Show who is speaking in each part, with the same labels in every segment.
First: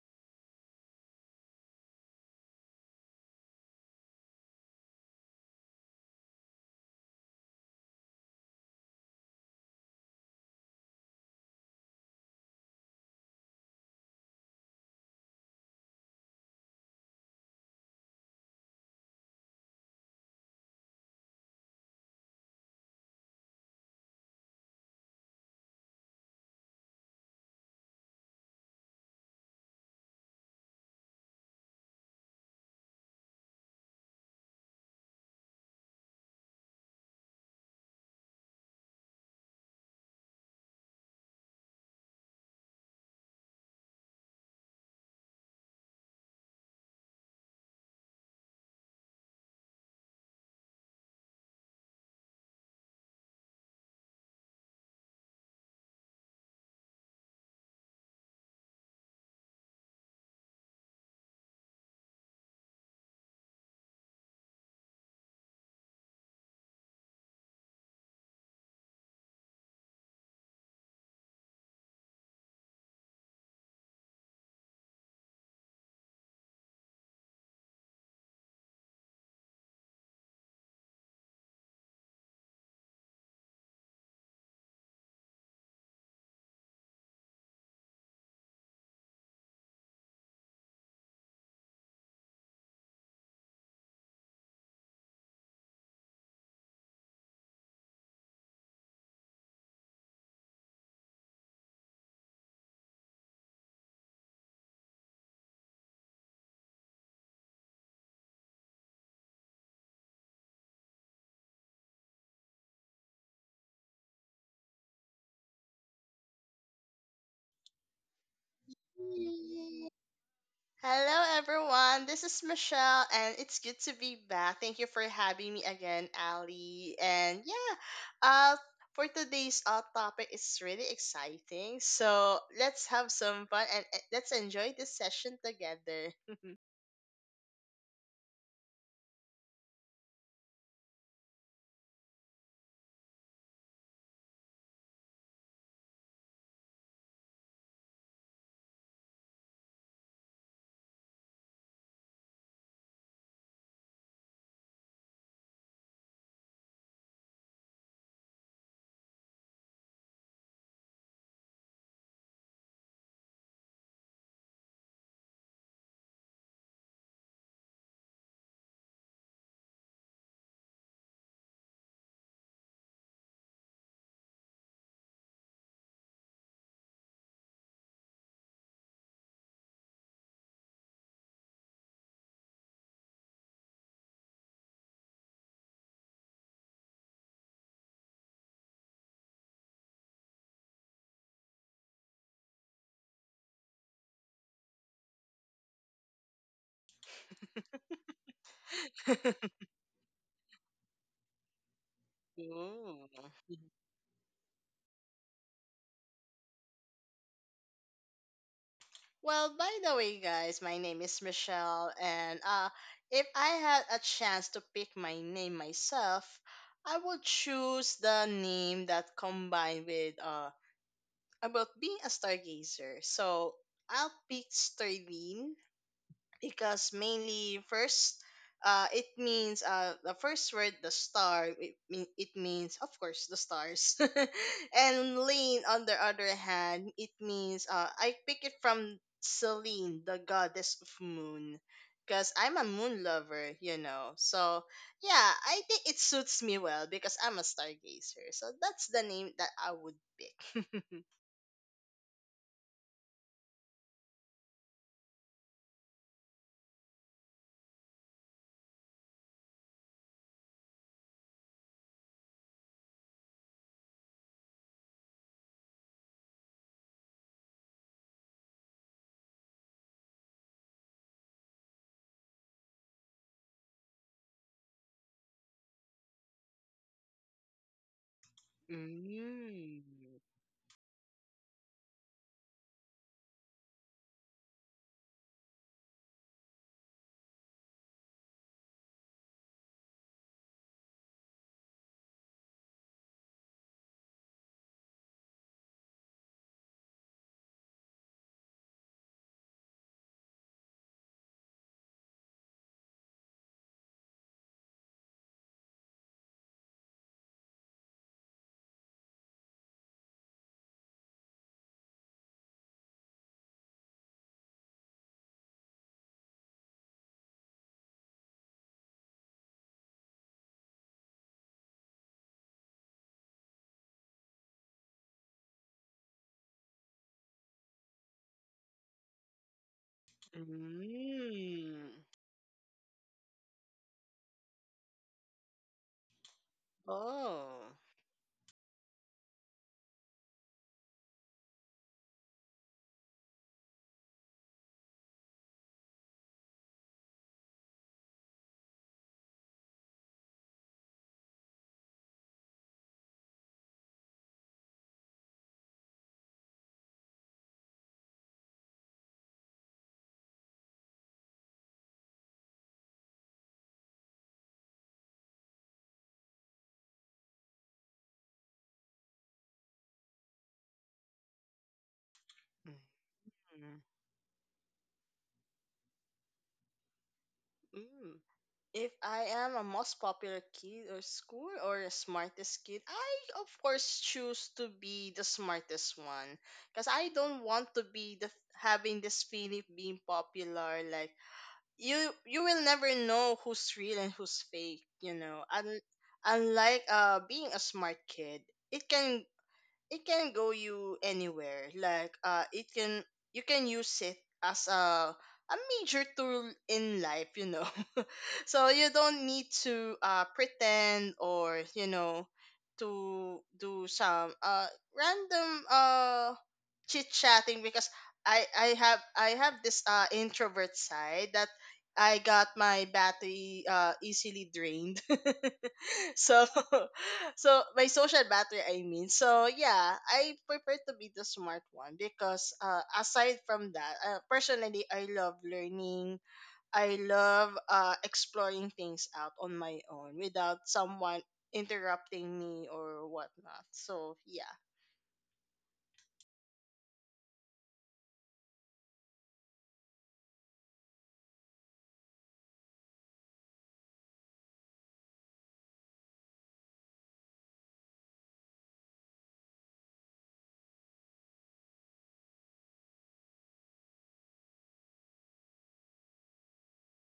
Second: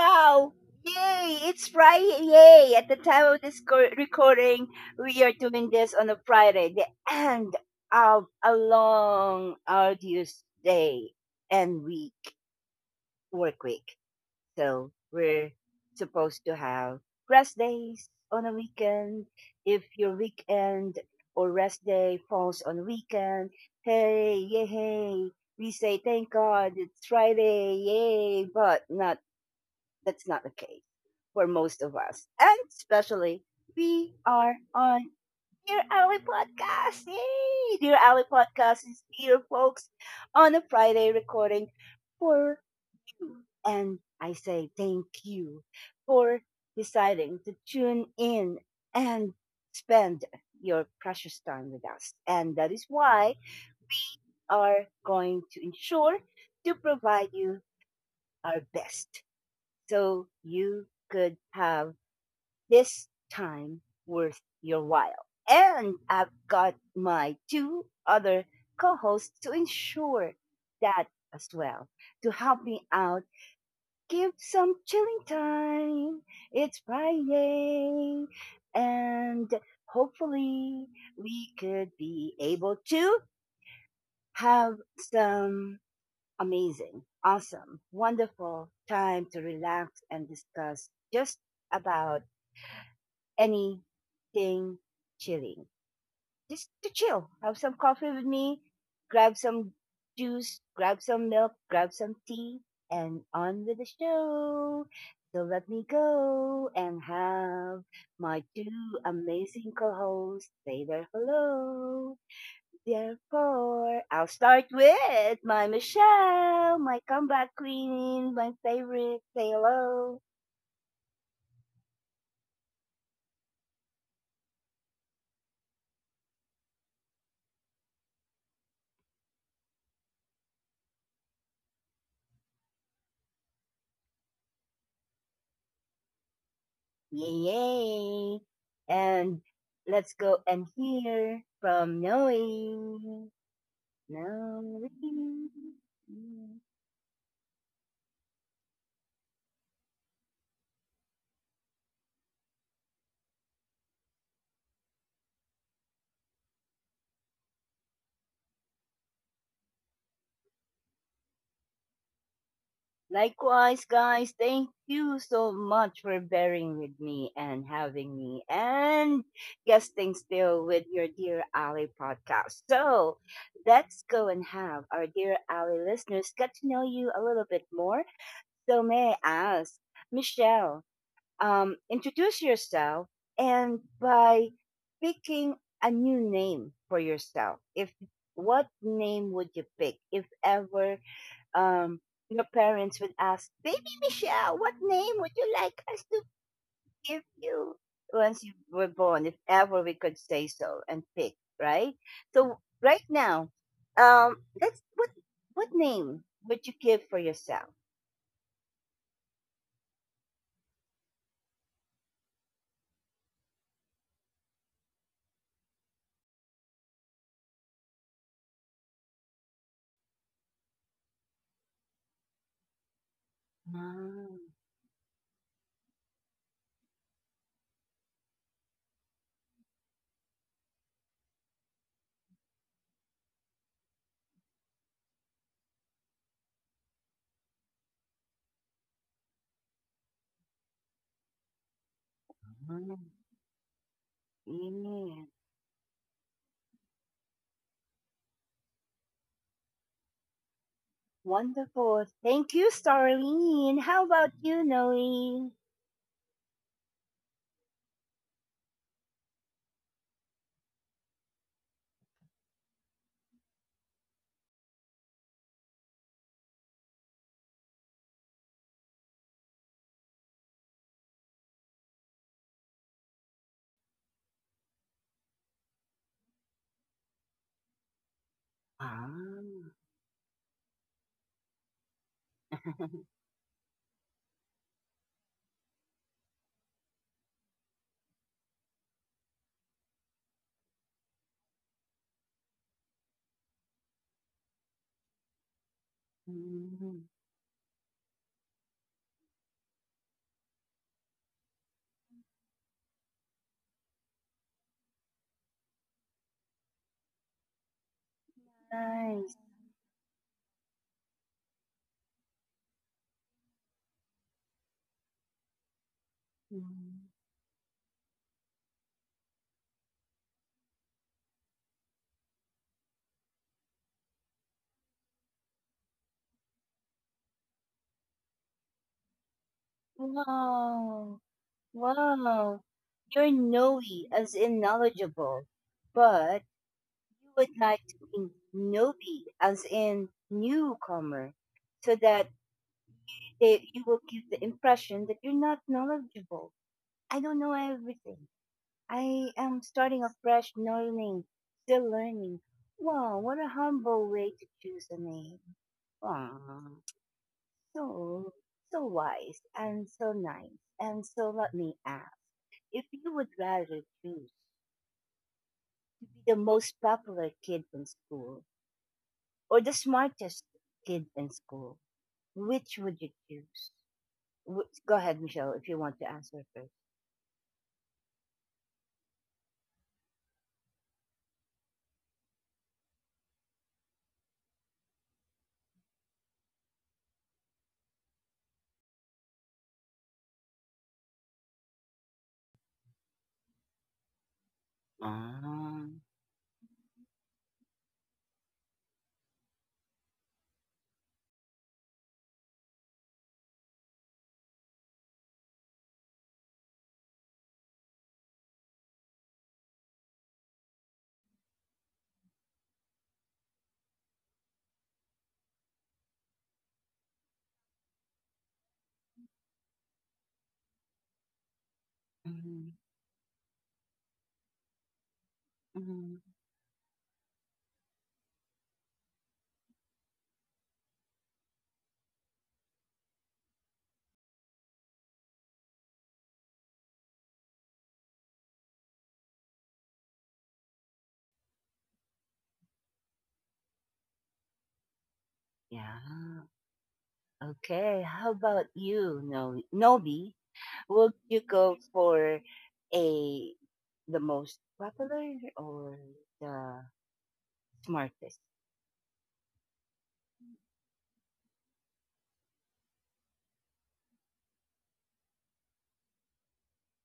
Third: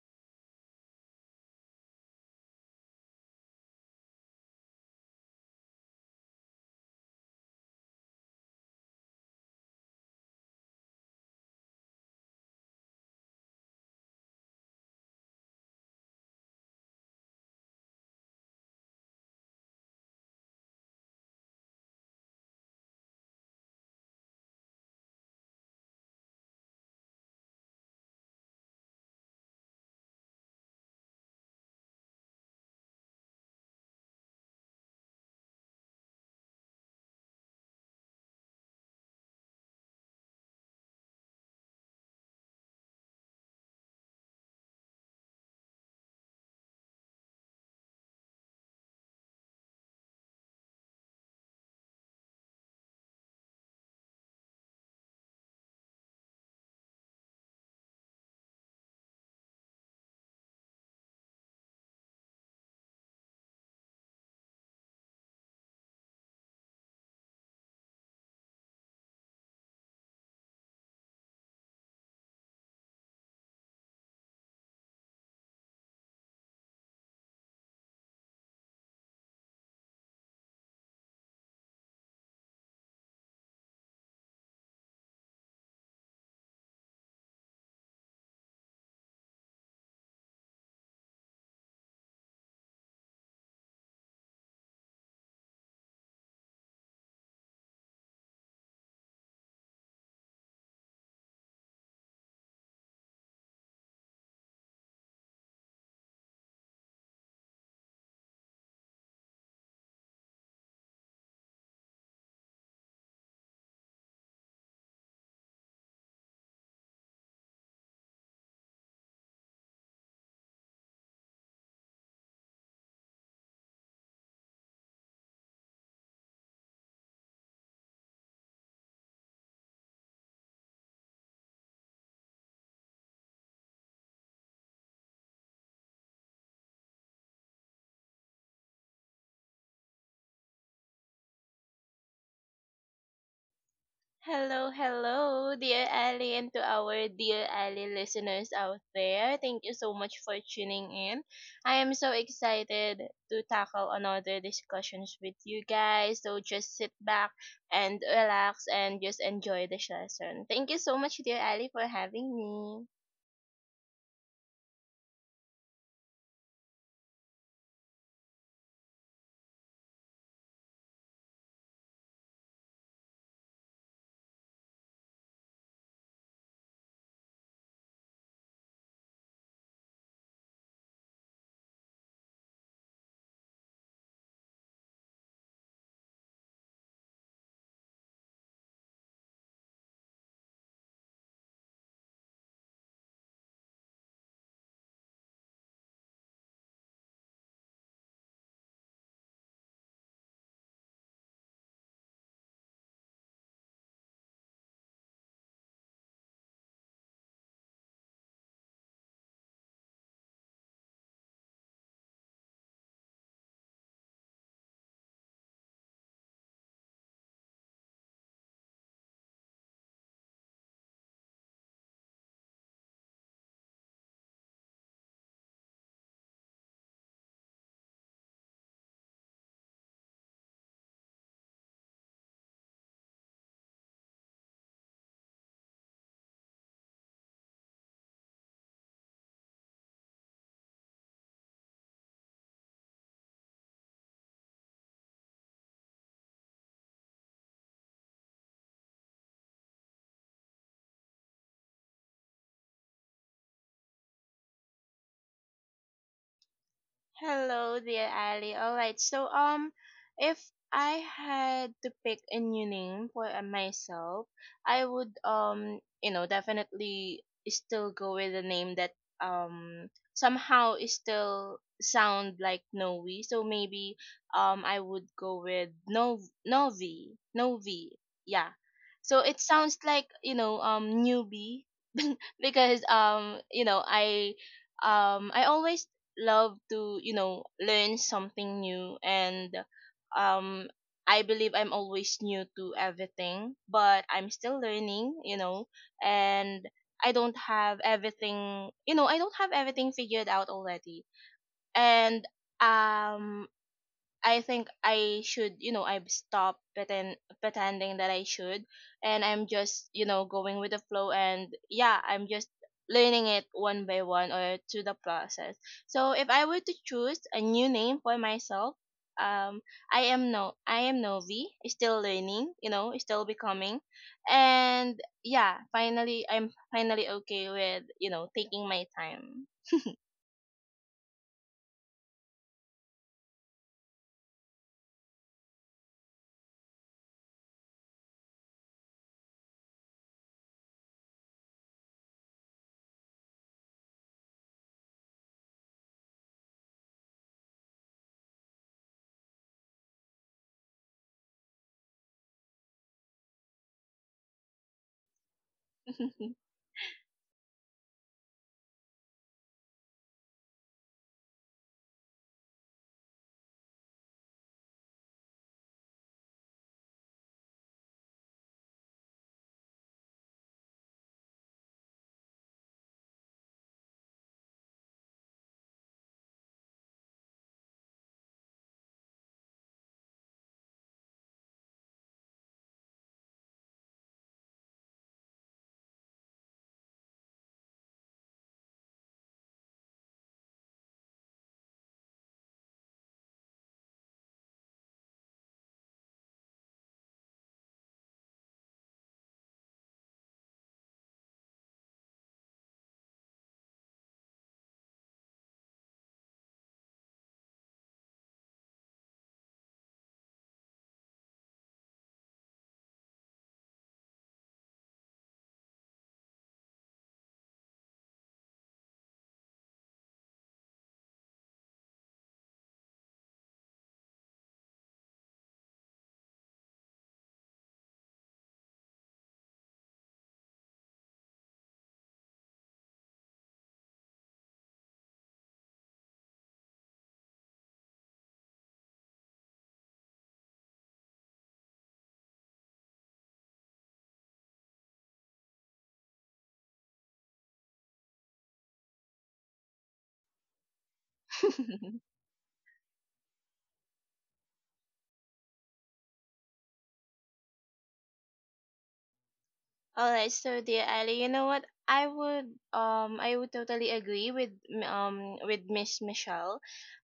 Speaker 1: Wow! Yay! It's Friday! Yay! At the time of this recording, we are doing this on a Friday, the end of a long, arduous day and work week. So we're supposed to have rest days on a weekend. If your weekend or rest day falls on a weekend, Hey, yay! We say thank God it's Friday, yay! But not that's not the case for most of us. And especially, we are on Dear Alley Podcast. Yay! Dear Alley Podcast is here, folks, on a Friday recording for you. And I say thank you for deciding to tune in and spend your precious time with us. And that is why we are going to ensure to provide you our best so you could have this time worth your while. And I've got my two other co hosts to ensure that as well. To help me out, give some chilling time. It's Friday. And hopefully, we could be able to have some amazing, awesome, wonderful time to relax and discuss just about anything chilling. Just to chill. Have some coffee with me, grab some juice, grab some milk, grab some tea, and on with the show. So let me go and have my two amazing co hosts say their hello. Therefore, I'll start with my Michelle, my comeback queen, my favorite. Say hello.
Speaker 2: Hello, everyone. This is Michelle, and it's good to be back. Thank you for having me again, Ali. And yeah, uh, for today's topic, it's really exciting. So let's have some fun and let's enjoy this session together.
Speaker 1: Yay, and let's go and hear from Noe.
Speaker 3: Hello,
Speaker 1: Noe.
Speaker 3: hello, dear Ali, and to our dear Ali listeners out there. Thank you so much for tuning in. I am so excited to tackle another discussions with you guys. So just sit back and relax and just enjoy the session. Thank you so much, dear Ali, for having me.
Speaker 1: Likewise, guys, thank you so much for bearing with me and having me and guesting still with your Dear Ali podcast. So let's go and have our Dear Ali listeners get to know you a little bit more. So may I ask, Michelle, introduce yourself and by picking a new name for yourself, if what name would you pick if ever um, your parents would ask, Baby Michelle, what name would you like us to give you once you were born, if ever we could say so and pick, right? So
Speaker 2: Ooh.
Speaker 1: right now, that's what name would you give for yourself?
Speaker 2: Well, by the way, guys, my name is Michelle, and if I had a chance to pick my name myself, I would choose the name that combined with about being a stargazer. So I'll pick
Speaker 1: Mm,
Speaker 2: Sterling because mainly first it means the first word the star it means of course the stars and lane on the other hand it means I pick it from Celine, the goddess of moon, because I'm a
Speaker 1: mm,
Speaker 2: moon lover, you know. So
Speaker 1: yeah.
Speaker 2: yeah, I think it suits me well because I'm a stargazer, so that's the name that I would pick.
Speaker 1: Wonderful. Thank you, Starlene. How about you, Noe?
Speaker 3: Hello, dear Ali. All right. If I had to pick a new name for myself, I would, you know, definitely still go with a name that, um, somehow is still sound like Novi. So maybe, I would go with Novi. Yeah. So it
Speaker 1: Ah.
Speaker 3: sounds
Speaker 2: Mm.
Speaker 3: like, you know, newbie because, you know, I always love to, you know, learn something new. And um I believe I'm always new to everything, but I'm still learning, you know. And
Speaker 1: Mm,
Speaker 3: I don't have everything, you know, I don't have everything figured out already. And um I think I should, you know, I've stopped pretending that I should, and
Speaker 1: nice.
Speaker 3: I'm just, you know, going with the flow. And yeah, I'm just learning it one by one or through the process. So if I were to
Speaker 1: Mm.
Speaker 3: choose a new name for myself, um, I am no, I am Novi, still learning, you know, still becoming, and yeah, finally, I'm finally okay with, you know, taking my time.
Speaker 1: Wow.
Speaker 2: Mm.
Speaker 1: Wow, you're knowy as in knowledgeable, but you would
Speaker 2: Oh.
Speaker 1: like to be newbie as in newcomer, so that you will give the impression that you're not knowledgeable. I don't know everything. I am starting afresh, learning, still learning. Wow, what a humble way to choose a name. Wow, so so wise and so nice, and so let me ask if you would rather choose the most popular kid in school or the smartest kid in school, which would you choose?
Speaker 2: Mhm.
Speaker 1: Go ahead, Michelle, if you want to answer first.
Speaker 2: Mm. If I am a most popular kid or school or the smartest kid, I of course choose to be the smartest one because I don't want to be the having this feeling of being popular. Like you, you will never know who's real and who's fake. You know, and
Speaker 1: Ah,
Speaker 2: unlike being a smart kid, it can it can go you anywhere. Like it can you can use it as a major tool in life, you know. So you don't need to pretend or, you know, to do some random chit chatting because I have this introvert side that I got
Speaker 1: mhm,
Speaker 2: my battery easily drained.
Speaker 1: mhm.
Speaker 2: So so my social battery, I mean, so yeah, I prefer to be the smart one because aside from that personally I love learning. I love exploring things out on my own without someone interrupting me or whatnot, so yeah.
Speaker 1: Yeah. Okay. How about you, Nobi? Would you go for a the most popular or the smartest?
Speaker 3: All right, so dear Ali, you know what? I would totally agree with with Miss Michelle.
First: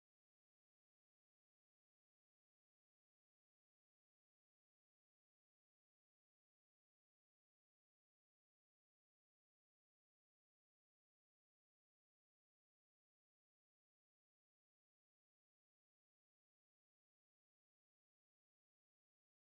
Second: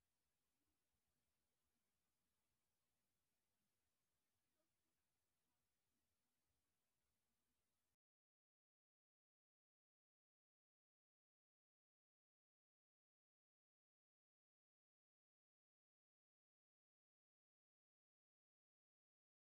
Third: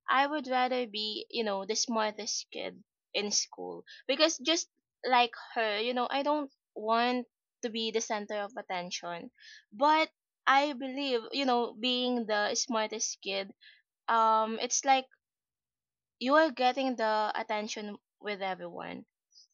Speaker 3: I would rather be, you know, the smartest kid in school, because just like her, you know, I don't want to be the center of attention. But I believe, you know, being the smartest kid, it's like you are getting the attention with everyone,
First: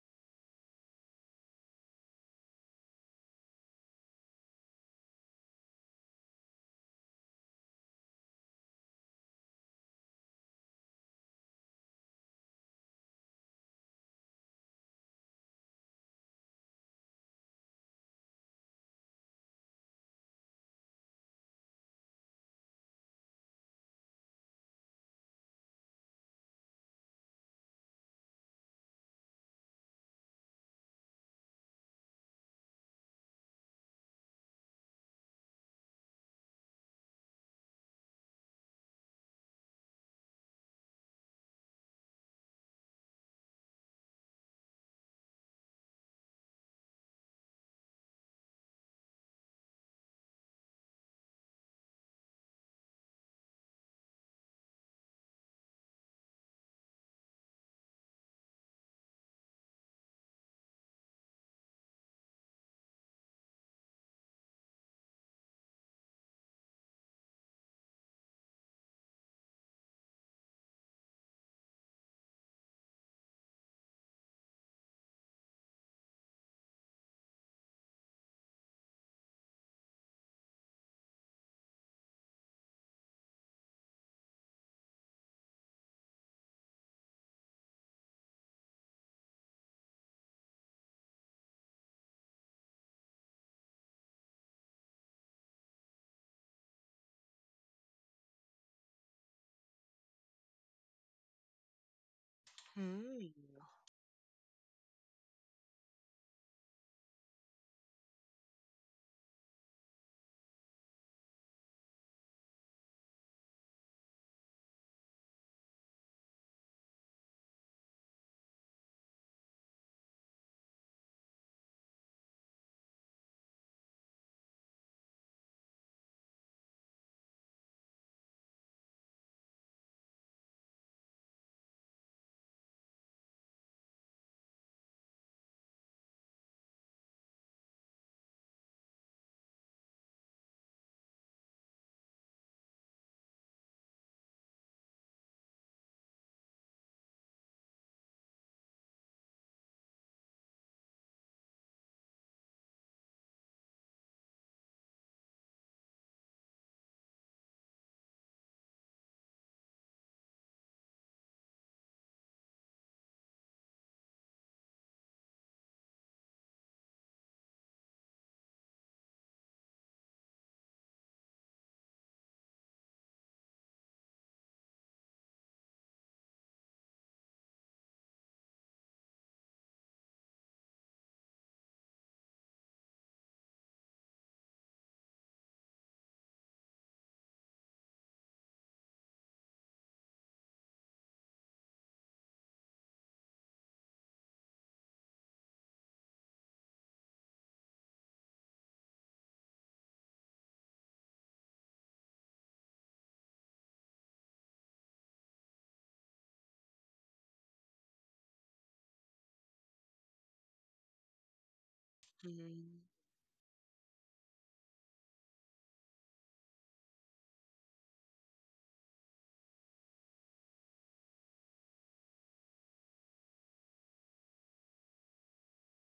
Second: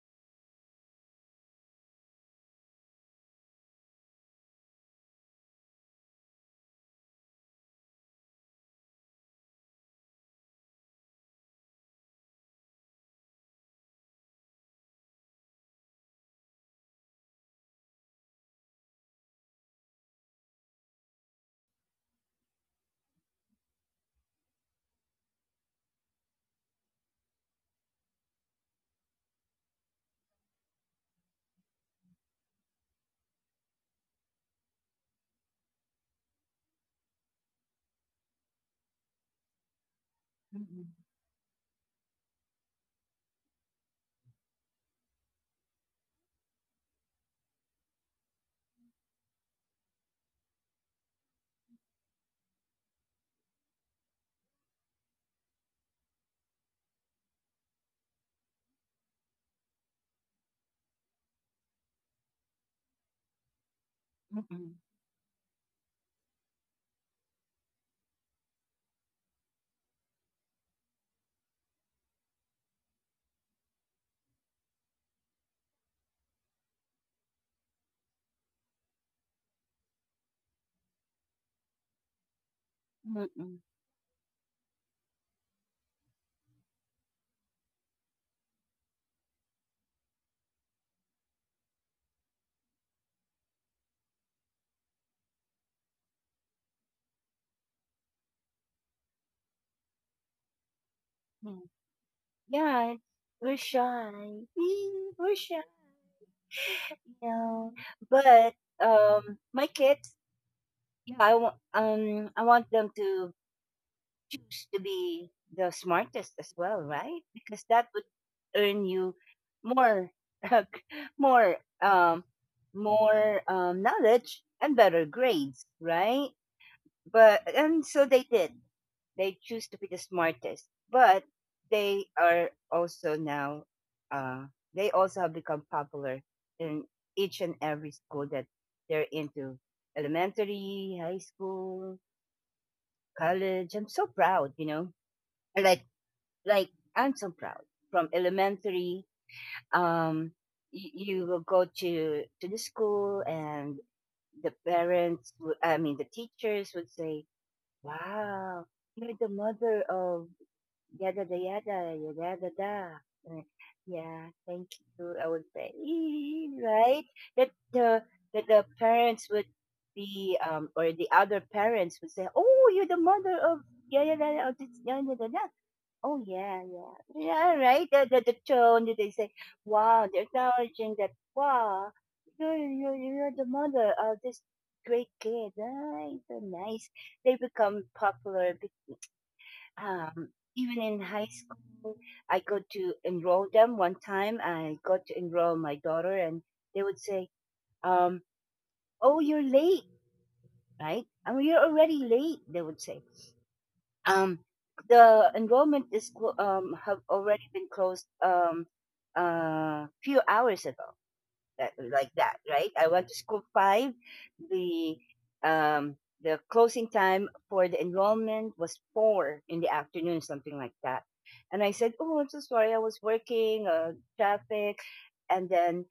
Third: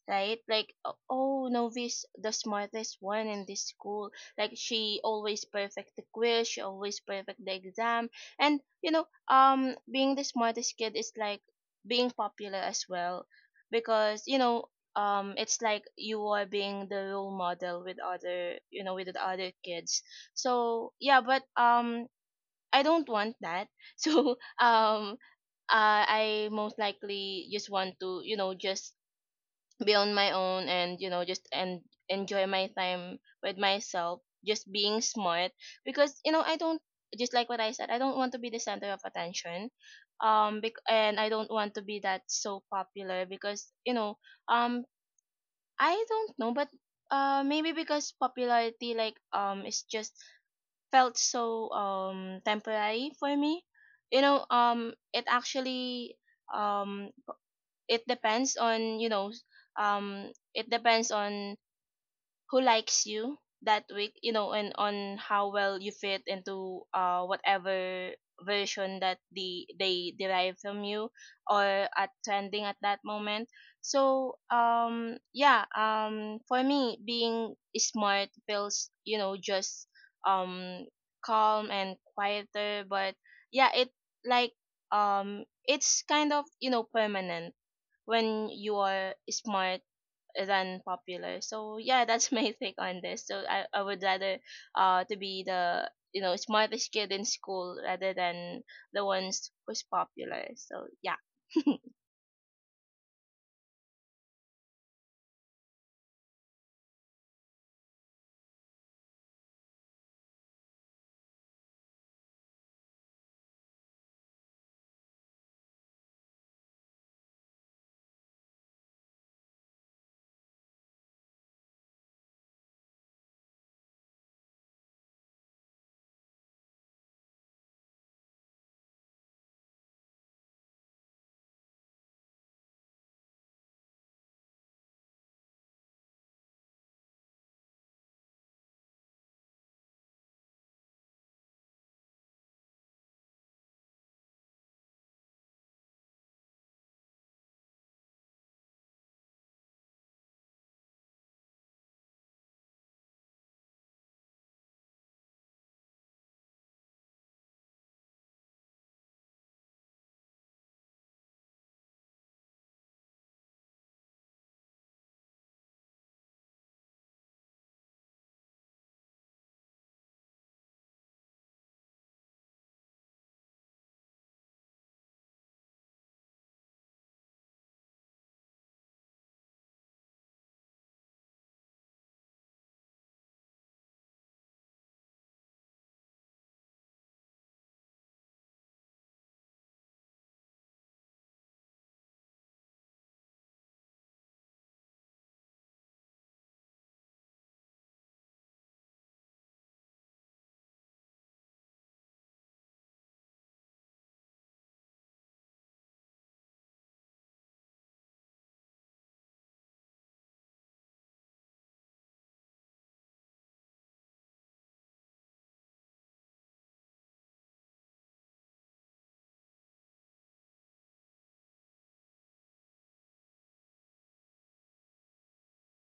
Speaker 3: right? Like, oh, Novi's the smartest one in this school. Like, she always perfect the quiz, she always perfect the exam, and you know, being the smartest kid is like being popular as well, because you know, it's like you are being the role model with other, you know, with the other kids. So yeah, but. I don't want that. So I most likely just want to, you know, just be on my own, and you know, just and enjoy my time with myself just being smart, because you know, I don't, just like what I said, I don't want to be the center of attention. um bec-
Speaker 1: Mm-mm,
Speaker 3: and I don't want to be that so popular, because you know, um I don't know, but maybe because popularity, like, it's just felt so temporary for me, you know. It actually, um it depends on, you know, it depends on who likes you that week, you know, and
Speaker 1: mm-mm,
Speaker 3: on how well you fit into whatever version that the they derive from you or are trending at that moment. So yeah, for me, being smart feels, you know, just um calm and quieter. But
Speaker 1: mm-mm,
Speaker 3: yeah, it, like, it's kind of, you know, permanent when you are smart than popular. So yeah, that's my take on this. So I would rather to be the, you know, smartest kid in school rather than the ones who's popular. So yeah.
Speaker 1: mm. Yeah,
Speaker 2: Hmm.
Speaker 1: we're shy. We're shy. No, but my kids, yeah, I want them to choose to be the smartest as well, right? Because that would earn you more, more, um, more knowledge and better grades, right? but and so they did. They choose to be the smartest, but they are also now. Uh, they also have become popular in each and every school that they're into. Elementary, high school, college. I'm so proud. Like, like, I'm so proud. From elementary, um, you will go to the school and the parents, I mean, the teachers would say, "Wow, you're the mother of yada da yada yada da. da." Uh, Yeah, thank you. I would say right that the that the parents would be or the other parents would say, "Oh, you're the mother of yada da da. Da da da." Oh yeah, yeah, yeah. Right. The tone that they say, "Wow," they're acknowledging that, "Wow, you're the mother of this great kid." Right. So nice. They become popular. Um, Even in high school, I go to enroll them. One time, I got to enroll my daughter, and they would say, um, "Oh, you're late." Right. I mean, you're already late. They would say, Um, "The enrollment is have already been closed few hours ago," that, like that, right?
Speaker 2: Hmm.
Speaker 1: I went to school five. The um, closing time for the enrollment was four in the afternoon, something like that. And I said, "Oh, I'm so sorry, I was working, traffic," and then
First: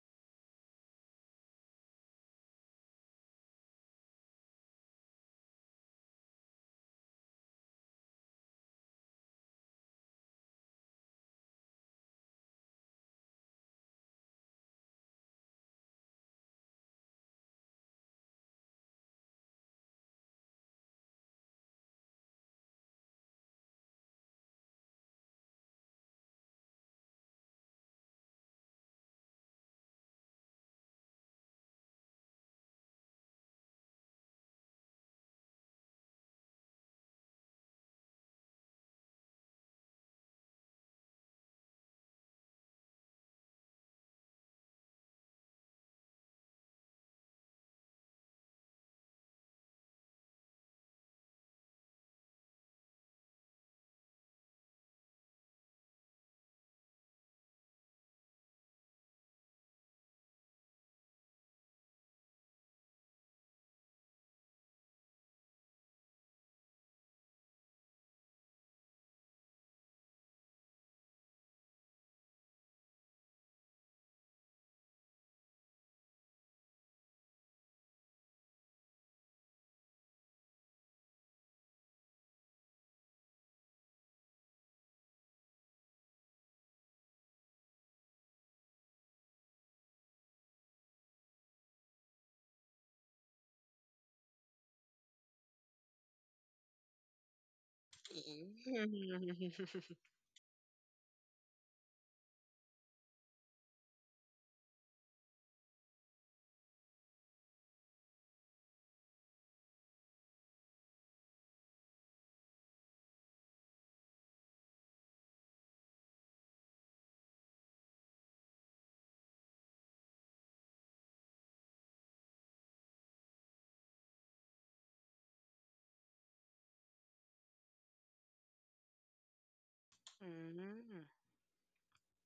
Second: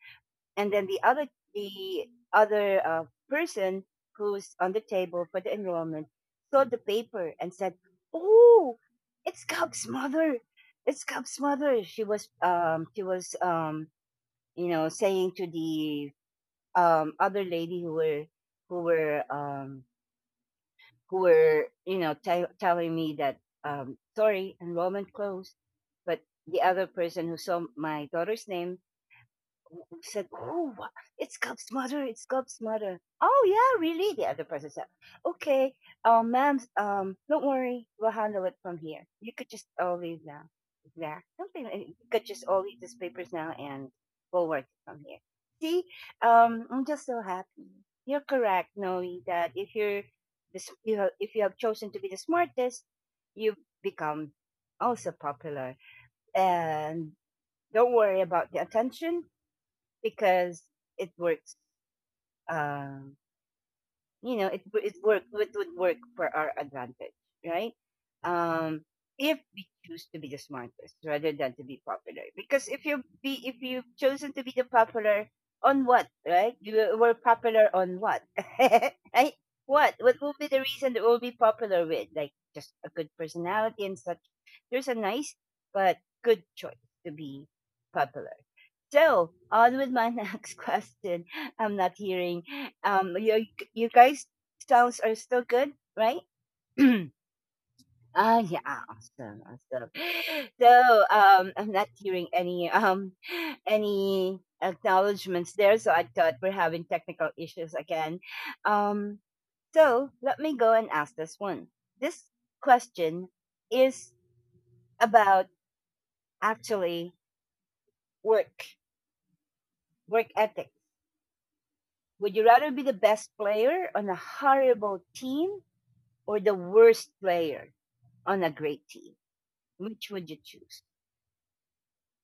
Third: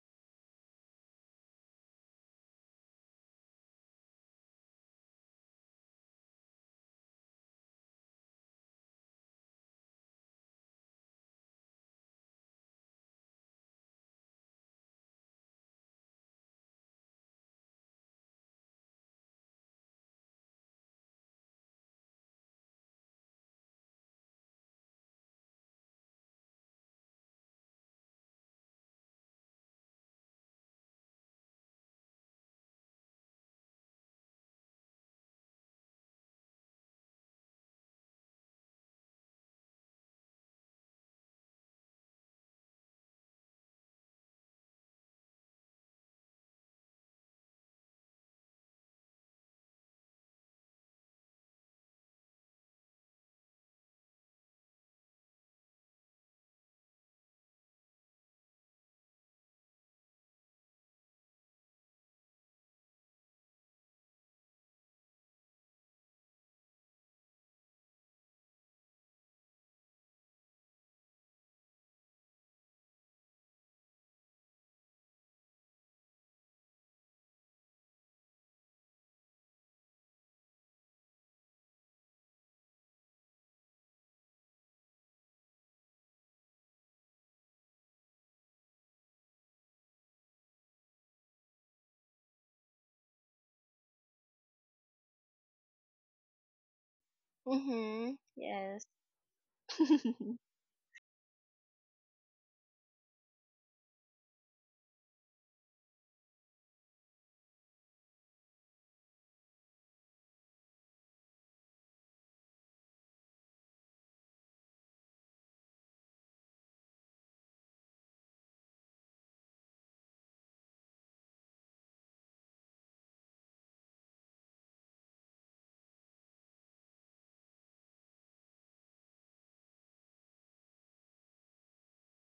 Speaker 1: the other the other uh, person who's on the table for the enrollment saw the paper and said, "Oh, it's Cub's mother! It's Cub's mother!" She was saying to the other lady who were who were who were you know tell telling me that sorry, enrollment closed, but the other person who saw my daughter's name said, "Oh, it's God's mother. It's God's mother." Oh yeah, really? The other person said, "Okay, ma'am, don't worry, we'll handle it from here. You could just all leave now. You could just all leave these papers now, and we'll work it from here." See, I'm just so happy. You're correct, Noe, that if you're this, you have, if you have chosen to be the smartest, you become also popular. And don't worry about the attention because it works. Um, it it work it would work for our advantage, right? Um, if we choose to be the smartest rather than to be popular, because if you've chosen to be the popular on what, right? You were popular on what, right? What will be the reason that we'll be popular with? Like just a good personality and such. There's a nice but good choice to be popular. So on with my next question. I'm not hearing. Um, you you guys sounds are still good, right?
Speaker 3: Mhm.
Speaker 1: Ah, yeah,
Speaker 3: Yes.
Speaker 1: awesome, awesome. So I'm not hearing any any acknowledgments there. So I thought we're having technical issues again. Um, so let me go and ask this one. This question is about actually work work ethics. Would you rather be the best player on a horrible team or the worst player on a great team? Which would you choose?
Speaker 2: Hmm.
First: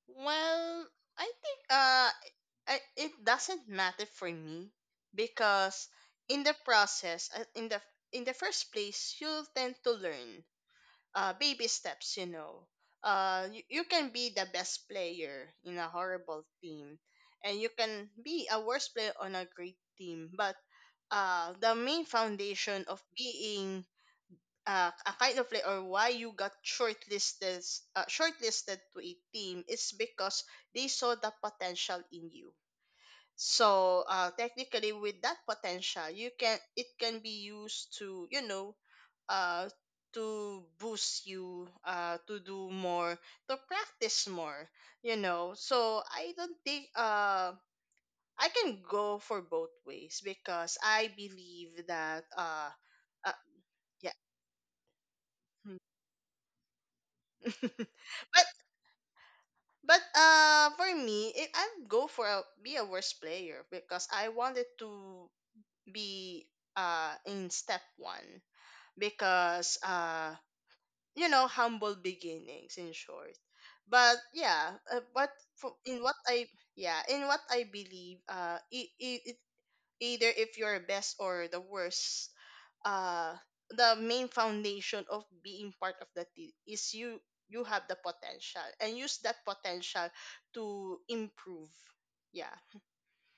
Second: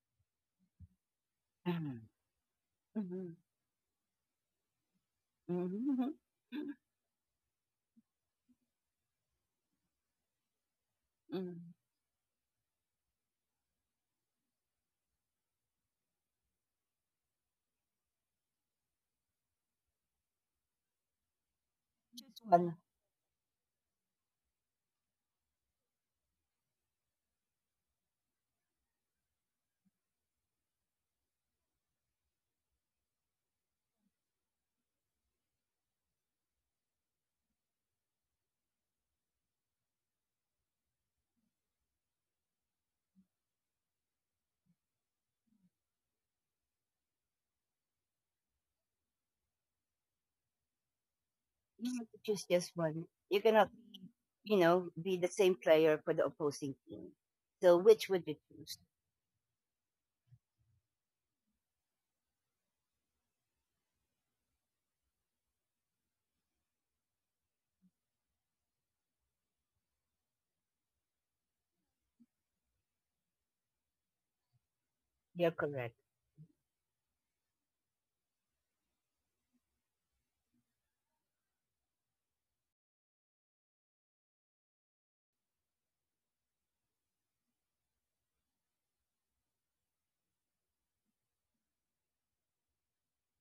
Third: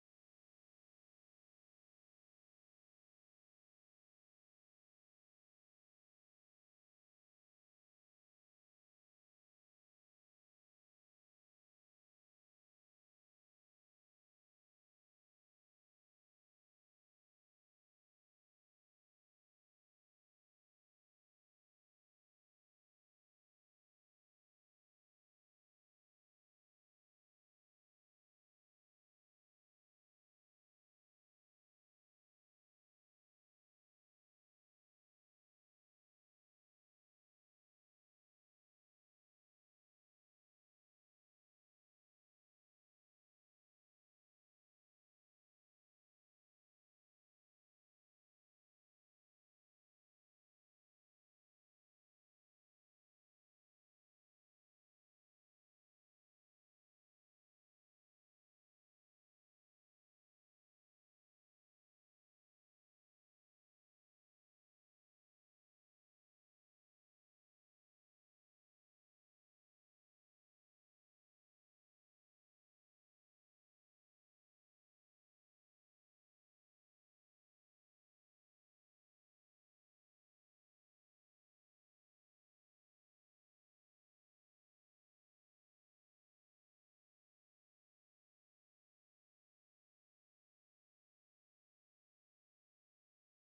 Speaker 2: Well, I think
Speaker 1: Mhm,
Speaker 2: it
Speaker 1: mhm,
Speaker 2: doesn't matter for me because
Speaker 1: mhm,
Speaker 2: in the process, in the first place, you'll tend to learn baby
Speaker 1: mhm.
Speaker 2: steps, you know. You can be the best player in a horrible team and you can be a worst player on a great team, but the main
Speaker 1: Choose one.
Speaker 2: foundation of being a kind of like or why you got shortlisted shortlisted to a team is because they saw the potential in you, so technically with that potential you can it can be used to, you know, uh, to boost you to do more, to practice more, you know. So I don't think I can go for both ways because I believe
Speaker 1: You have to
Speaker 2: that
Speaker 1: choose just one.
Speaker 2: uh
Speaker 1: You cannot,
Speaker 2: yeah.
Speaker 1: you know, be the same player for the opposing team. So which would you
Speaker 2: but
Speaker 1: choose?
Speaker 2: But for me, I'd go for a, be a worse player because I wanted to be in step one because you know, humble beginnings in short. But yeah, but
Speaker 1: You're
Speaker 2: for,
Speaker 1: correct.
Speaker 2: in what I yeah, in what I believe either if you're best or the worst, uh the main foundation of being part of the team is you have the potential and use that potential to improve, yeah.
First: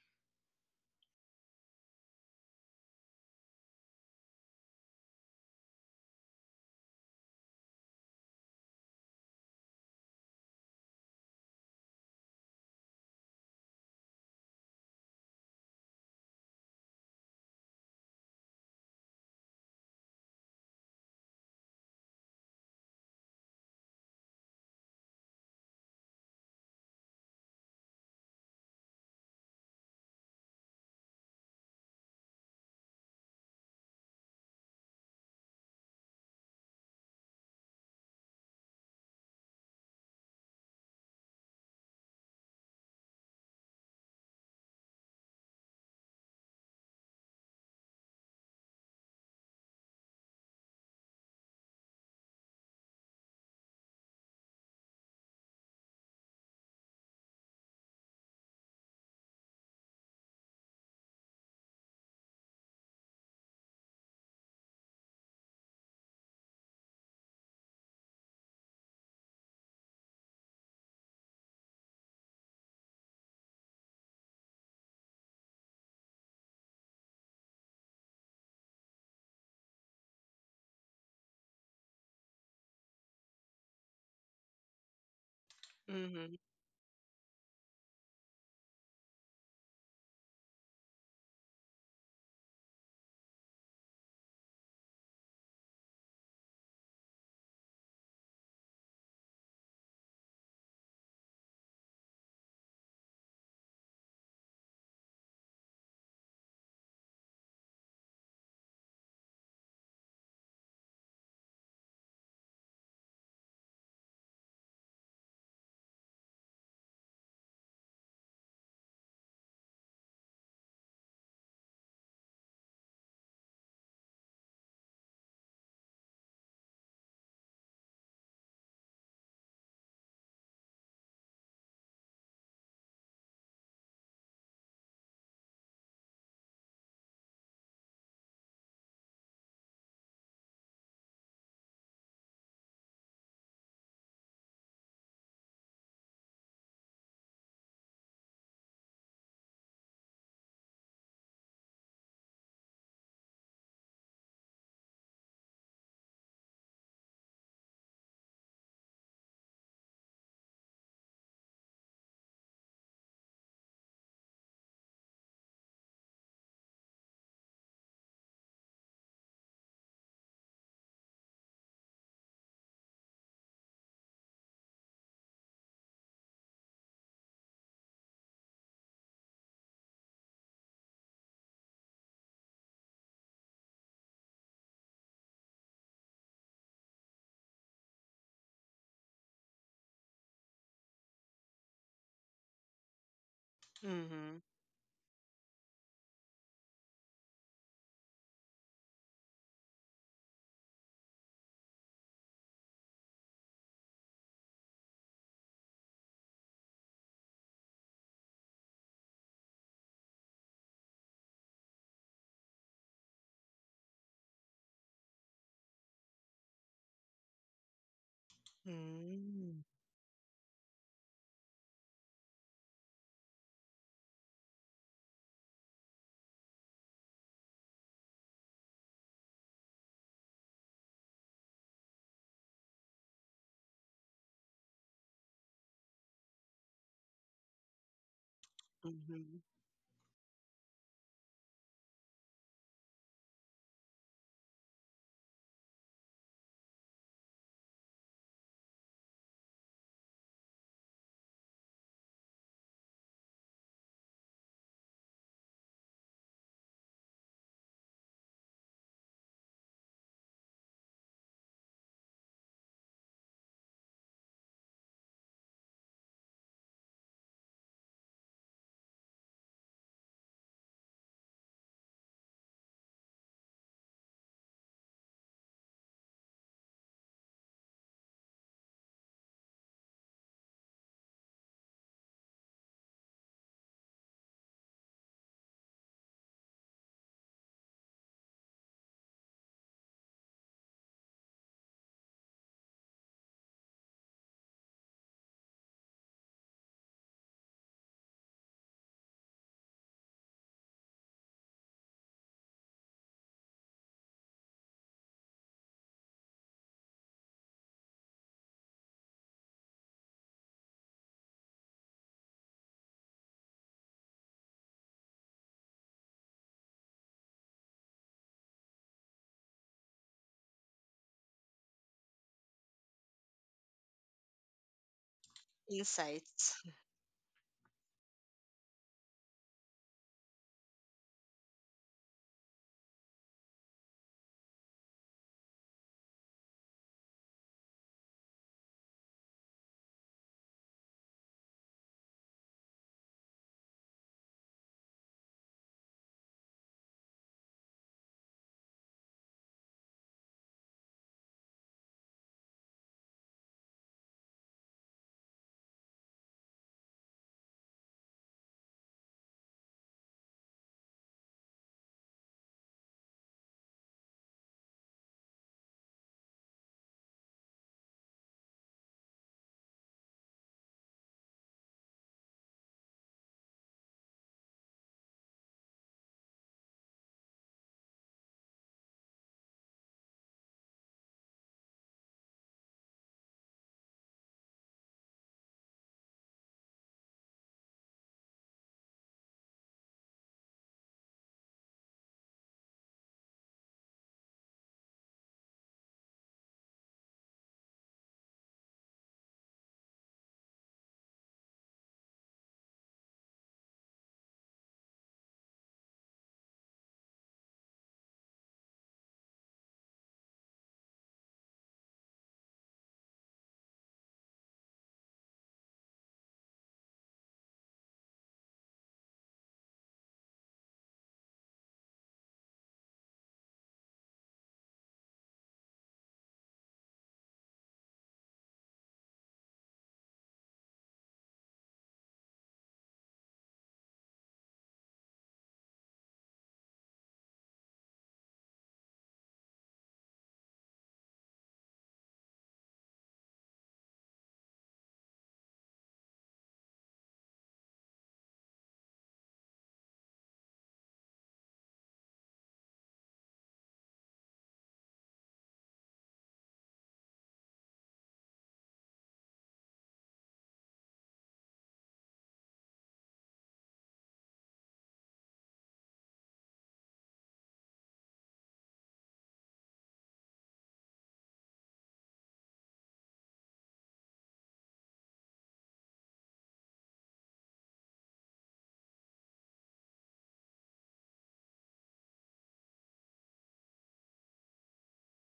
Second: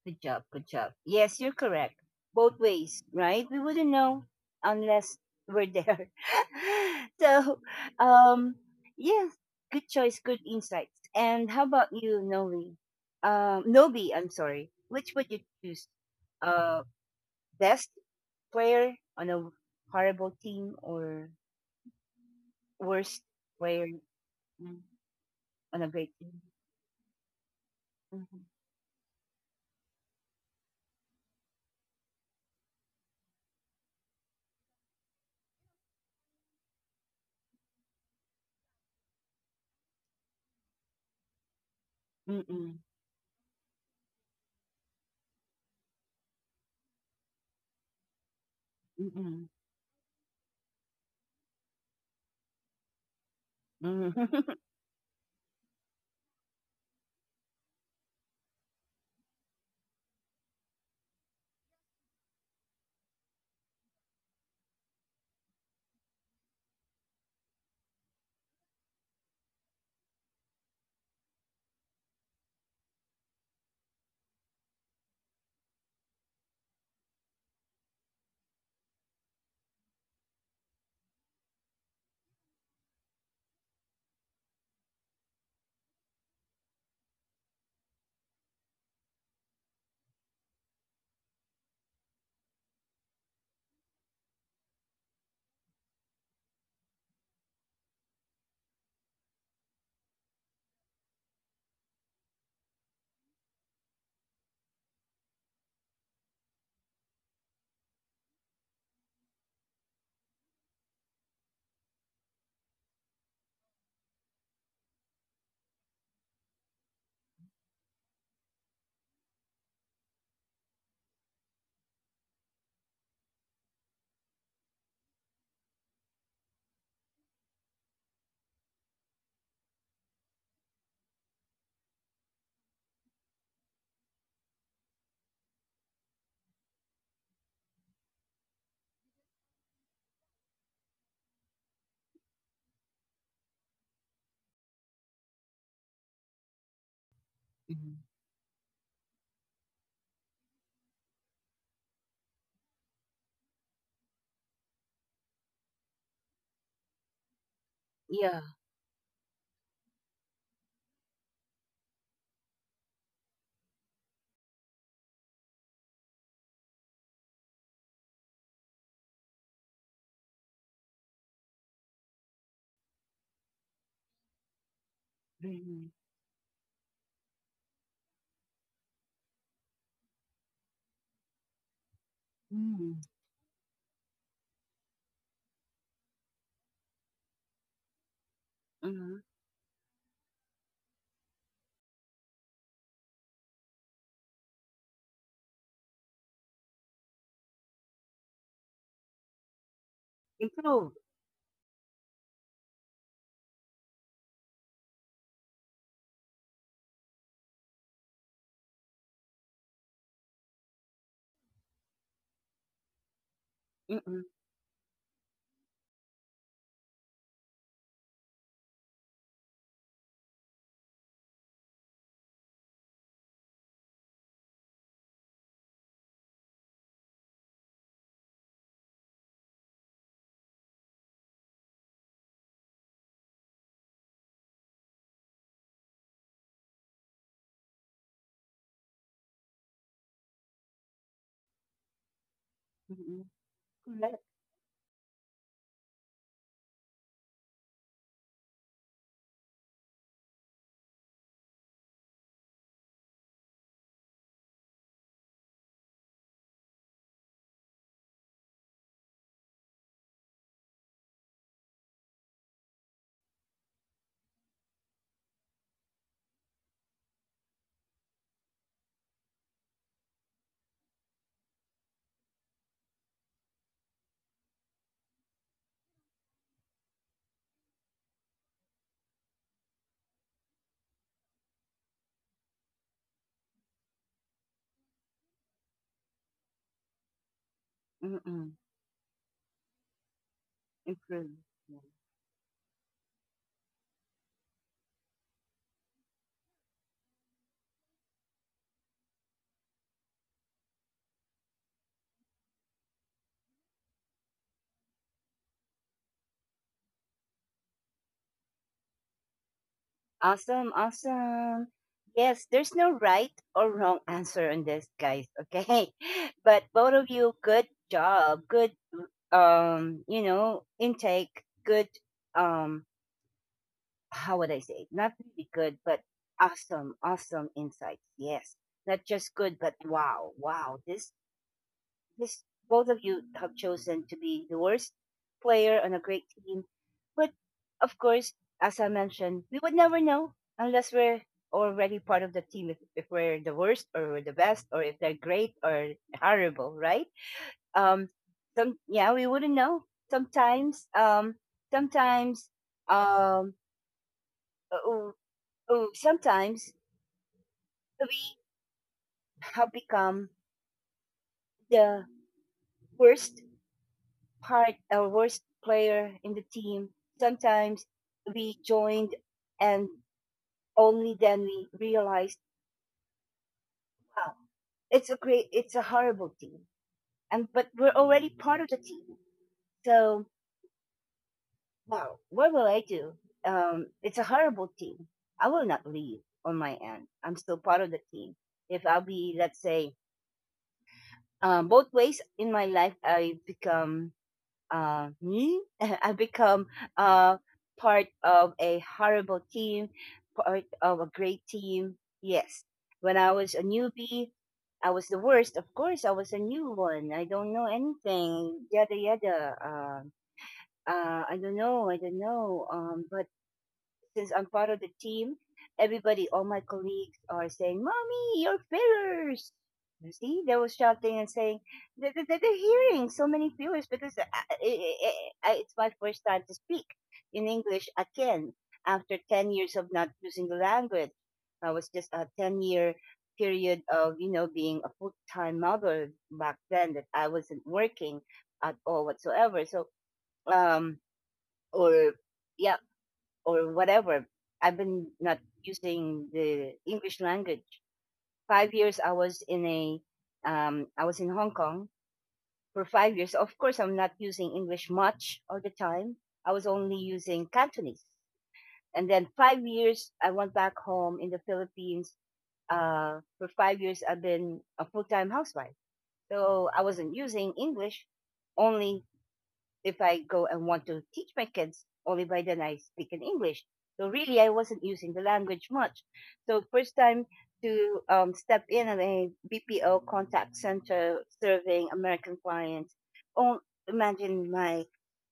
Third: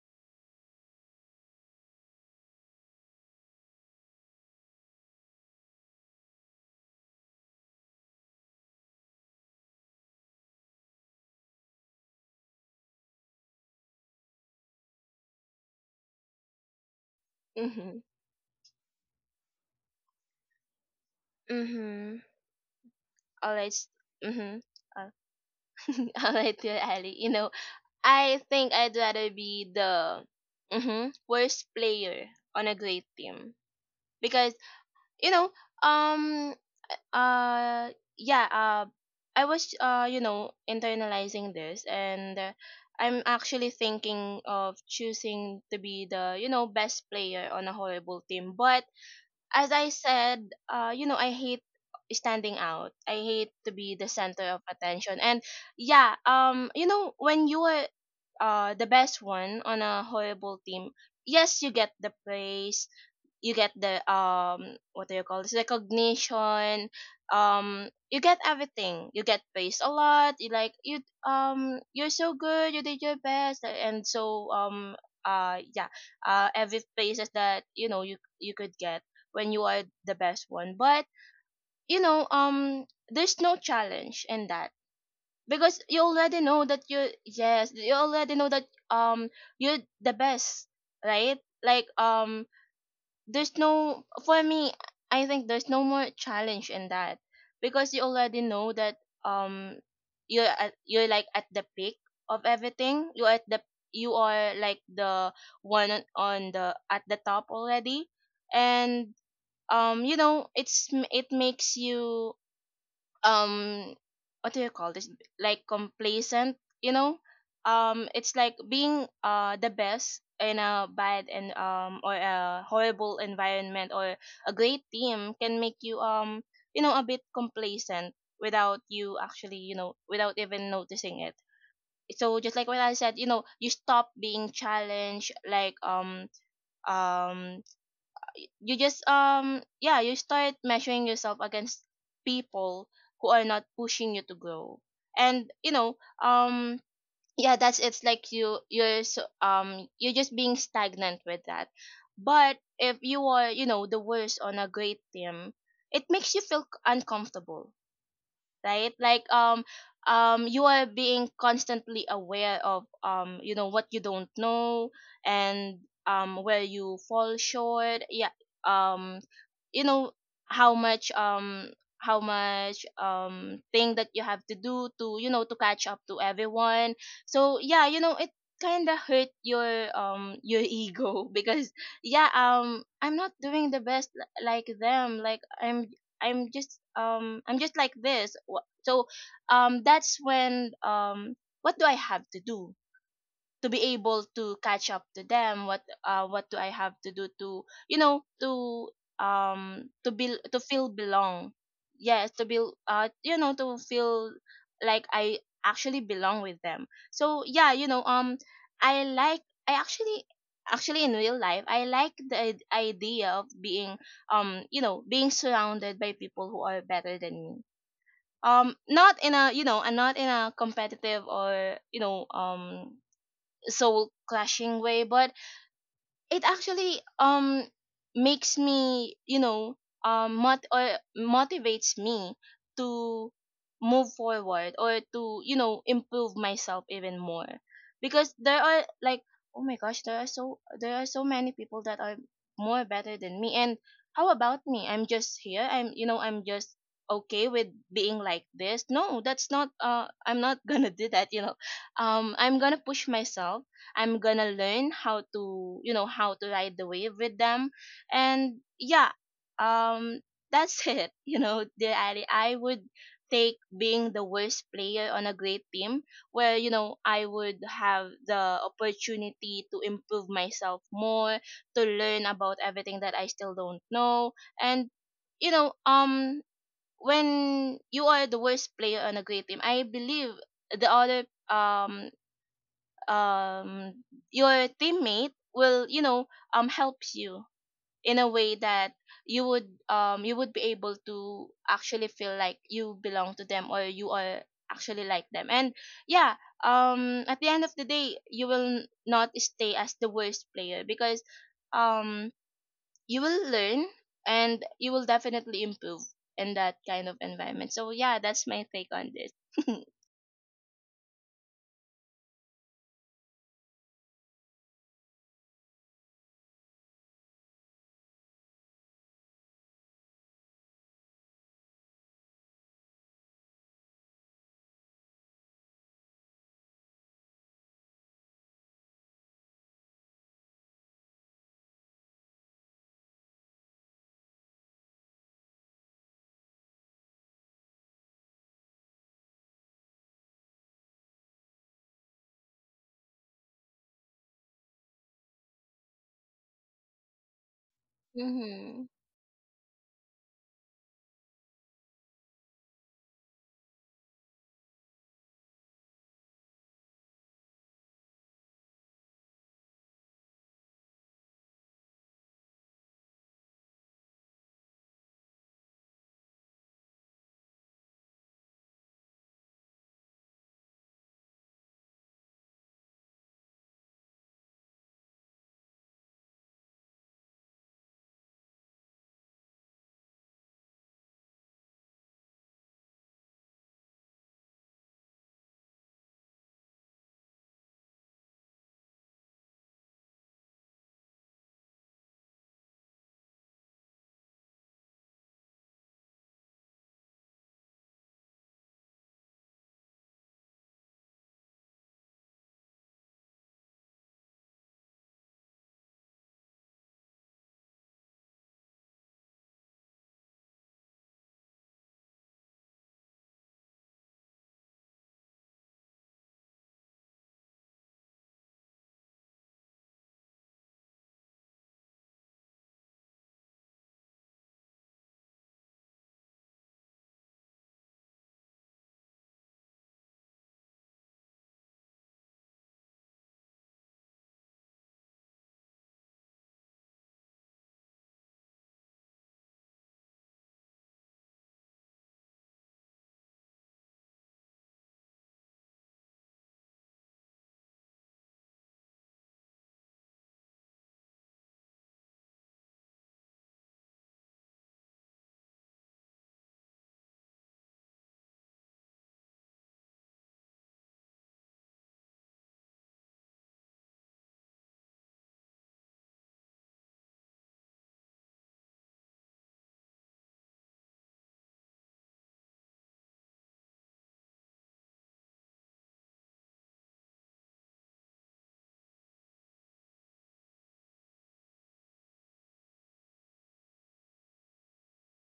Speaker 1: Good job. Good job. Yes, you're correct. Both ways, right? We wouldn't know unless we're there. So, um, yeah, good choice, good insights. And how about you, Novi? Nobi, I'm sorry. Which would you choose? Uh, best
Speaker 3: Mhm.
Speaker 1: player on a horrible team or
Speaker 3: Mm-hmm.
Speaker 1: worst
Speaker 3: All right.
Speaker 1: player
Speaker 3: Mhm.
Speaker 1: mm,
Speaker 3: Uh,
Speaker 1: on a great
Speaker 3: all
Speaker 1: team?
Speaker 3: right, dear Ali. You know, I
Speaker 1: Mm-hmm.
Speaker 3: think I'd rather be the mhm, worst player on a great team, because you know, um uh yeah uh I was, you know, internalizing this, and
Speaker 1: Mm-mm.
Speaker 3: I'm actually thinking of choosing to be the, you know, best player on a horrible team. But
Speaker 1: Mm-mm.
Speaker 3: as I said, you know, I hate standing out. I hate to be the
Speaker 1: Mm-hmm.
Speaker 3: center of attention. And yeah, you know, when you are the best one on a horrible team, yes, you get the praise, you get the what do you call this, recognition, you get everything, you get praised a lot, you like you, you're so good, you did your best, and so yeah, every praises that, you know, you could get when you are the best one. But you know, there's no challenge in that, because you
Speaker 2: Mm-hmm.
Speaker 3: already know that you, yes, you already know that um you're the best, right? Like, there's no, for me, I think there's no more challenge in that, because you already know that um you're at, you're like at the peak of everything, you are at the, you are like the one on the at the top already. And you know, it makes you um what do you call this, like, complacent, you know. It's like being the best in a bad and or a horrible environment, or a great team can make you you know, a bit complacent without you actually, you know, without even noticing it. So just like what I said, you know, you stop being challenged. Like, um you just, yeah, you start measuring yourself against people who are not pushing you to grow. And you know, um yeah, that's, it's like you, you're so, you're just being stagnant with that. But if you are, you know, the worst on a great team, it makes you feel uncomfortable,
Speaker 1: Yeah.
Speaker 3: right? Like, you are being constantly aware of, you know, what you don't know, and where you fall short. Yeah, um you know, how much, how much, thing that you have to do to, you know, to
Speaker 1: Mm-hmm.
Speaker 3: catch up to everyone. So yeah, you know, it kind of hurt your ego because yeah,
Speaker 1: Mm-hmm.
Speaker 3: I'm not doing the best, like them. Like, I'm just, I'm just like this. So
Speaker 1: Mhm.
Speaker 3: that's when, what do I have to do to be able
Speaker 2: Mm-hmm.
Speaker 3: to catch up to them? What, what do I have to do to, you know, to be, to
Speaker 1: Improve.
Speaker 3: feel belong, yes, to be, you know, to feel like I actually belong with them. So yeah, you know, I like, I actually, actually in real life, I like the idea of being
Speaker 1: Mm,
Speaker 3: you know, being surrounded by people who are better than me, not in a, you know, and not in a competitive, or you know, soul clashing way, but it actually makes me, you know, mot- or motivates me to move forward, or to, you know, improve myself even more, because there are, like,
Speaker 2: Mm-hmm.
Speaker 3: oh my gosh, there are so, there are so many people that are more better
Speaker 1: mm.
Speaker 3: than me. And
Speaker 1: Correct.
Speaker 3: how about me? I'm just here, I'm, you know, I'm just okay with being like this. No, that's not, I'm not gonna do that, you know. I'm gonna push myself. I'm gonna learn how to, you know, how to ride the wave with them. And yeah, um, that's it. You know, the I would take being the worst player on a great team, where, you know, I would have the opportunity to improve myself more, to learn about everything that I still don't know. And, you know, when you are the worst player on a great team, I believe the other um um your teammate will, you know, help you in a
Speaker 1: Mm,
Speaker 3: way that you would, you would be able
Speaker 1: improve.
Speaker 3: to
Speaker 1: Yeah.
Speaker 3: actually feel like you belong to them, or you are actually like them. And yeah, at the end of the day, you will not stay as the worst player, because um you will learn, and you will definitely improve in that kind of environment. So yeah, that's my take on this.
Speaker 1: Awesome, awesome. Yes, there's no right or wrong answer on this, guys. Okay, but both of you, good job, good, intake, good, um, how would I say? Not really good, but
Speaker 2: Insights.
Speaker 1: awesome, awesome insights. Yes, not just good, but wow, wow, this both of you have chosen to be the worst player on a great team. But of course, as I mentioned, we would never know unless we're already part of the team if we're the worst or we're the best or if they're great or horrible, right? Um some,
Speaker 3: Mm-hmm.
Speaker 1: yeah, we wouldn't know. Sometimes um sometimes um uh, uh, Sometimes we have become the worst part a worst player in the team. Sometimes we joined and only then we realized, wow, it's a horrible team. But we're already part of the team. So, wow, what will I do? It's a horrible team. I will not leave on my end. I'm still part of the team. If I'll be, let's say, both ways in my life, I become me. I become uh, part of a horrible team, part of a great team. Yes. When I was a newbie, I was the worst. Of course, I was a new one. I don't know anything. Yada yada. I don't know. I don't know. But since I'm part of the team, everybody, all my colleagues are saying, "Mommy, your fillers." You see, they were shouting and saying, they're hearing so many fillers because it's my first time to speak in English again after 10 years of not using the language. I was just a 10-year period of being a full time mother back then that I wasn't working at all whatsoever. So, um, or yeah, or whatever. I've been not using the English language. 5 years I was in Hong Kong for 5 years. Of course, I'm not using English much all the time. I was only using Cantonese. And then 5 years I went back home in the Philippines. For 5 years I've been a full-time housewife. So I wasn't using English, only if I go and want to teach my kids, only by then I speak in English. So really, I wasn't using the language much. So first time to step in at a BPO contact center serving American clients. Oh, imagine my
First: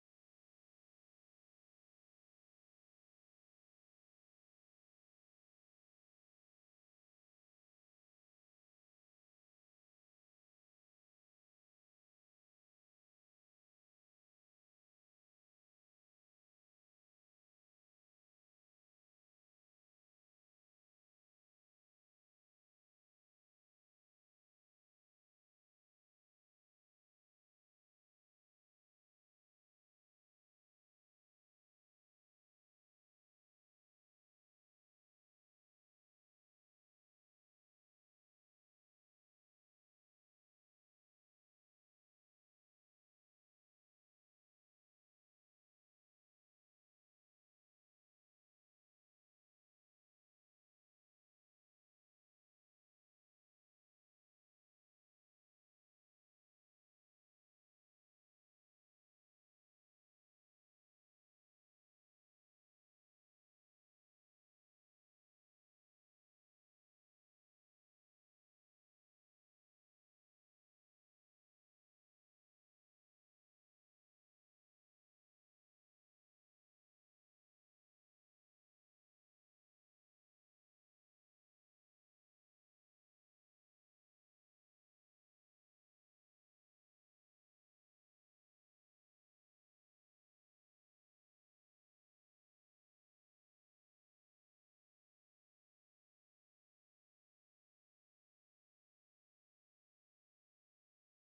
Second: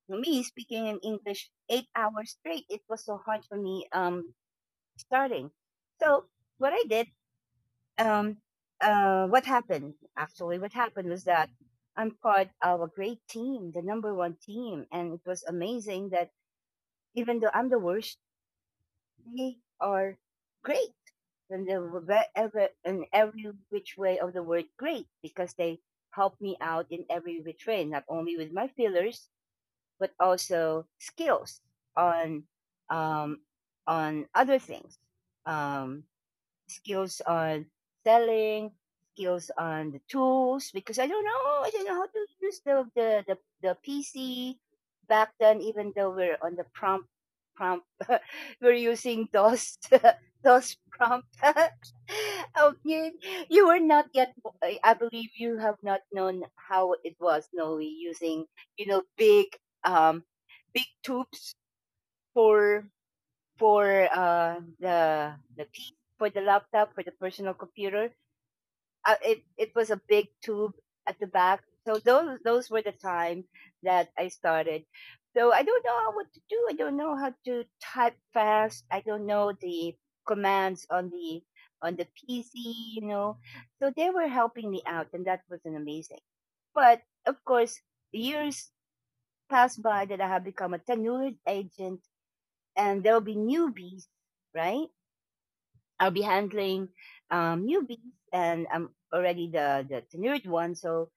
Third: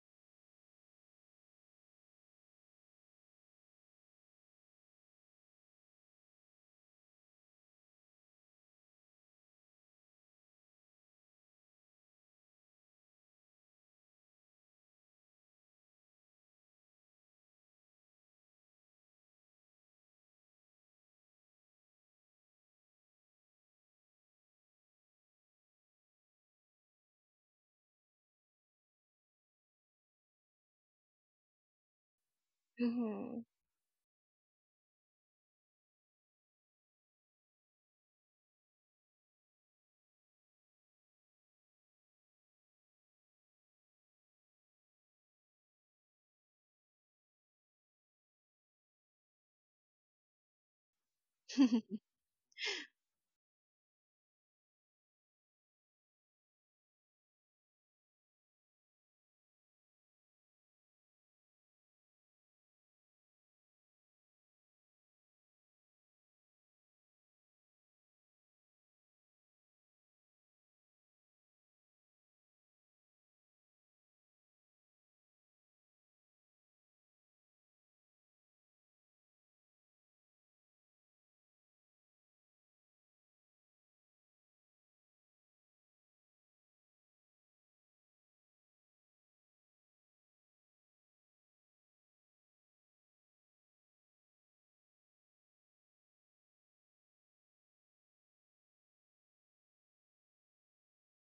Speaker 1: me speaking in English 8 hours straight. It was so hard for me starting. So what I did um, what happened actually, what happened was that I'm part of a great team, the number one team, and it was amazing that even though I'm the worst, they are great. And they were ever in every which way of the word great because they help me out in every which way, not only with my feelers, but also skills on,
Speaker 3: Mm-hmm.
Speaker 1: um, on other things, um, skills on selling, skills on the tools because I don't know how to use the PC back then. Even though we're on the prompt, we're using DOS DOS prompt. Okay, you were not yet. I believe you have not known how it was. No, we using, big um big tubes for the key for the laptop for the personal computer. It was a big tube at the back. So those were the time that I started. So I don't know what to do. I don't know how to type fast. I don't know the commands on the PC. You know, so they were helping me out, and that was an amazing. But of course, years passed by that I have become a tenured agent, and there will be newbies, right? I'll be handling newbies, and I'm already the tenured one. So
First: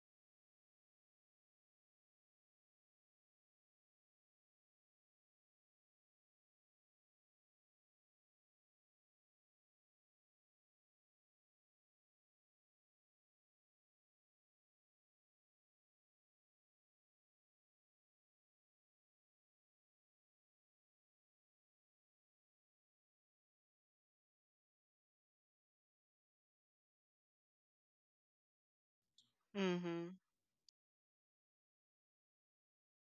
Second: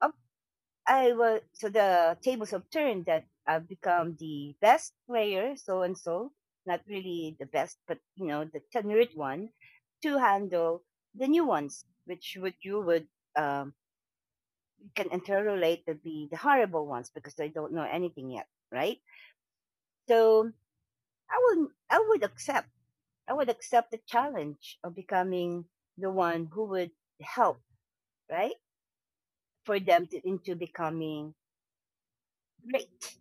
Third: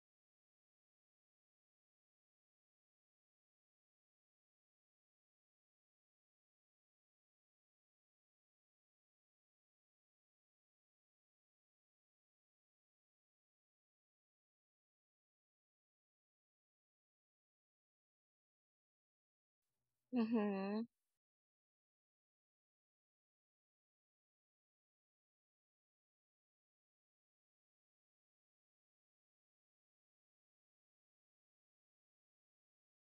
Speaker 1: up, I was so the tables have turned that I've become the best player, so and so, not really the best, but the tenured one to handle the new ones, which would um, you can interrelate the horrible ones because they don't know anything yet, right? So
Speaker 3: Mm-hmm.
Speaker 1: I would I would accept I would accept the challenge of becoming the one who would help, right? For them
Speaker 2: Mm-hmm.
Speaker 1: to into becoming great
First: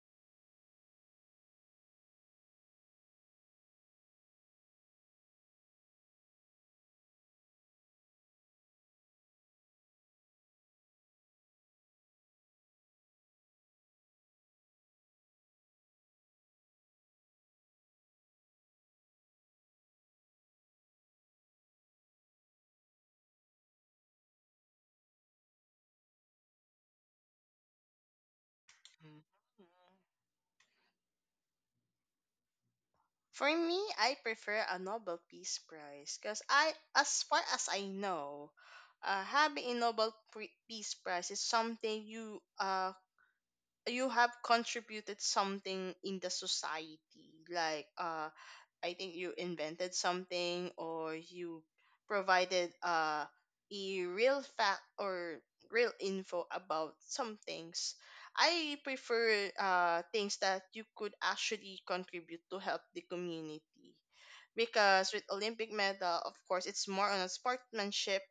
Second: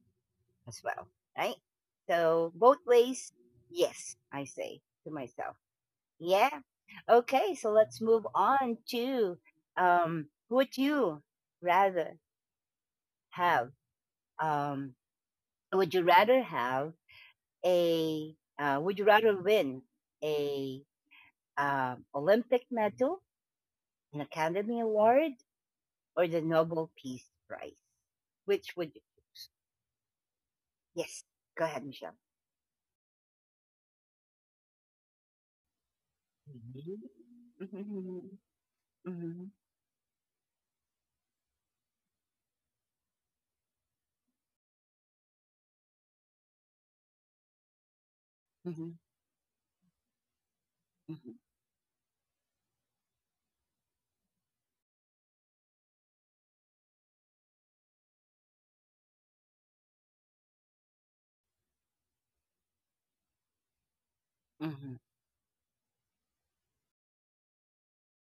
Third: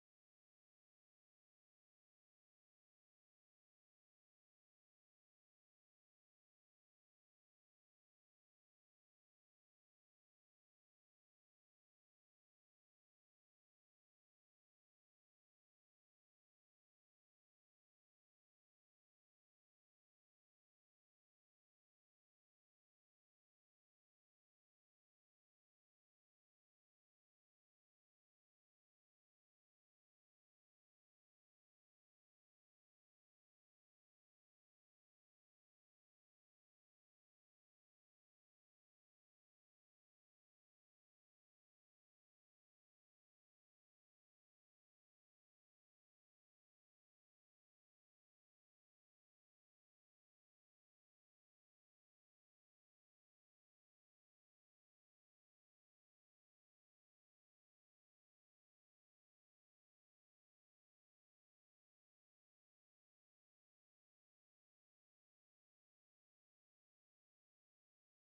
Speaker 1: as well, right? So both ways, yes, I say to myself. Yeah. Okay, so let's move on to, um would you rather have um would you rather have a would you rather win a, Olympic medal, an Academy Award, or the Nobel Peace Prize? Which would you?
Speaker 2: Mm-hmm.
Speaker 1: Yes? Go ahead, Michelle.
Speaker 2: For me, I prefer a Nobel Peace Prize because, I, as far
Speaker 1: Yeah.
Speaker 2: as I know, having a Peace Prize is something you you have contributed something in the society, like I think you invented something or you provided a real fact or real info about some things. I prefer things that you could actually contribute to help the community, because with Olympic medal, of course, it's more on a sportsmanship,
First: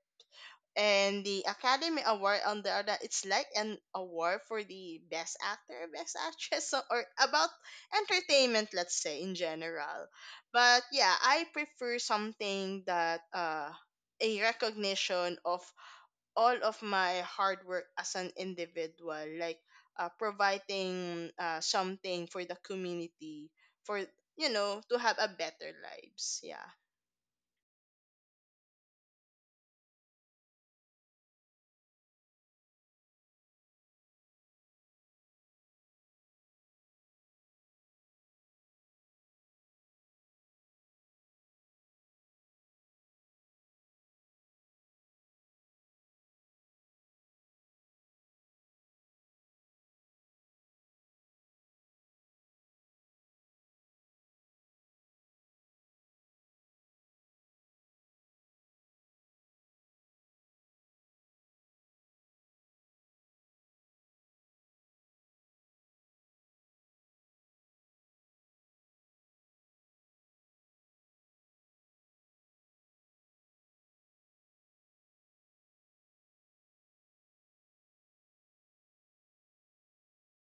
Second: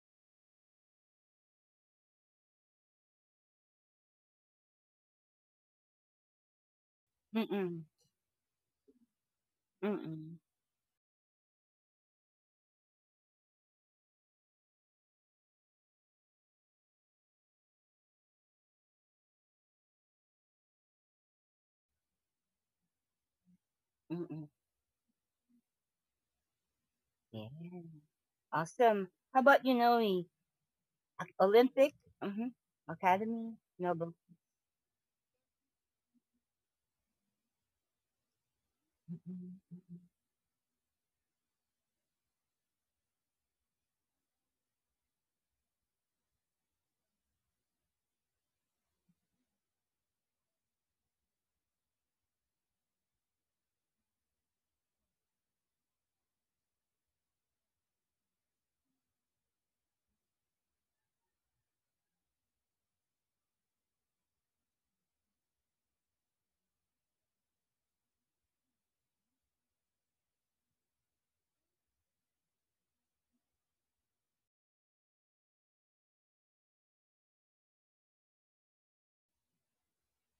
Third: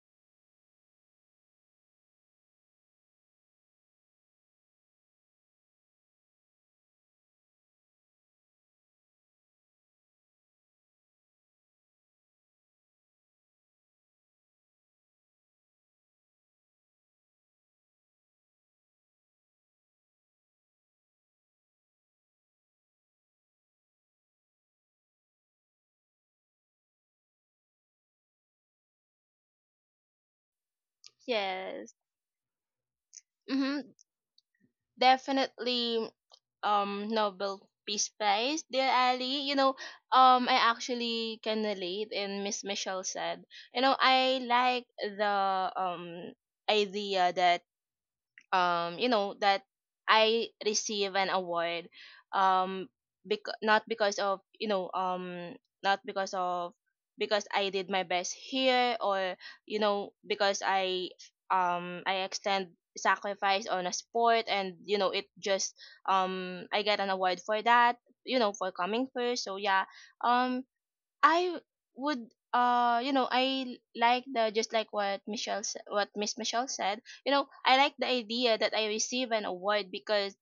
Speaker 2: and the Academy Award on the other, it's like an award for the best actor, best actress, so- or about entertainment, let's say in general. But yeah, I prefer something that a recognition of all of my hard work as an individual, like providing something for the community, for, you know, to have a better lives. Yeah.
Speaker 1: Awesome. How about you, Noe? Olympic,
Speaker 3: Yes.
Speaker 1: hmm Academy,
Speaker 3: Mm-hmm.
Speaker 1: Nobel.
Speaker 3: Definitely Nobel Peace Prize, dear Ali. You know,
Speaker 1: Mm-hmm.
Speaker 3: I actually can relate and Miss Michelle said. I like the um idea that um you know that I receive an award, um not because of not because of because I did my best here, or you know because I extend sacrifice on a sport, and you know it just, I get an award for that, you know, for coming first. So yeah, um I would, I like the, just like what what Miss Michelle said, you know, I like the idea that I receive an award because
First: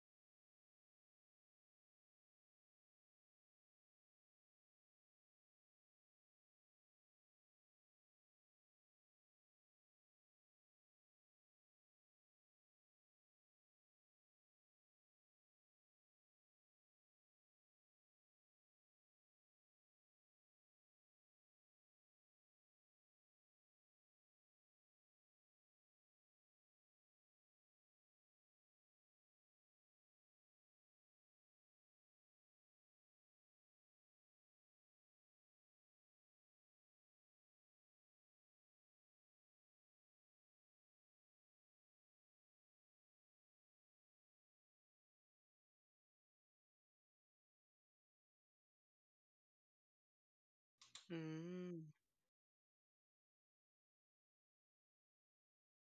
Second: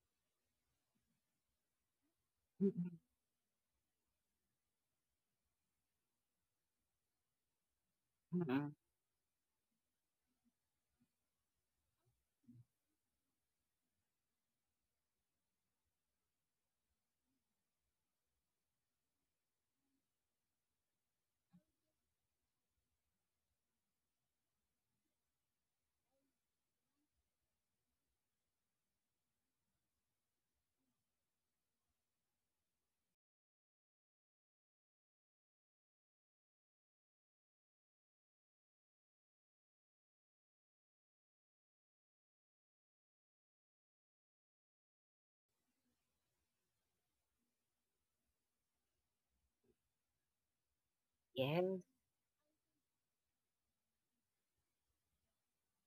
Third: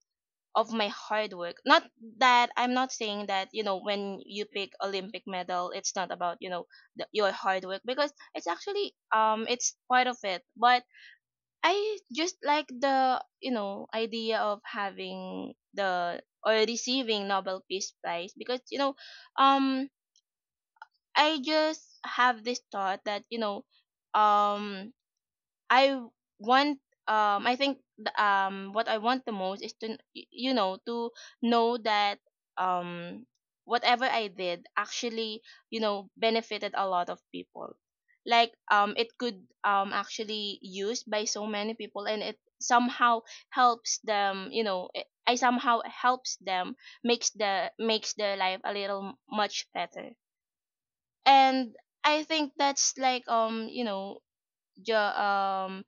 Speaker 3: of my hard work. Not that I'm not saying that, you know, when you pick Olympic medal, it's not about, you know, your hard work, because it's
Speaker 1: Mm-hmm.
Speaker 3: actually, it's part of it. But I just like the, you know, idea of having the, or receiving, Nobel Peace Prize, because you know, um I just have this thought that, you know, um, I want, I think, what I want the most is to, to know that, um, whatever I did actually, you know, benefited a lot of people. Like, it could, actually used by so many people, and it somehow helps them, you know, I somehow helps them, makes the, makes their life a little much better. And
Speaker 1: Yes.
Speaker 3: I think that's like, ju- um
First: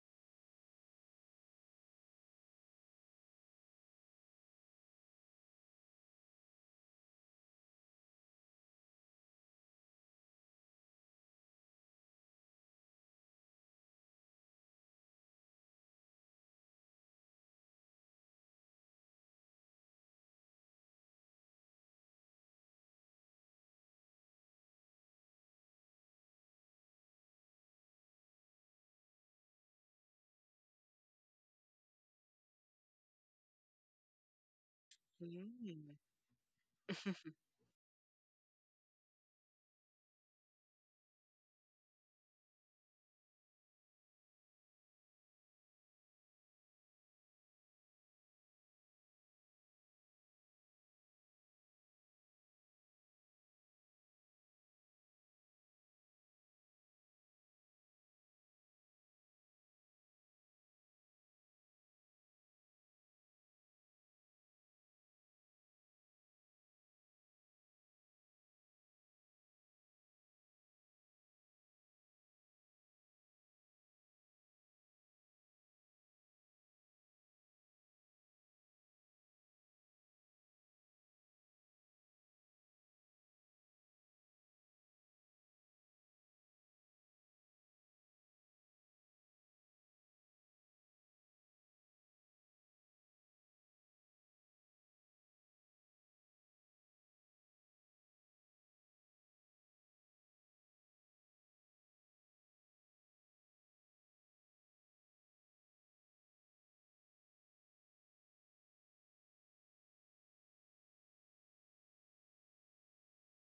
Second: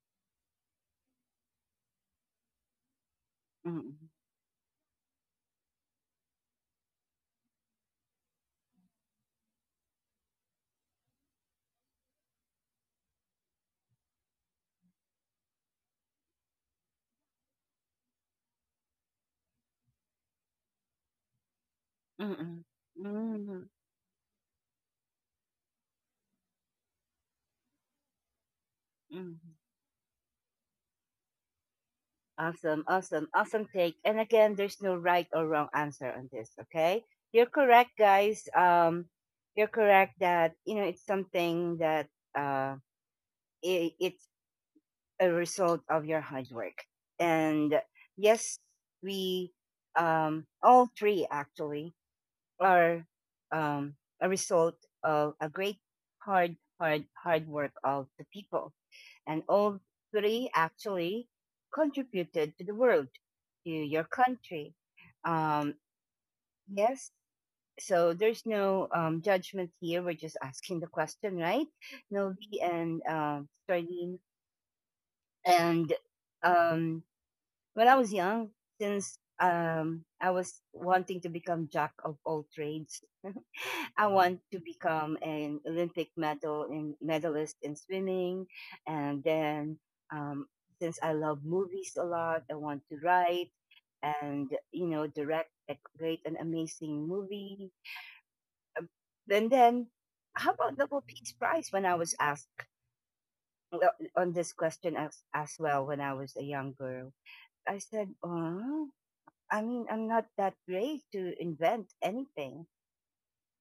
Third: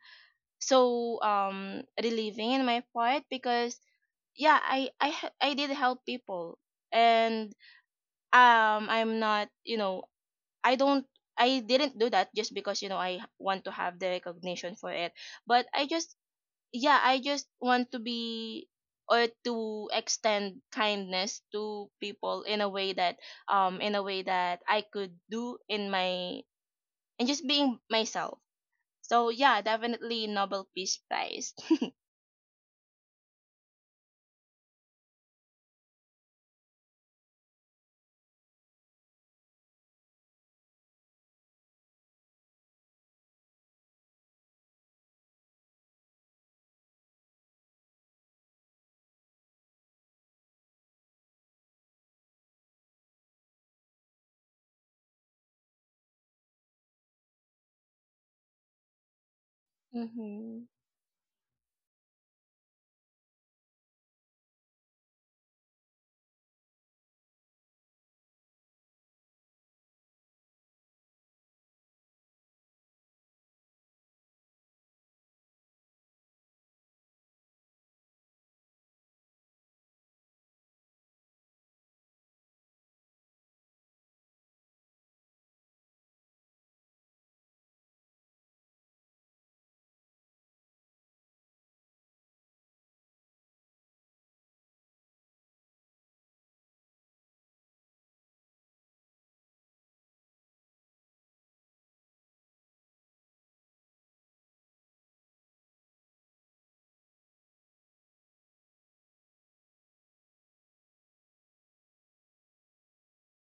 Speaker 3: so relieving in my part, because
Speaker 1: Mm-hmm.
Speaker 3: yeah, I did help people. And I'm not, you know, I don't I didn't do that just because, you know, I want to have the recognition for it. But I just, yeah, I just want to be, or to extend kindness to people, in
Speaker 1: Mm-hmm.
Speaker 3: a way that,
Speaker 1: Mm-hmm.
Speaker 3: in a way that I could do in my, and just being myself. So
Speaker 1: Mm-hmm.
Speaker 3: yeah, definitely Nobel Peace Prize.
Speaker 1: Awesome, awesome, awesome take. And again, there's no right or wrong
Speaker 2: Mm-hmm.
Speaker 1: answer on this, okay? You're correct, guys. You're correct that, it's something that uh, I it's a result of your hard work. And yes, we, all three actually are, um, a result of a great, hard, hard, hard work of the people, and all three
Speaker 3: Mm-hmm.
Speaker 1: actually contributed to the world, to your country. Um, yes, so there's no judgment here. We're just asking the question, right? Novi and Starlene. And, um, when I was young, since, I was wanting to become jack of all trades, I want to become an Olympic medalist in swimming, and then, um, since I love movies a lot, I want to write and direct a great and amazing movie. Then, how about Nobel Peace Prize? When I was asked, uh, on this question as well when I was a young girl, I said, "Oh, I mean, I'm not that great to invent anything."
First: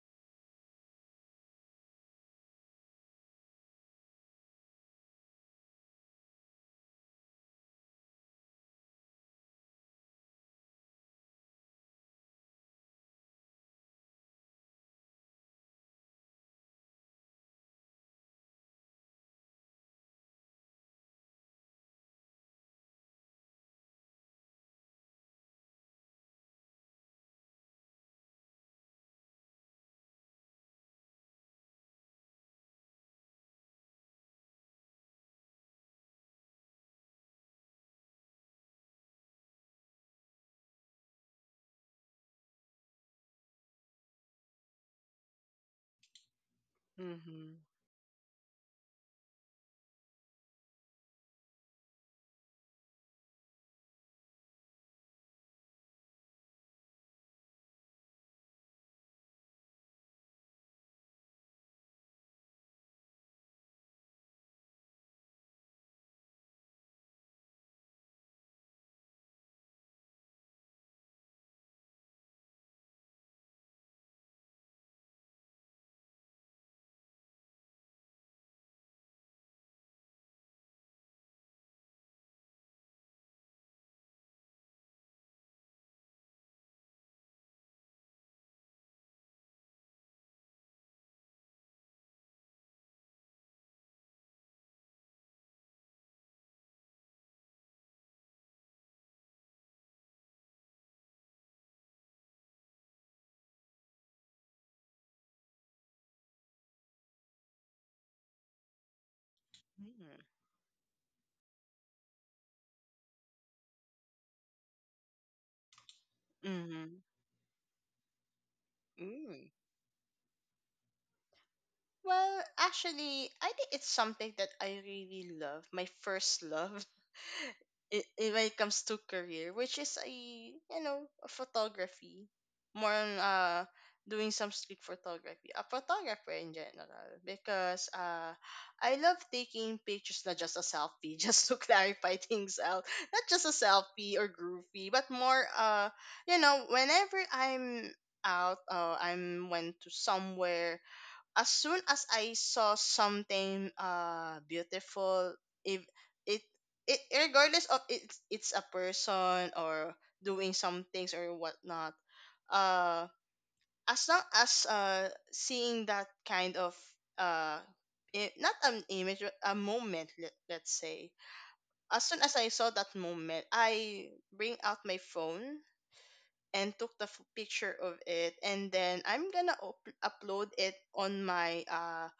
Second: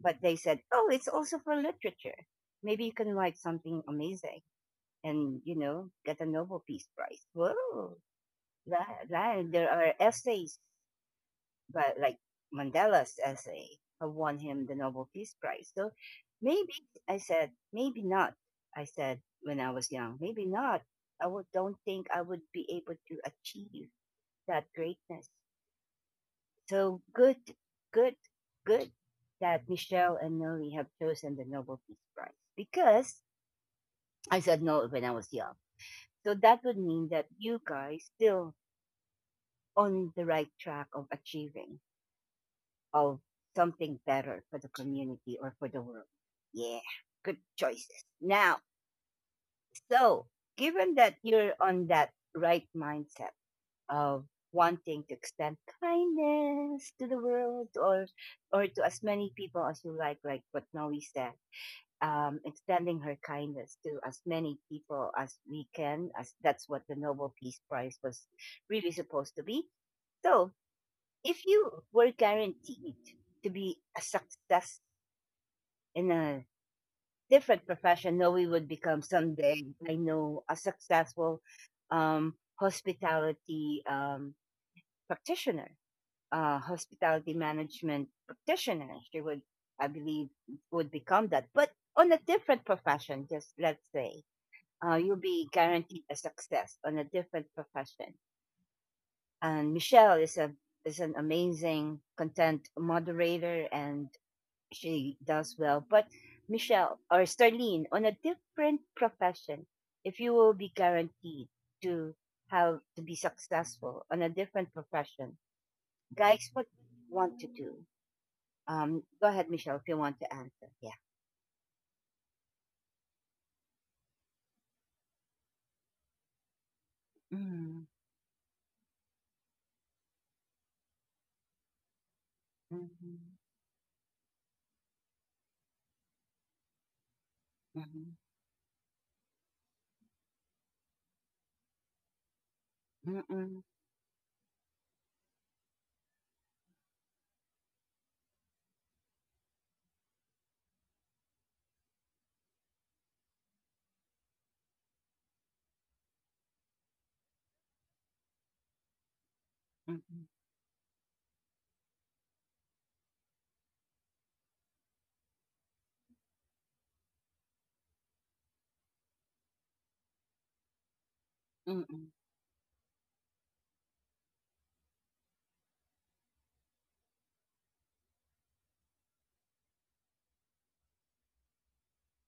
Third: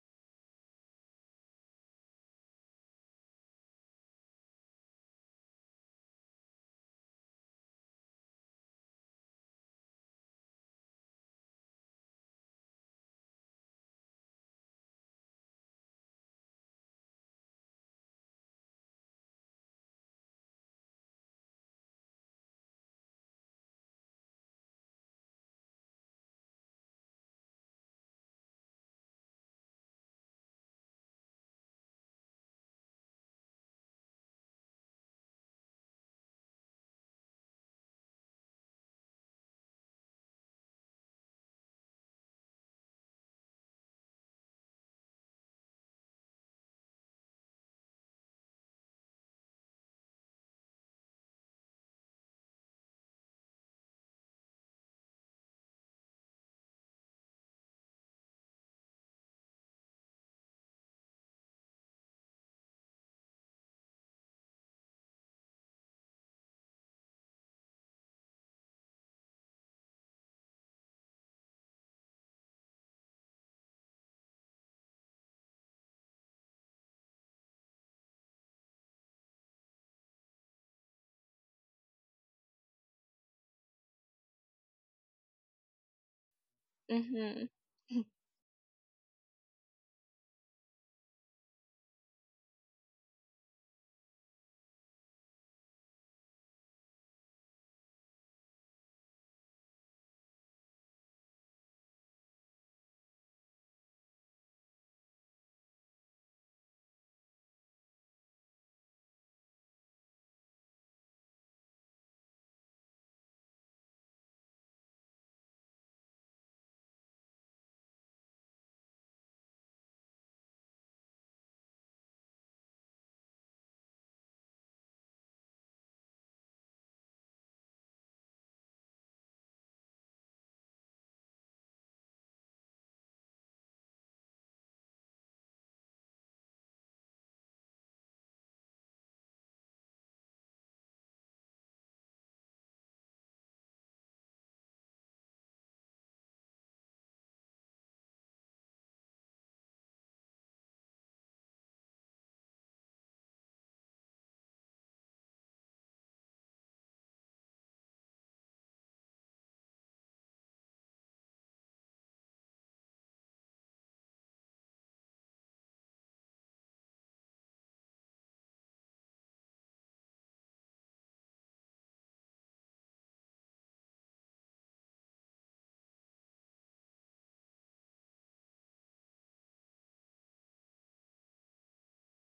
Speaker 1: But they said, "Oh, it's also for literature. Maybe you can write something amazing and get a Nobel Peace Prize." Whoa! That there are essays, but like, Mandela's essay have won him the Nobel Peace Prize. So maybe, I said, maybe not. I said when I was young, maybe not. I don't think I would be able to achieve that greatness. So good, good, good that Michelle and Noli have chosen the Nobel Peace Prize because I said no when I was young. So that would mean that you guys still on the right track of achieving of something better for the community or for the world. Yeah, good
Speaker 2: Mm-hmm.
Speaker 1: choices. Now, so given that you're on that right mindset of wanting to extend kindness to the world, or to as many people as you, like what Noe said, extending her kindness to as many people as we can, as that's what the Nobel Peace Prize was really supposed to be. So if you were guaranteed to be a success in a different profession, Noe would become someday, I know, a successful hospitality practitioner, hospitality
Speaker 3: Mm-hmm.
Speaker 1: management practitioner. She would, I believe, would become that, but on a different profession. Just let's say, you'll be guaranteed a success on a different profession. And Michelle is an amazing content moderator, and she does well. But Michelle or Starlene on a different profession, if you will be guaranteed to to be successful on a different profession, guys, what do
Speaker 2: Mhm.
Speaker 1: you want to do? Go ahead,
Speaker 2: Mm.
Speaker 1: Michelle, if you want to answer. Yeah.
Speaker 2: Well, actually, I think it's something that I really love. My first love,
Speaker 1: Mm-hmm.
Speaker 2: when it comes to career, which is a, you know, a photography, more on
Speaker 1: Mm-hmm.
Speaker 2: doing some street photography, a photographer in general. Because I love taking pictures, not just a selfie, just to clarify things out,
Speaker 1: Mm-hmm.
Speaker 2: not just a
Speaker 1: Mm-mm.
Speaker 2: selfie or groupie, but more you know, whenever I'm out, I'm went to somewhere, as soon as I saw something beautiful, if it it regardless of it, it's a person or
Speaker 1: Mm-mm.
Speaker 2: doing some things or whatnot, uh as long as seeing that kind of uh not an image but a moment, let, let's say, as
Speaker 1: Mm-mm.
Speaker 2: soon as I saw that moment I bring out my phone and took picture of it and then I'm gonna upload it on my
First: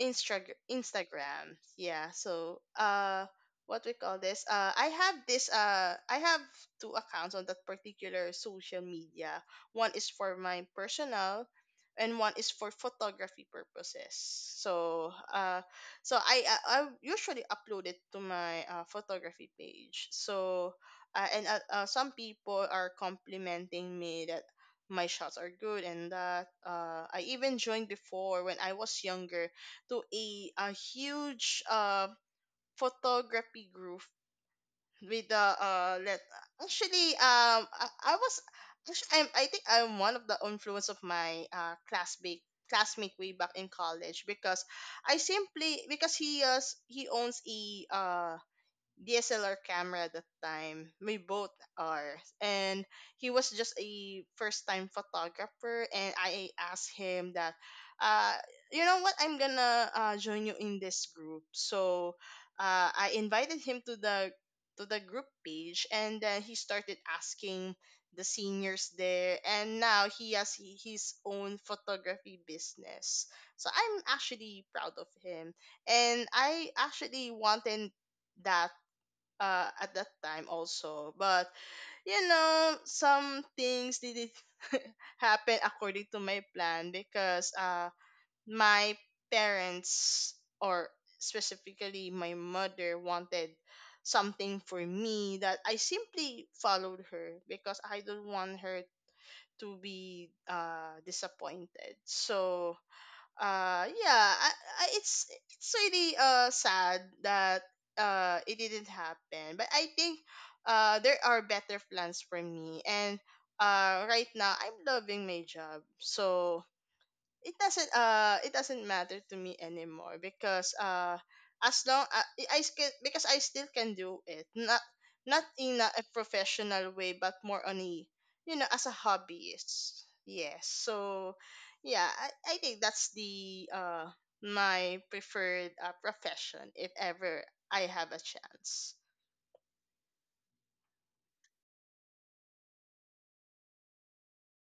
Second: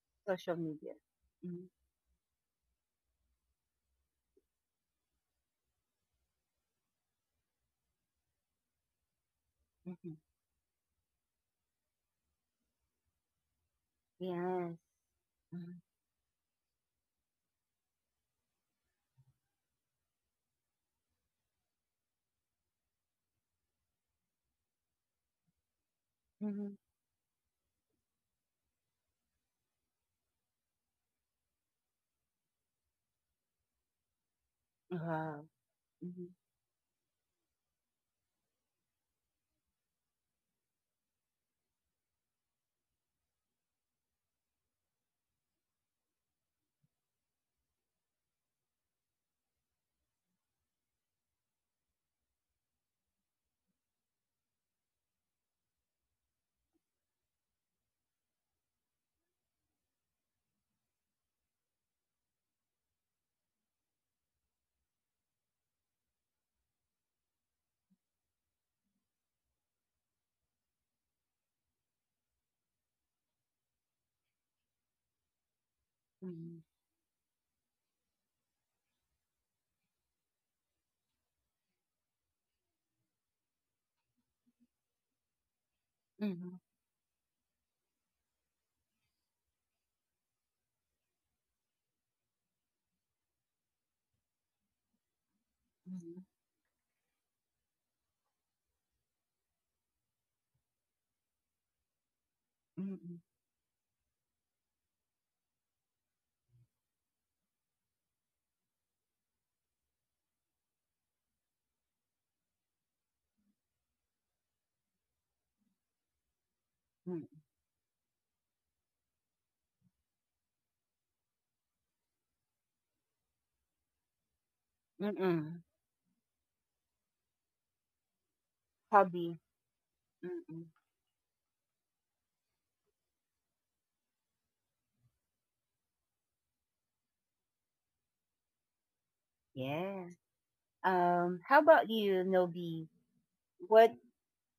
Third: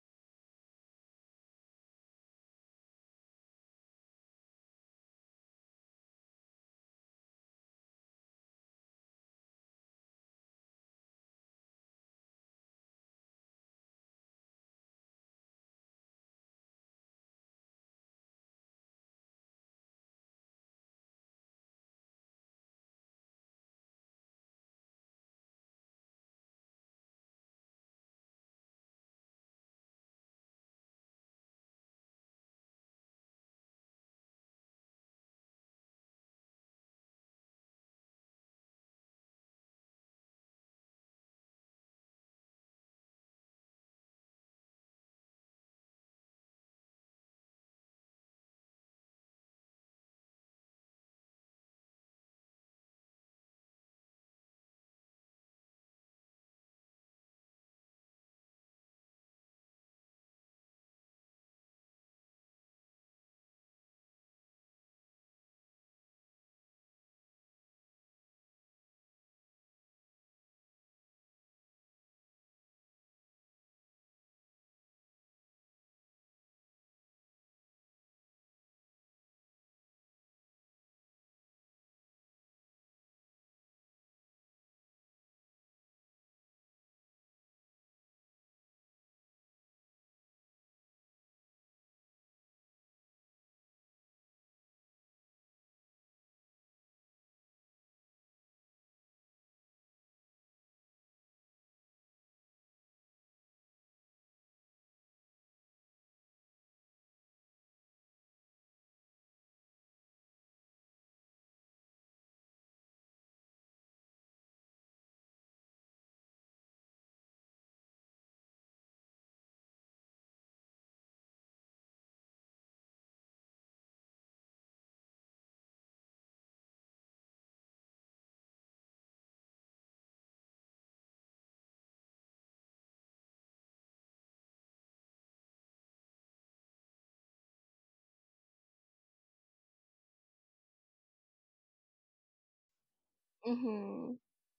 Speaker 1: Social media.
Speaker 2: Instagram.
Speaker 1: Mm-hmm.
Speaker 2: Yeah. So what we call this? I have two accounts on that particular social media. One is
Speaker 1: Mm-hmm.
Speaker 2: for my personal and one is for photography purposes.
Speaker 1: Yes.
Speaker 2: So
Speaker 1: Mm-hmm.
Speaker 2: so I I, I usually upload it to my photography page. So and some people are complimenting me that my shots are good, and that
Speaker 1: Mm-hmm.
Speaker 2: I even joined before when I was younger to a huge photography group with the
Speaker 1: Wow.
Speaker 2: let
Speaker 1: Mm-hmm.
Speaker 2: actually I was actually, I think I'm one of the influence of my classmate way back in college, because I simply because he is he owns a DSLR camera at that time. We both are. And he was just a first time photographer and I asked him that uh you know what, I'm gonna join you in this group. So I invited him to the group page and then he started asking the seniors there, and now he has his own photography business. So I'm actually proud of him, and
Speaker 1: Mm-hmm.
Speaker 2: I actually wanted that at that time also, but you know, some things didn't happen according to my plan because my parents, or specifically my mother, wanted something for me that I
Speaker 1: Mm-hmm.
Speaker 2: simply followed her because I don't want her to be disappointed. So
Speaker 1: Mm-hmm.
Speaker 2: yeah, I, it's it's really sad that it didn't happen, but I think there are better plans for me, and right now I'm loving my job, so
Speaker 1: Mm-hmm.
Speaker 2: it doesn't matter to me anymore because as long I can, because I still can do it, not not
Speaker 1: Mm-mm.
Speaker 2: in a professional way, but more on a, you know, as a
Speaker 1: Hobby.
Speaker 2: hobbyist, yes.
Speaker 1: Mm-mm.
Speaker 2: So yeah, I think that's the my preferred profession if ever I have a chance.
Speaker 1: Yeah. How about you, Nobi? What,
Speaker 3: Mm-hmm.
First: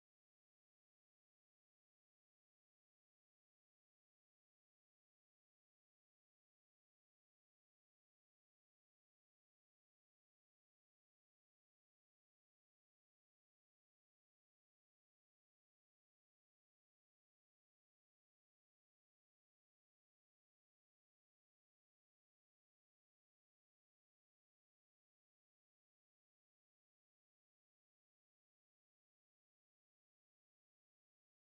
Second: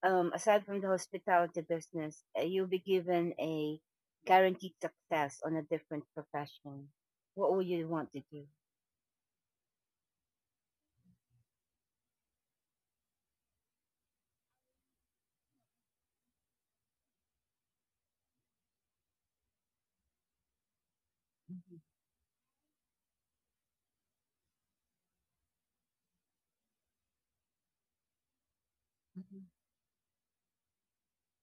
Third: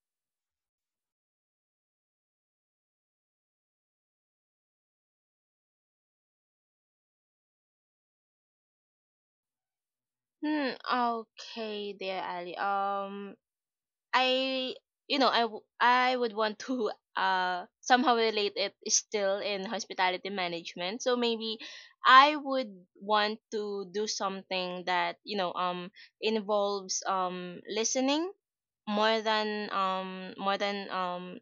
Speaker 1: aside from the hospitality business, you'll be given a guaranteed success on a different profession. What would you want to do?
Speaker 3: Hmm. Okay, dear Ali. I, I would want to somehow relate it still in hospitality management. So maybe
Speaker 1: Mhm,
Speaker 3: I would want to do something that, you know, involves listening more
Speaker 1: mhm,
Speaker 3: than,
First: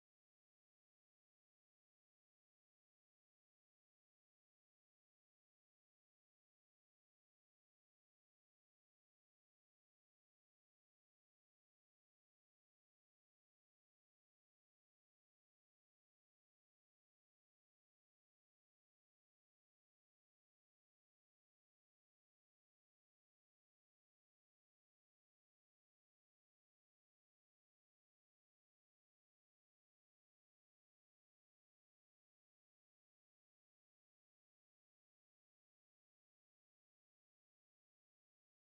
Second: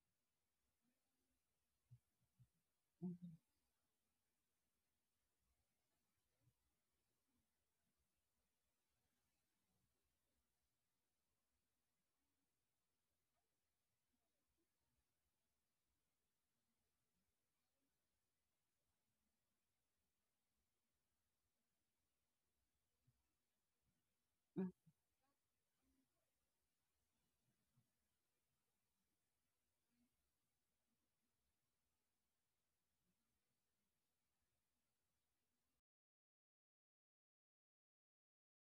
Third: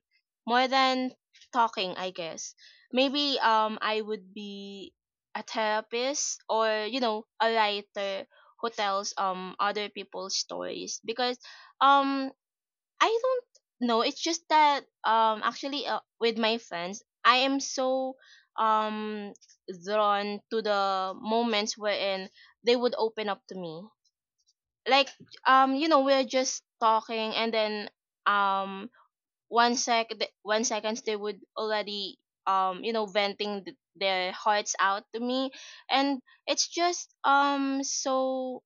Speaker 3: more than talking, I guess.
Speaker 1: mhm,
Speaker 3: Maybe I would be a therapist, or you know, a writer who tells other people's stories. Because um I don't know, it's just that actually, with my friends, I am so um drawn to the moments wherein they would open up to me. Like, you know, we're just talking, and then um 1 seconds they would already, you know, venting their hearts out to me. And it's just so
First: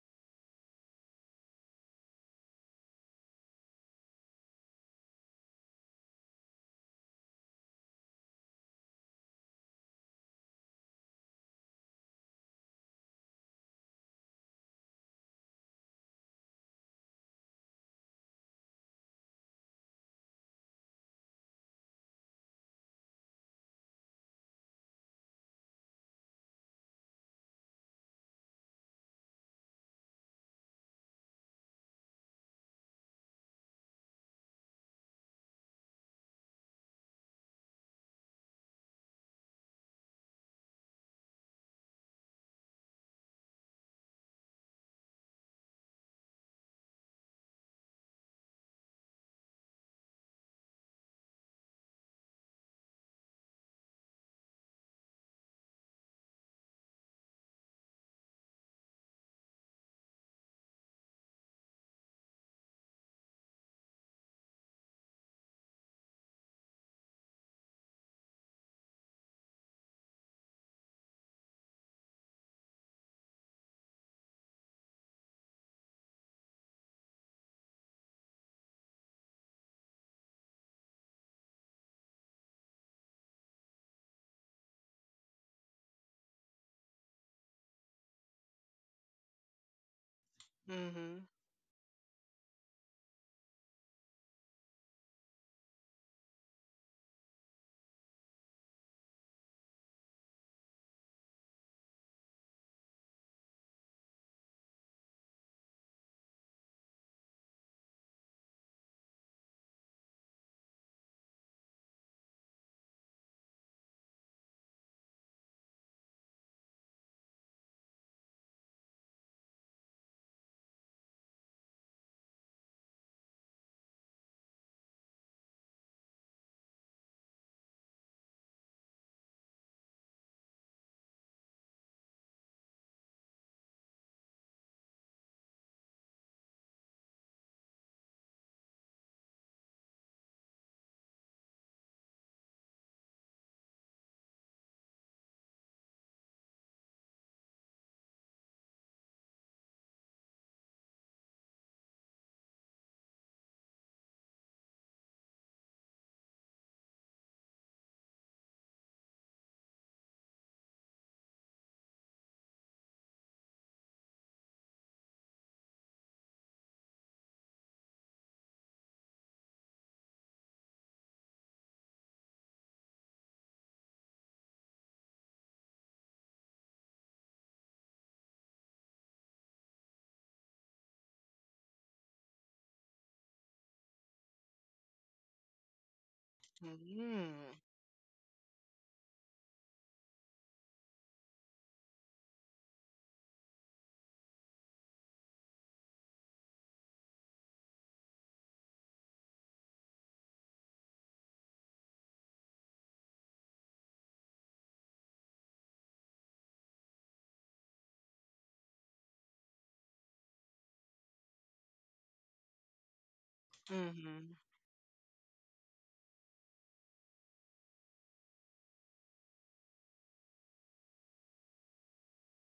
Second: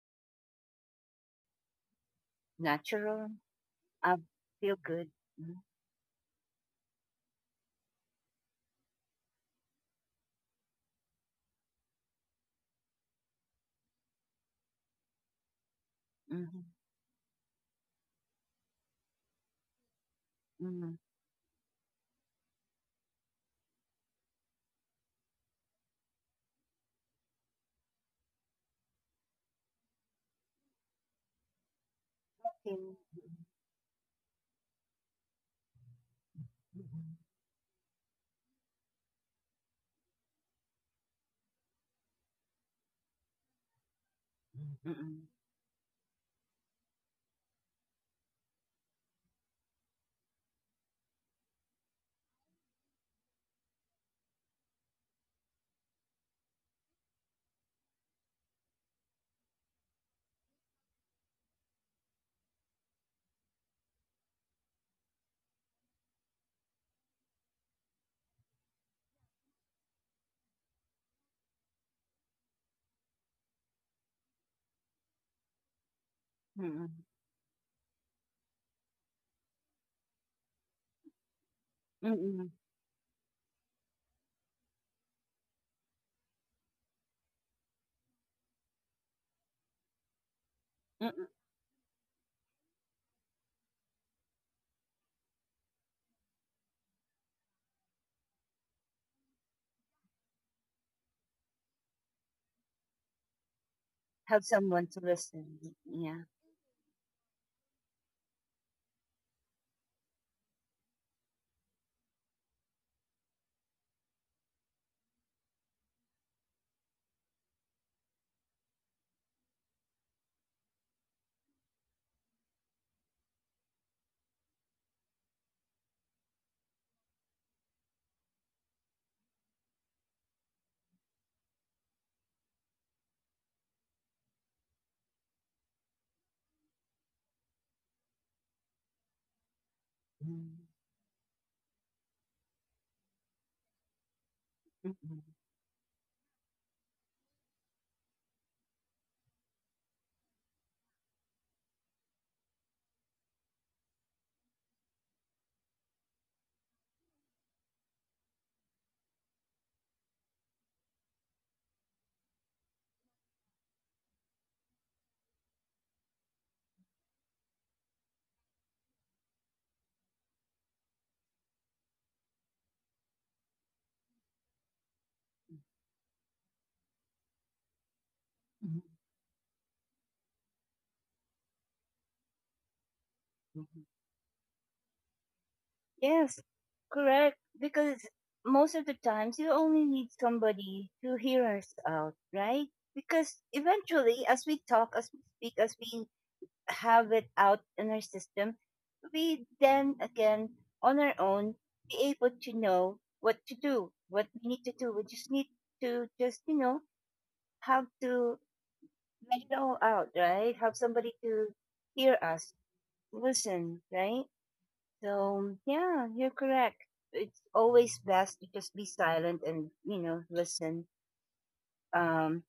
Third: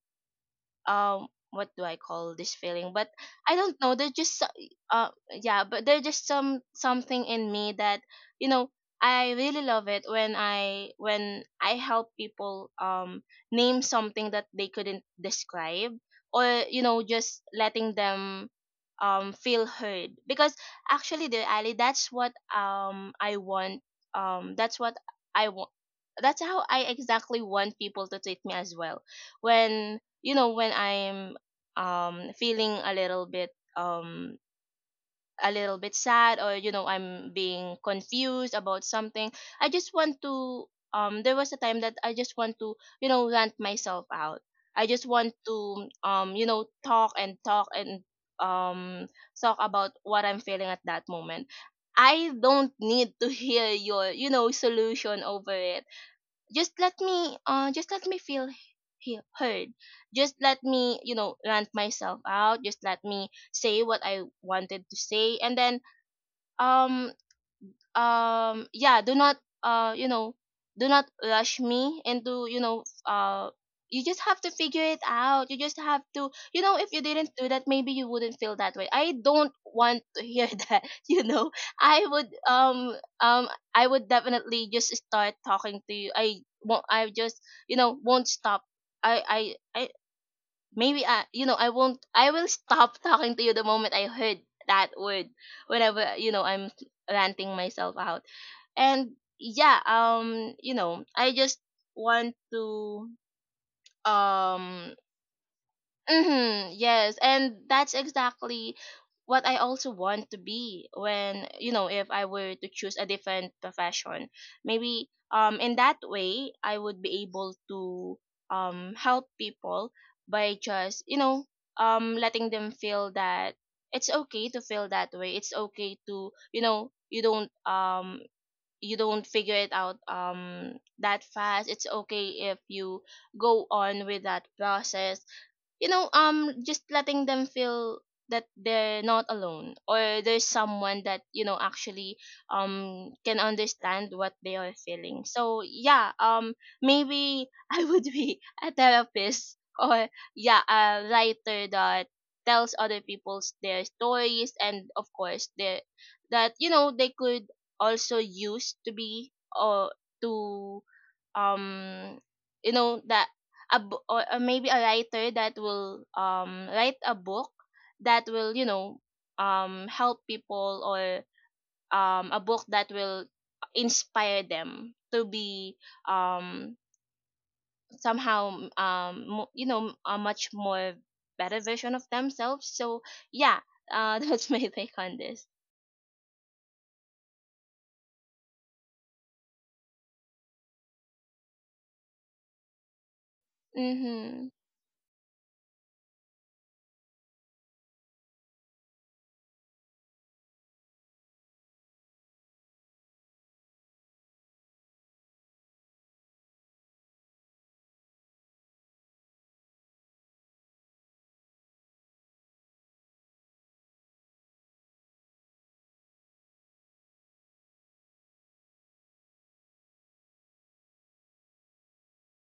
Speaker 3: what do I call this feeling? But
Speaker 1: Natural.
Speaker 3: I don't know,
Speaker 1: I
Speaker 3: there's just
Speaker 1: feel good. Mhm,
Speaker 3: yeah, but there's just some something in me that, you know, I really love it when I help people name something that they couldn't describe, or
Speaker 1: mhm,
Speaker 3: you know, just letting them feel heard. Because
Speaker 1: mhm.
Speaker 3: actually, the Ali, that's what I want, that's what I want, that's how I exactly want people to treat me as well, when, you know, when I'm feeling a
Speaker 1: Feel-
Speaker 3: little bit, um a little bit sad, or you know,
Speaker 1: mhm,
Speaker 3: I'm being confused about something. I just want to, there was a time that I just want to, you know, rant myself out. I just
Speaker 1: mhm,
Speaker 3: want to, you know, talk and talk, and um talk about what I'm feeling at that moment. I don't need to hear your, you know, solution over it. Just let me, just let me feel heard. Just let me, you know, rant myself out. Just let me say what I wanted to say. And then um yeah, do not, you know, do not rush me into, you know, you just have to figure it out, you just have to, you know, if you
Speaker 1: mhm,
Speaker 3: didn't do that, maybe you wouldn't feel that way. I don't want to hear that, you know. I would
Speaker 1: mhm,
Speaker 3: I would definitely just start talking to you. I won't, I just, you know, won't stop. i i i maybe
Speaker 2: Mm-hmm.
Speaker 3: i
Speaker 1: mhm.
Speaker 3: you know, I won't I will stop talking to you the moment I heard that word, whenever, you know, I'm ranting myself out. And yeah, you know, I just want to
Speaker 1: Have someone
Speaker 3: um
Speaker 1: to listen. Yeah.
Speaker 3: mhm, yes. And that's exactly what I also want to be, when, you know, if I were to choose a different profession. Maybe in that way, I would be able to help people by just, you know, letting them feel that it's okay to feel that way. It's okay to, you know, you don't figure it out that fast. It's okay if you go on with that process, you know. Just letting them feel that they're not alone, or there's
Speaker 1: Mhm,
Speaker 3: someone that, you know, actually can understand what they are feeling.
Speaker 1: mhm,
Speaker 3: So yeah, maybe I would be a therapist, or yeah, a writer that tells other people's their stories, and of course their, that, you know, they could also use to be, or to, um you know, that a bo- or maybe a writer that will write a book that will, you know, help people. Or a book that will inspire them to be um somehow
Speaker 1: mhm,
Speaker 3: you know, a much more better version of themselves. So yeah,
Speaker 1: mhm.
Speaker 3: that's my take on this.
Speaker 1: Yes, correct.
Speaker 2: Mm-hmm.
Speaker 1: Because most of the times you only need somebody to hear us out, right? Because eventually, as
Speaker 3: Mhm.
Speaker 1: we talk, as we speak, as we have it out in our system, we then again, on our own, be able to know what to do, what we need to do. We just need to just, have to let it all out, right? Have somebody to hear us, listen, right?
Speaker 2: Mm-hmm.
Speaker 1: So yeah, you're correct. It's always best to just be silent and listen. Um,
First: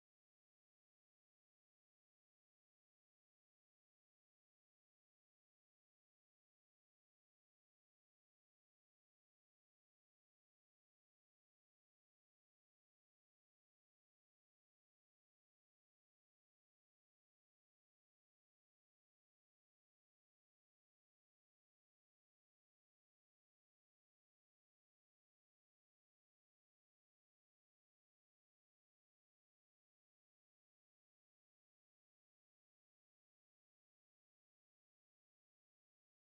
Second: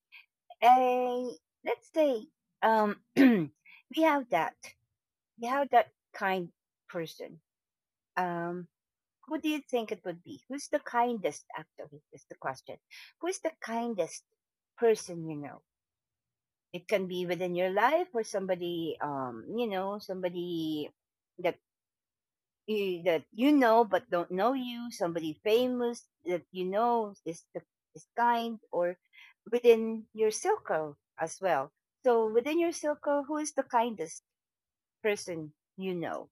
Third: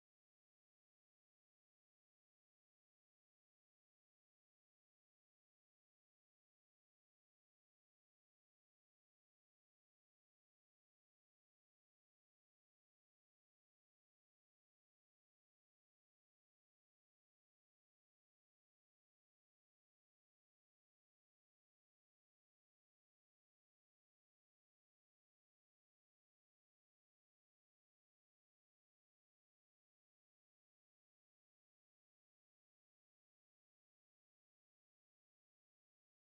Speaker 1: a let's say, um we have that we have that kind person. Um, who do you think it would be? Who's the kindest? Actually, is the question. Who's the kindest person you know? It can be within your life or somebody, somebody that that you know but don't know you, somebody famous that you know is kind, or within your circle as well. So within your circle, who is the kindest person you know?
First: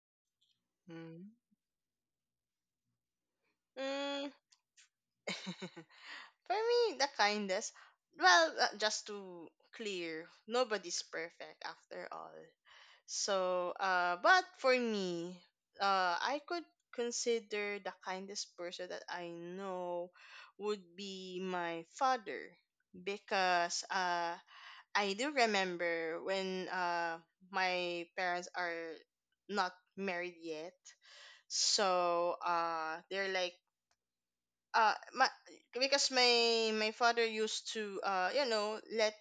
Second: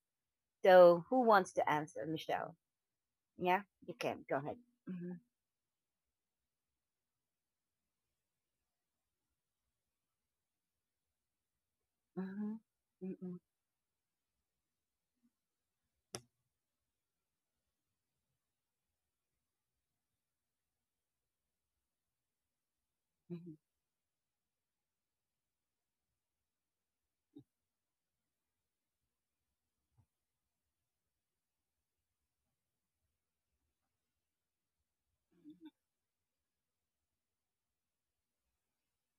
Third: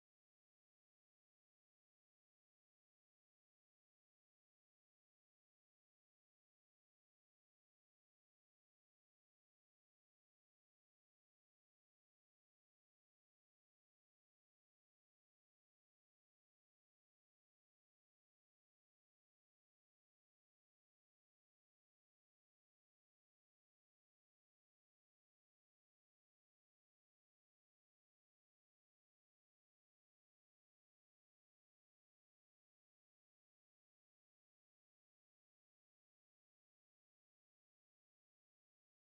Speaker 1: So who wants to answer, Michelle? Yeah, you can
Speaker 2: Mm-hmm. Mm.
Speaker 1: go ahead. Mhm,
Speaker 2: For me, the kindest, well, just to clear, nobody's perfect after all.
Speaker 1: mhm, mhm,
Speaker 2: So, but for me, I could consider the kindest person that I know would be my father,
Speaker 1: mhm,
Speaker 2: because I do remember when, my parents are not married yet. So, they're like my because my father used to you know, let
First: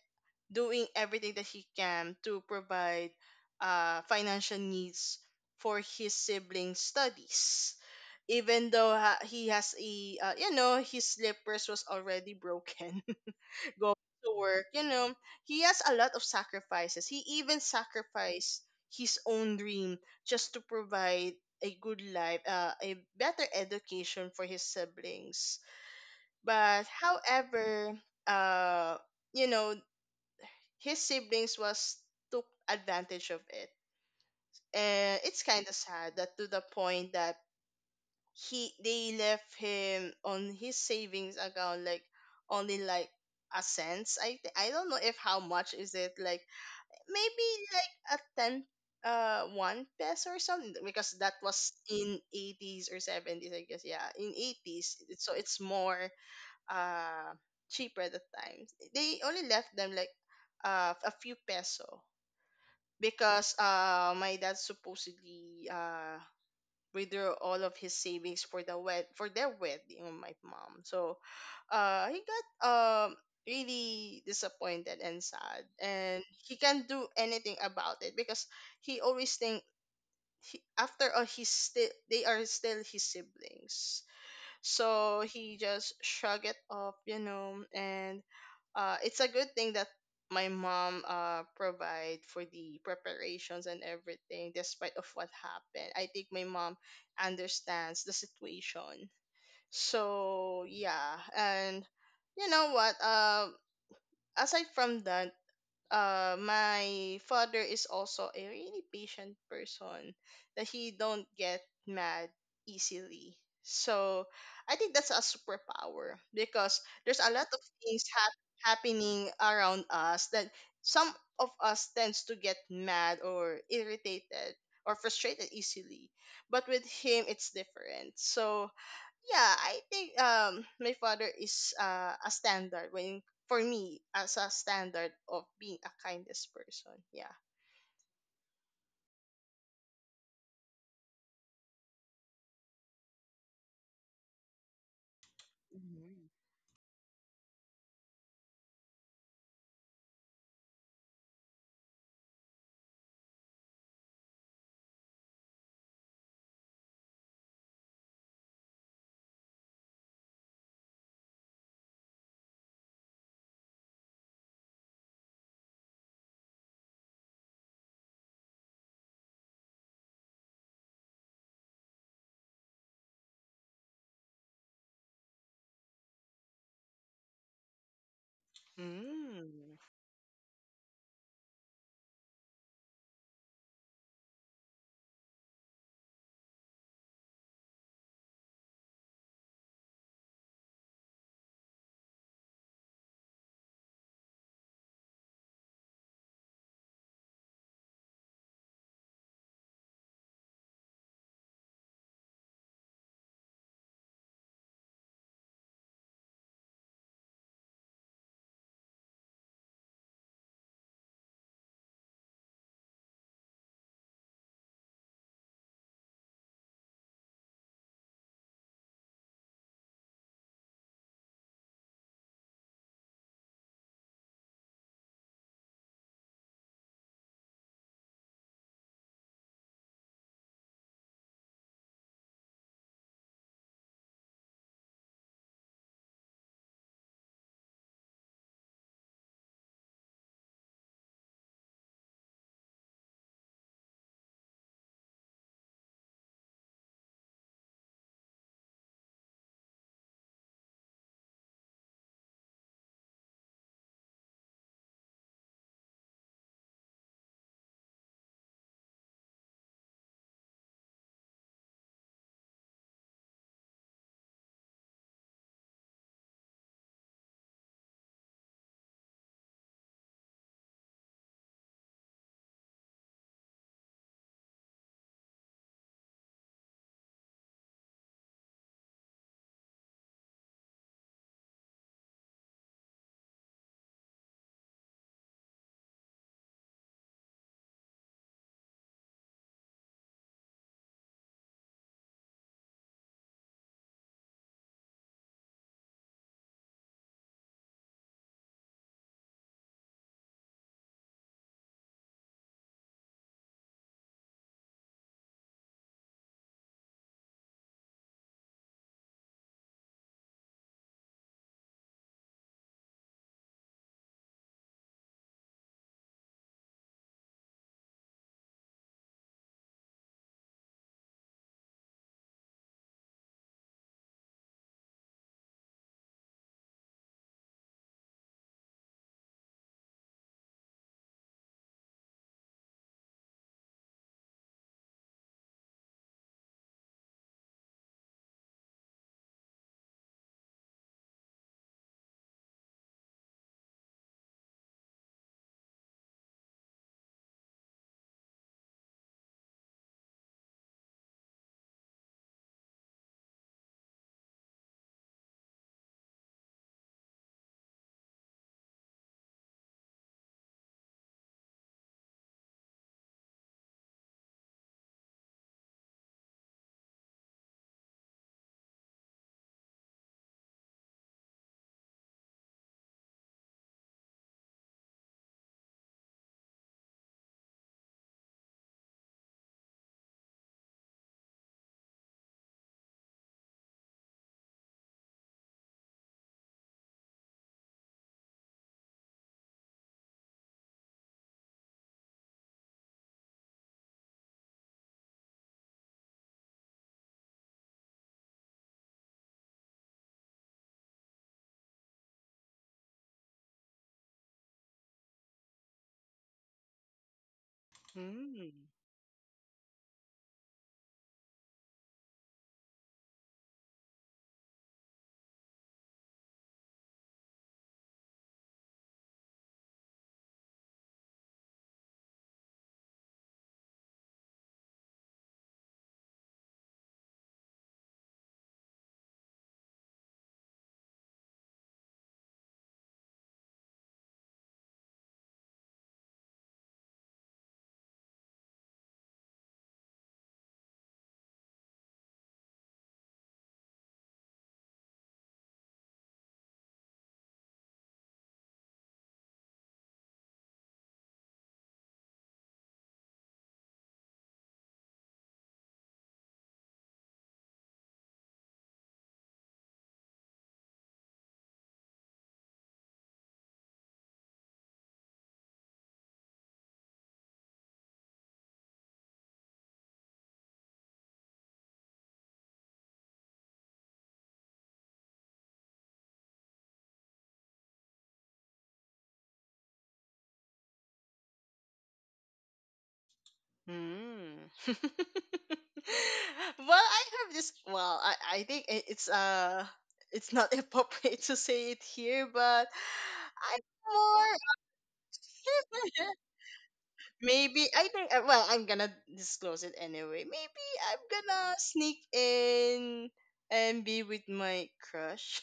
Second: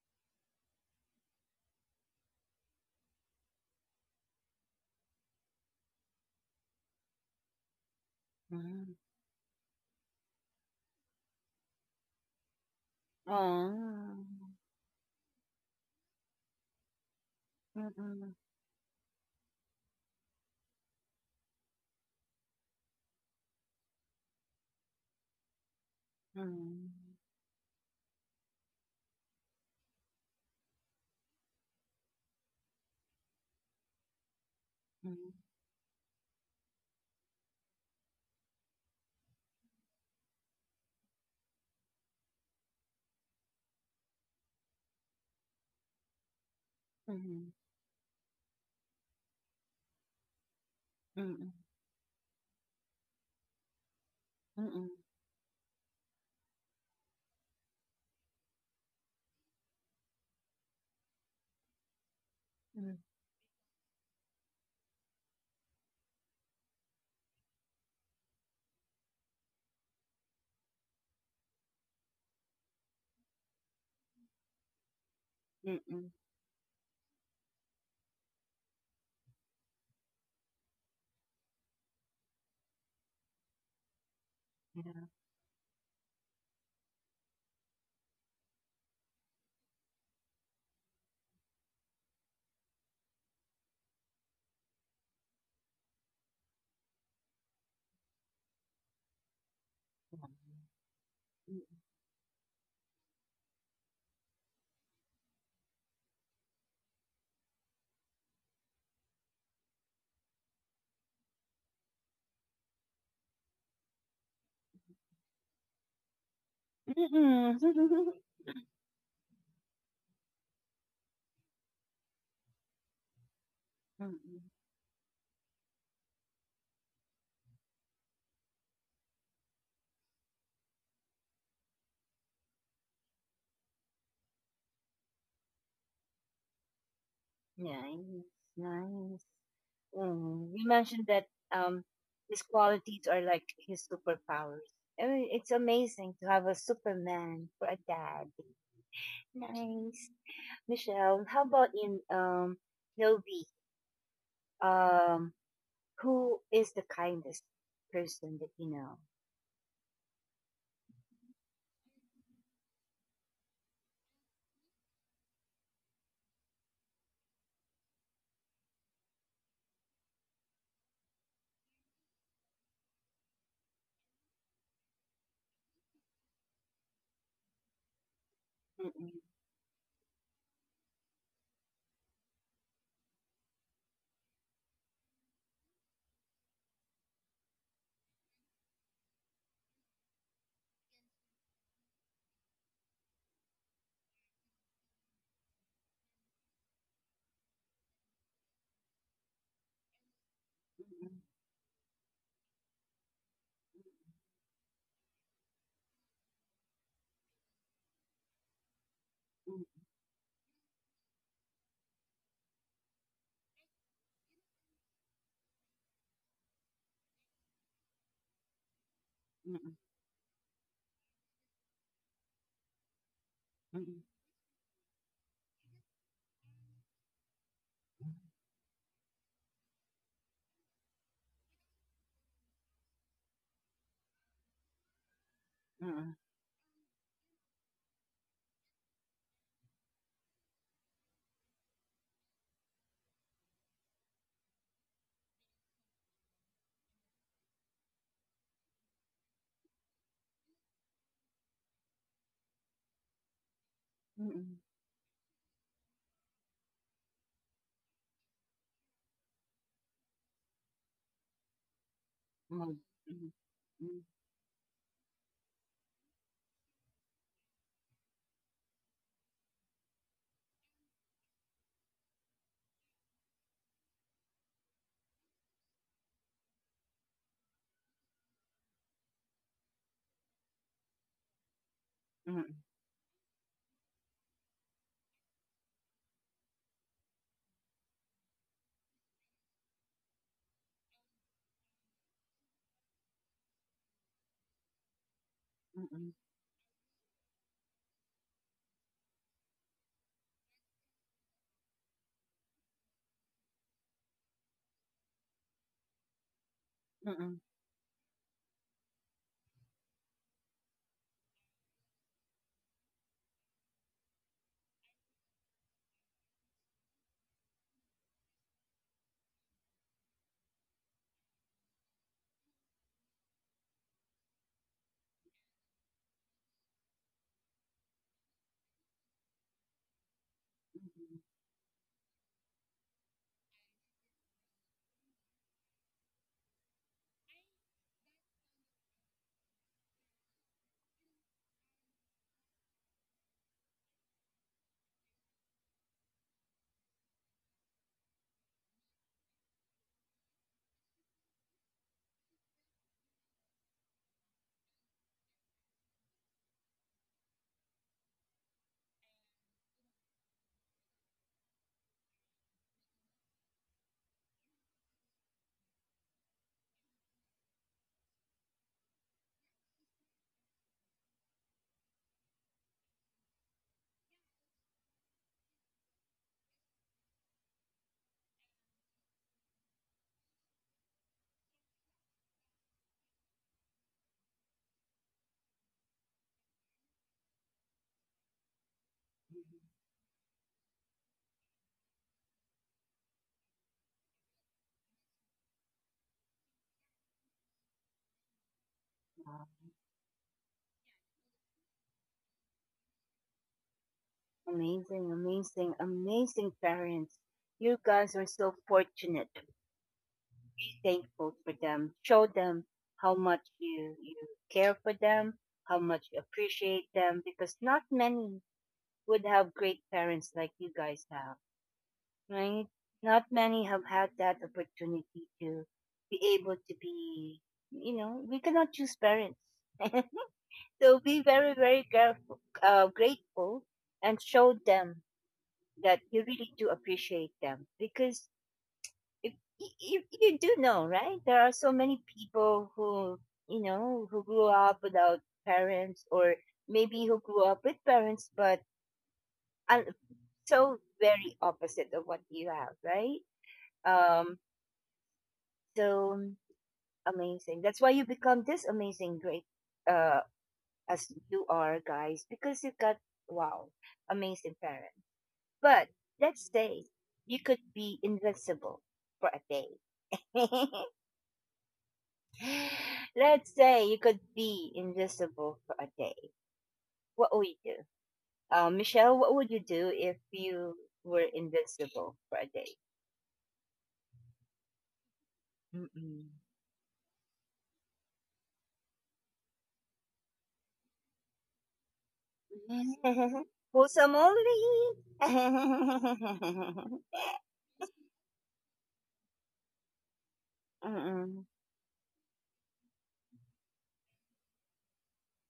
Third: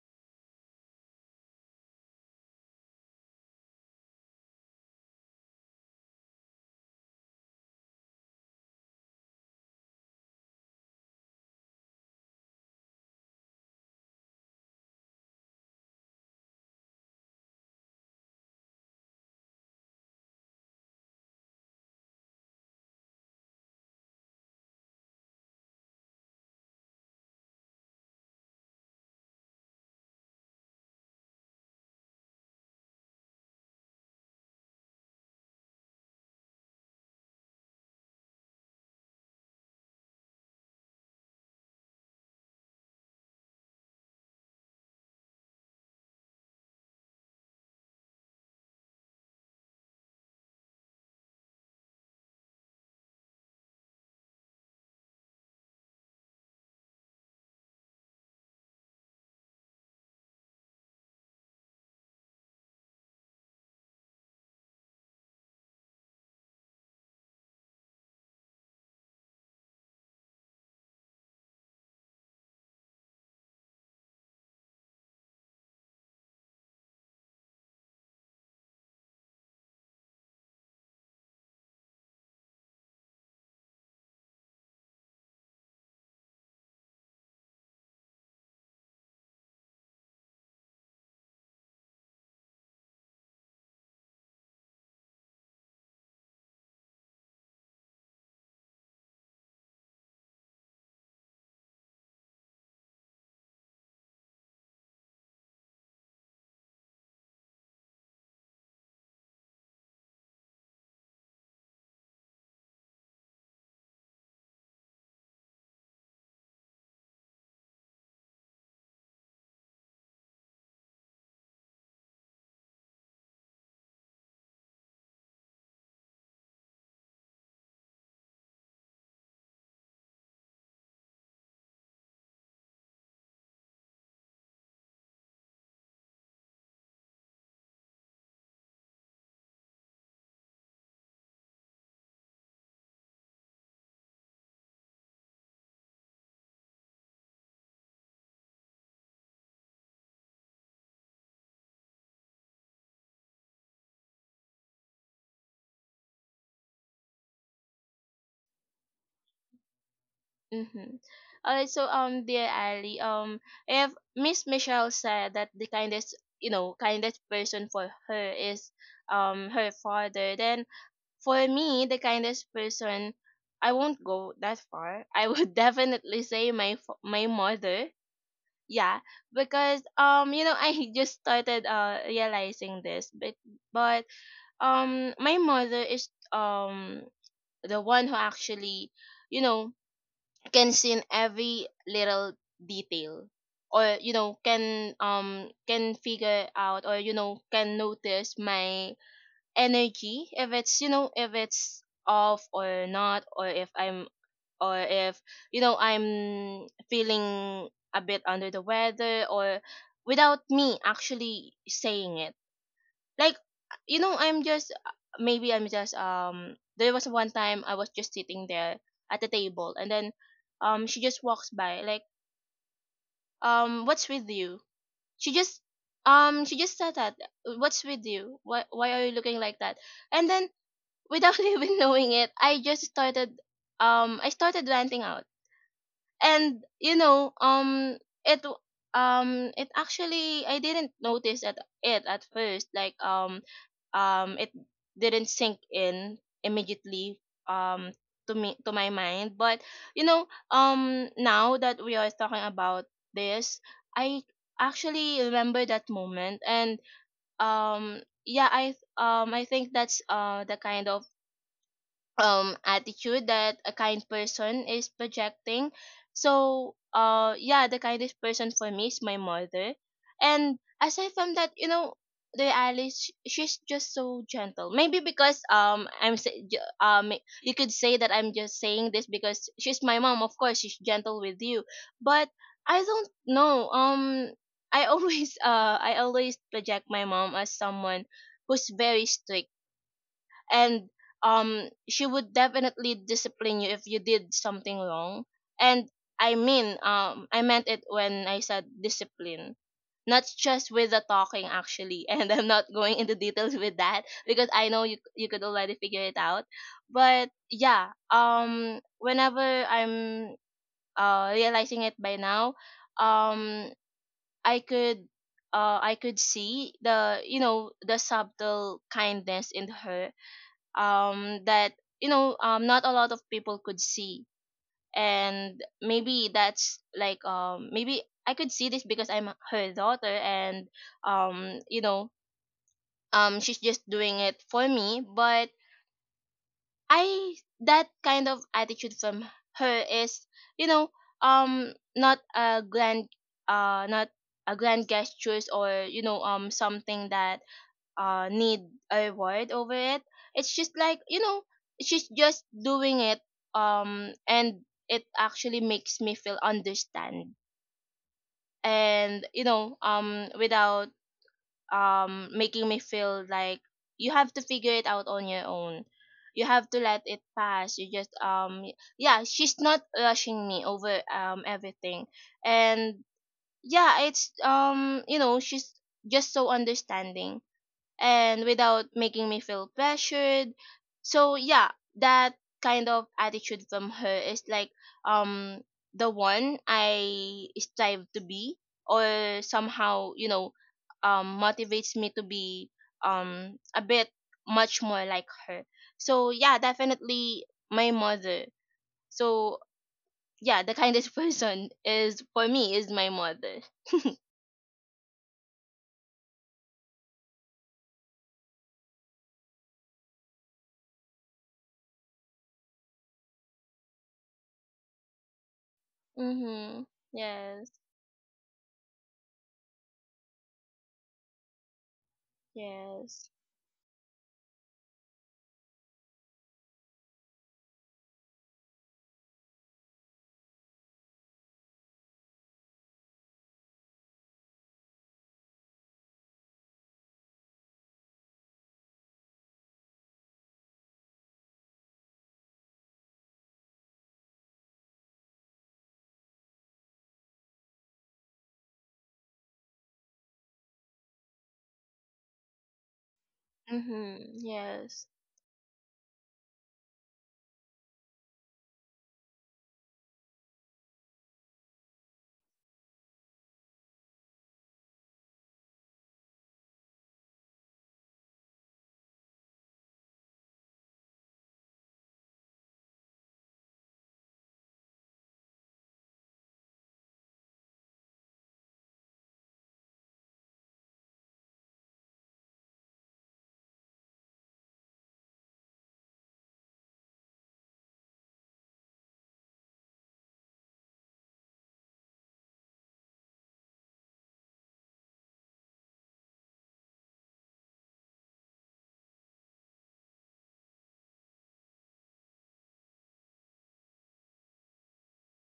Speaker 2: doing everything that he can to provide financial needs for his siblings studies, even though
Speaker 1: mhm.
Speaker 2: he has a, you know, his slippers was already broken going to
Speaker 1: Oh,
Speaker 2: work, you know. He has a lot of sacrifices. He even
Speaker 1: mhm, mhm,
Speaker 2: sacrificed his own dream just to provide a good life, a better education for his siblings, but
Speaker 1: mhm,
Speaker 2: however, uh you know, his siblings was took advantage of it, and it's kind of sad that to the point that he they left him on his savings account, like only like a cents. I don't know if how much is it, like maybe
Speaker 1: mhm,
Speaker 2: like a 10, one peso or something, because that
Speaker 1: mhm,
Speaker 2: was in '80s or '70s, I guess. Yeah, in '80s, so it's more uh cheaper at the time. They only left them like a few peso
Speaker 1: mhm,
Speaker 2: because my dad supposedly withdrew all of his savings for the wed for their wedding of my mom. So he got um really disappointed and sad,
Speaker 1: mhm, mhm,
Speaker 2: and he can't do anything about it because he always think, he, after all, he's still they are still his siblings, so he just shrugged it off, you know. And it's a good thing that my mom provide for the preparations and everything despite of what happened. I think my mom understands the situation,
Speaker 1: yeah.
Speaker 2: so yeah. And you know what, aside from that, my father is also a really patient person, that he don't get mad easily. So I think that's a superpower, because there's a lot
Speaker 1: Mm-mm.
Speaker 2: of things happening around us, that some of us tends to get mad or
Speaker 1: Mm-mm.
Speaker 2: irritated or frustrated easily, but with him it's different. So yeah, I think my father is a standard when for me as a standard of being a kindest person. Yeah.
Speaker 1: Nice, nice. Mm. You mentioned that, um, his qualities are like his superpowers. I mean, it's amazing to have a Superman for a dad. Nice, Michelle. How about in Nobi? Um, who is the kindest person that you know?
Speaker 3: Mm-hmm. All right, so dear Ali, if Miss Michelle said that the kindest, you know, kindest person for her is her father, then for me, the kindest person, I won't go that far. I would definitely say my my mother. Yeah,
Speaker 1: Mm-mm.
Speaker 2: Mm.
Speaker 3: because you know, I just started realizing this, but but my mother is the one who actually, you know, can see in every little detail, or you know, can figure out, or you know, can notice my energy if it's, you
Speaker 1: Mm-mm.
Speaker 3: know, if it's off or not, or if I'm or if, you know, I'm feeling a bit under the weather, or without me actually saying it. Like, you know, I'm just, maybe I'm just there was one time I was just sitting there at the
Speaker 1: Mm-mm.
Speaker 3: table, and then she just walks by like,
Speaker 1: Mm-mm.
Speaker 3: what's with you. She just she just said that, what's with you, why are you looking like that? And then, without even knowing it, I just started I started ranting out. And you know, it w- it actually, I didn't notice at it at first, like it didn't sink in immediately um to me, to my mind. But you know, now that we are talking about this, I
Speaker 1: Mm-mm.
Speaker 3: actually remember that moment. And yeah, I think that's the kind of
Speaker 1: Mm-mm.
Speaker 3: attitude that a
Speaker 1: Mm-mm.
Speaker 3: kind person is projecting. So yeah, the kindest person for me is my mother. And aside from that, you know, the Alice, she's just so gentle. Maybe because I'm you could say that I'm just saying this because she's my mom, of course she's gentle with you. But
Speaker 1: Mm-mm.
Speaker 3: I don't know, I always I always project my mom as someone who's very strict. And she would definitely discipline you if you did something wrong. And
Speaker 1: Mm-mm.
Speaker 3: I mean, I meant it when I said discipline, not just with the talking, actually. And I'm not going into details with that, because I know you, you could already figure it out. But
Speaker 1: Mm-mm.
Speaker 3: yeah, whenever I'm realizing it by now, um I could, I could see, the you know, the subtle kindness in her, that, you know, not a lot of people could see. And maybe that's like, maybe I could see this because I'm her daughter. And
Speaker 1: Mm-mm.
Speaker 3: you know, she's just doing it for me. But I, that kind of attitude from her is, you know, not a grand, not a grand gestures, or you know, something that need a reward over it. It's just like, you know, she's just doing it. And it actually makes me feel understand. And you know, without making me feel like you have to figure it out on your own, you have to let it pass. You just yeah, she's not rushing me over everything. And yeah, it's you know, she's just so understanding, and without making me feel pressured. So yeah, that kind of attitude from her is like um the one I strive to be, or somehow, you know, motivates me to be a bit much more like her. So yeah, definitely my mother. So yeah, the kindest person is, for me, is my mother.
Speaker 1: Amazing, amazing, amazing parents. You guys are so
Speaker 2: Mm.
Speaker 1: fortunate. Be thankful for them. Show them how much you care for them, how much you appreciate
Speaker 3: Mhm.
Speaker 1: them, because
Speaker 3: Yes.
Speaker 1: not many would have great parents like you guys have, right? Not
Speaker 3: Yes.
Speaker 1: many have had that opportunity to be able to be. We cannot choose parents. So be very, very careful, grateful, and show them that you really do appreciate them, because if you do know, right, there are so many people who who grew up without parents, or maybe who grew up with parents but are so very opposite of what you have, right?
Speaker 3: Mhm.
Speaker 1: um
Speaker 3: Yes.
Speaker 1: so amazing, that's why you become this amazing, great, uh as you are, guys, because you've got, wow, amazing parents. But let's say you could be invincible for a day. Let's say you could be invisible for a day. What would you do? Michelle, what would you do if you were invisible for a day?
Speaker 2: Mm.
Speaker 1: Mm-mm.
Speaker 2: Well, I have this. Well, I think it's not appropriate to say it here, but I'm
Speaker 1: Wholesome
Speaker 2: more.
Speaker 1: only.
Speaker 2: Maybe I think well, I'm gonna disclose it anyway. Maybe I'm
Speaker 1: Mm-mm.
Speaker 2: gonna sneak in and be with my crush.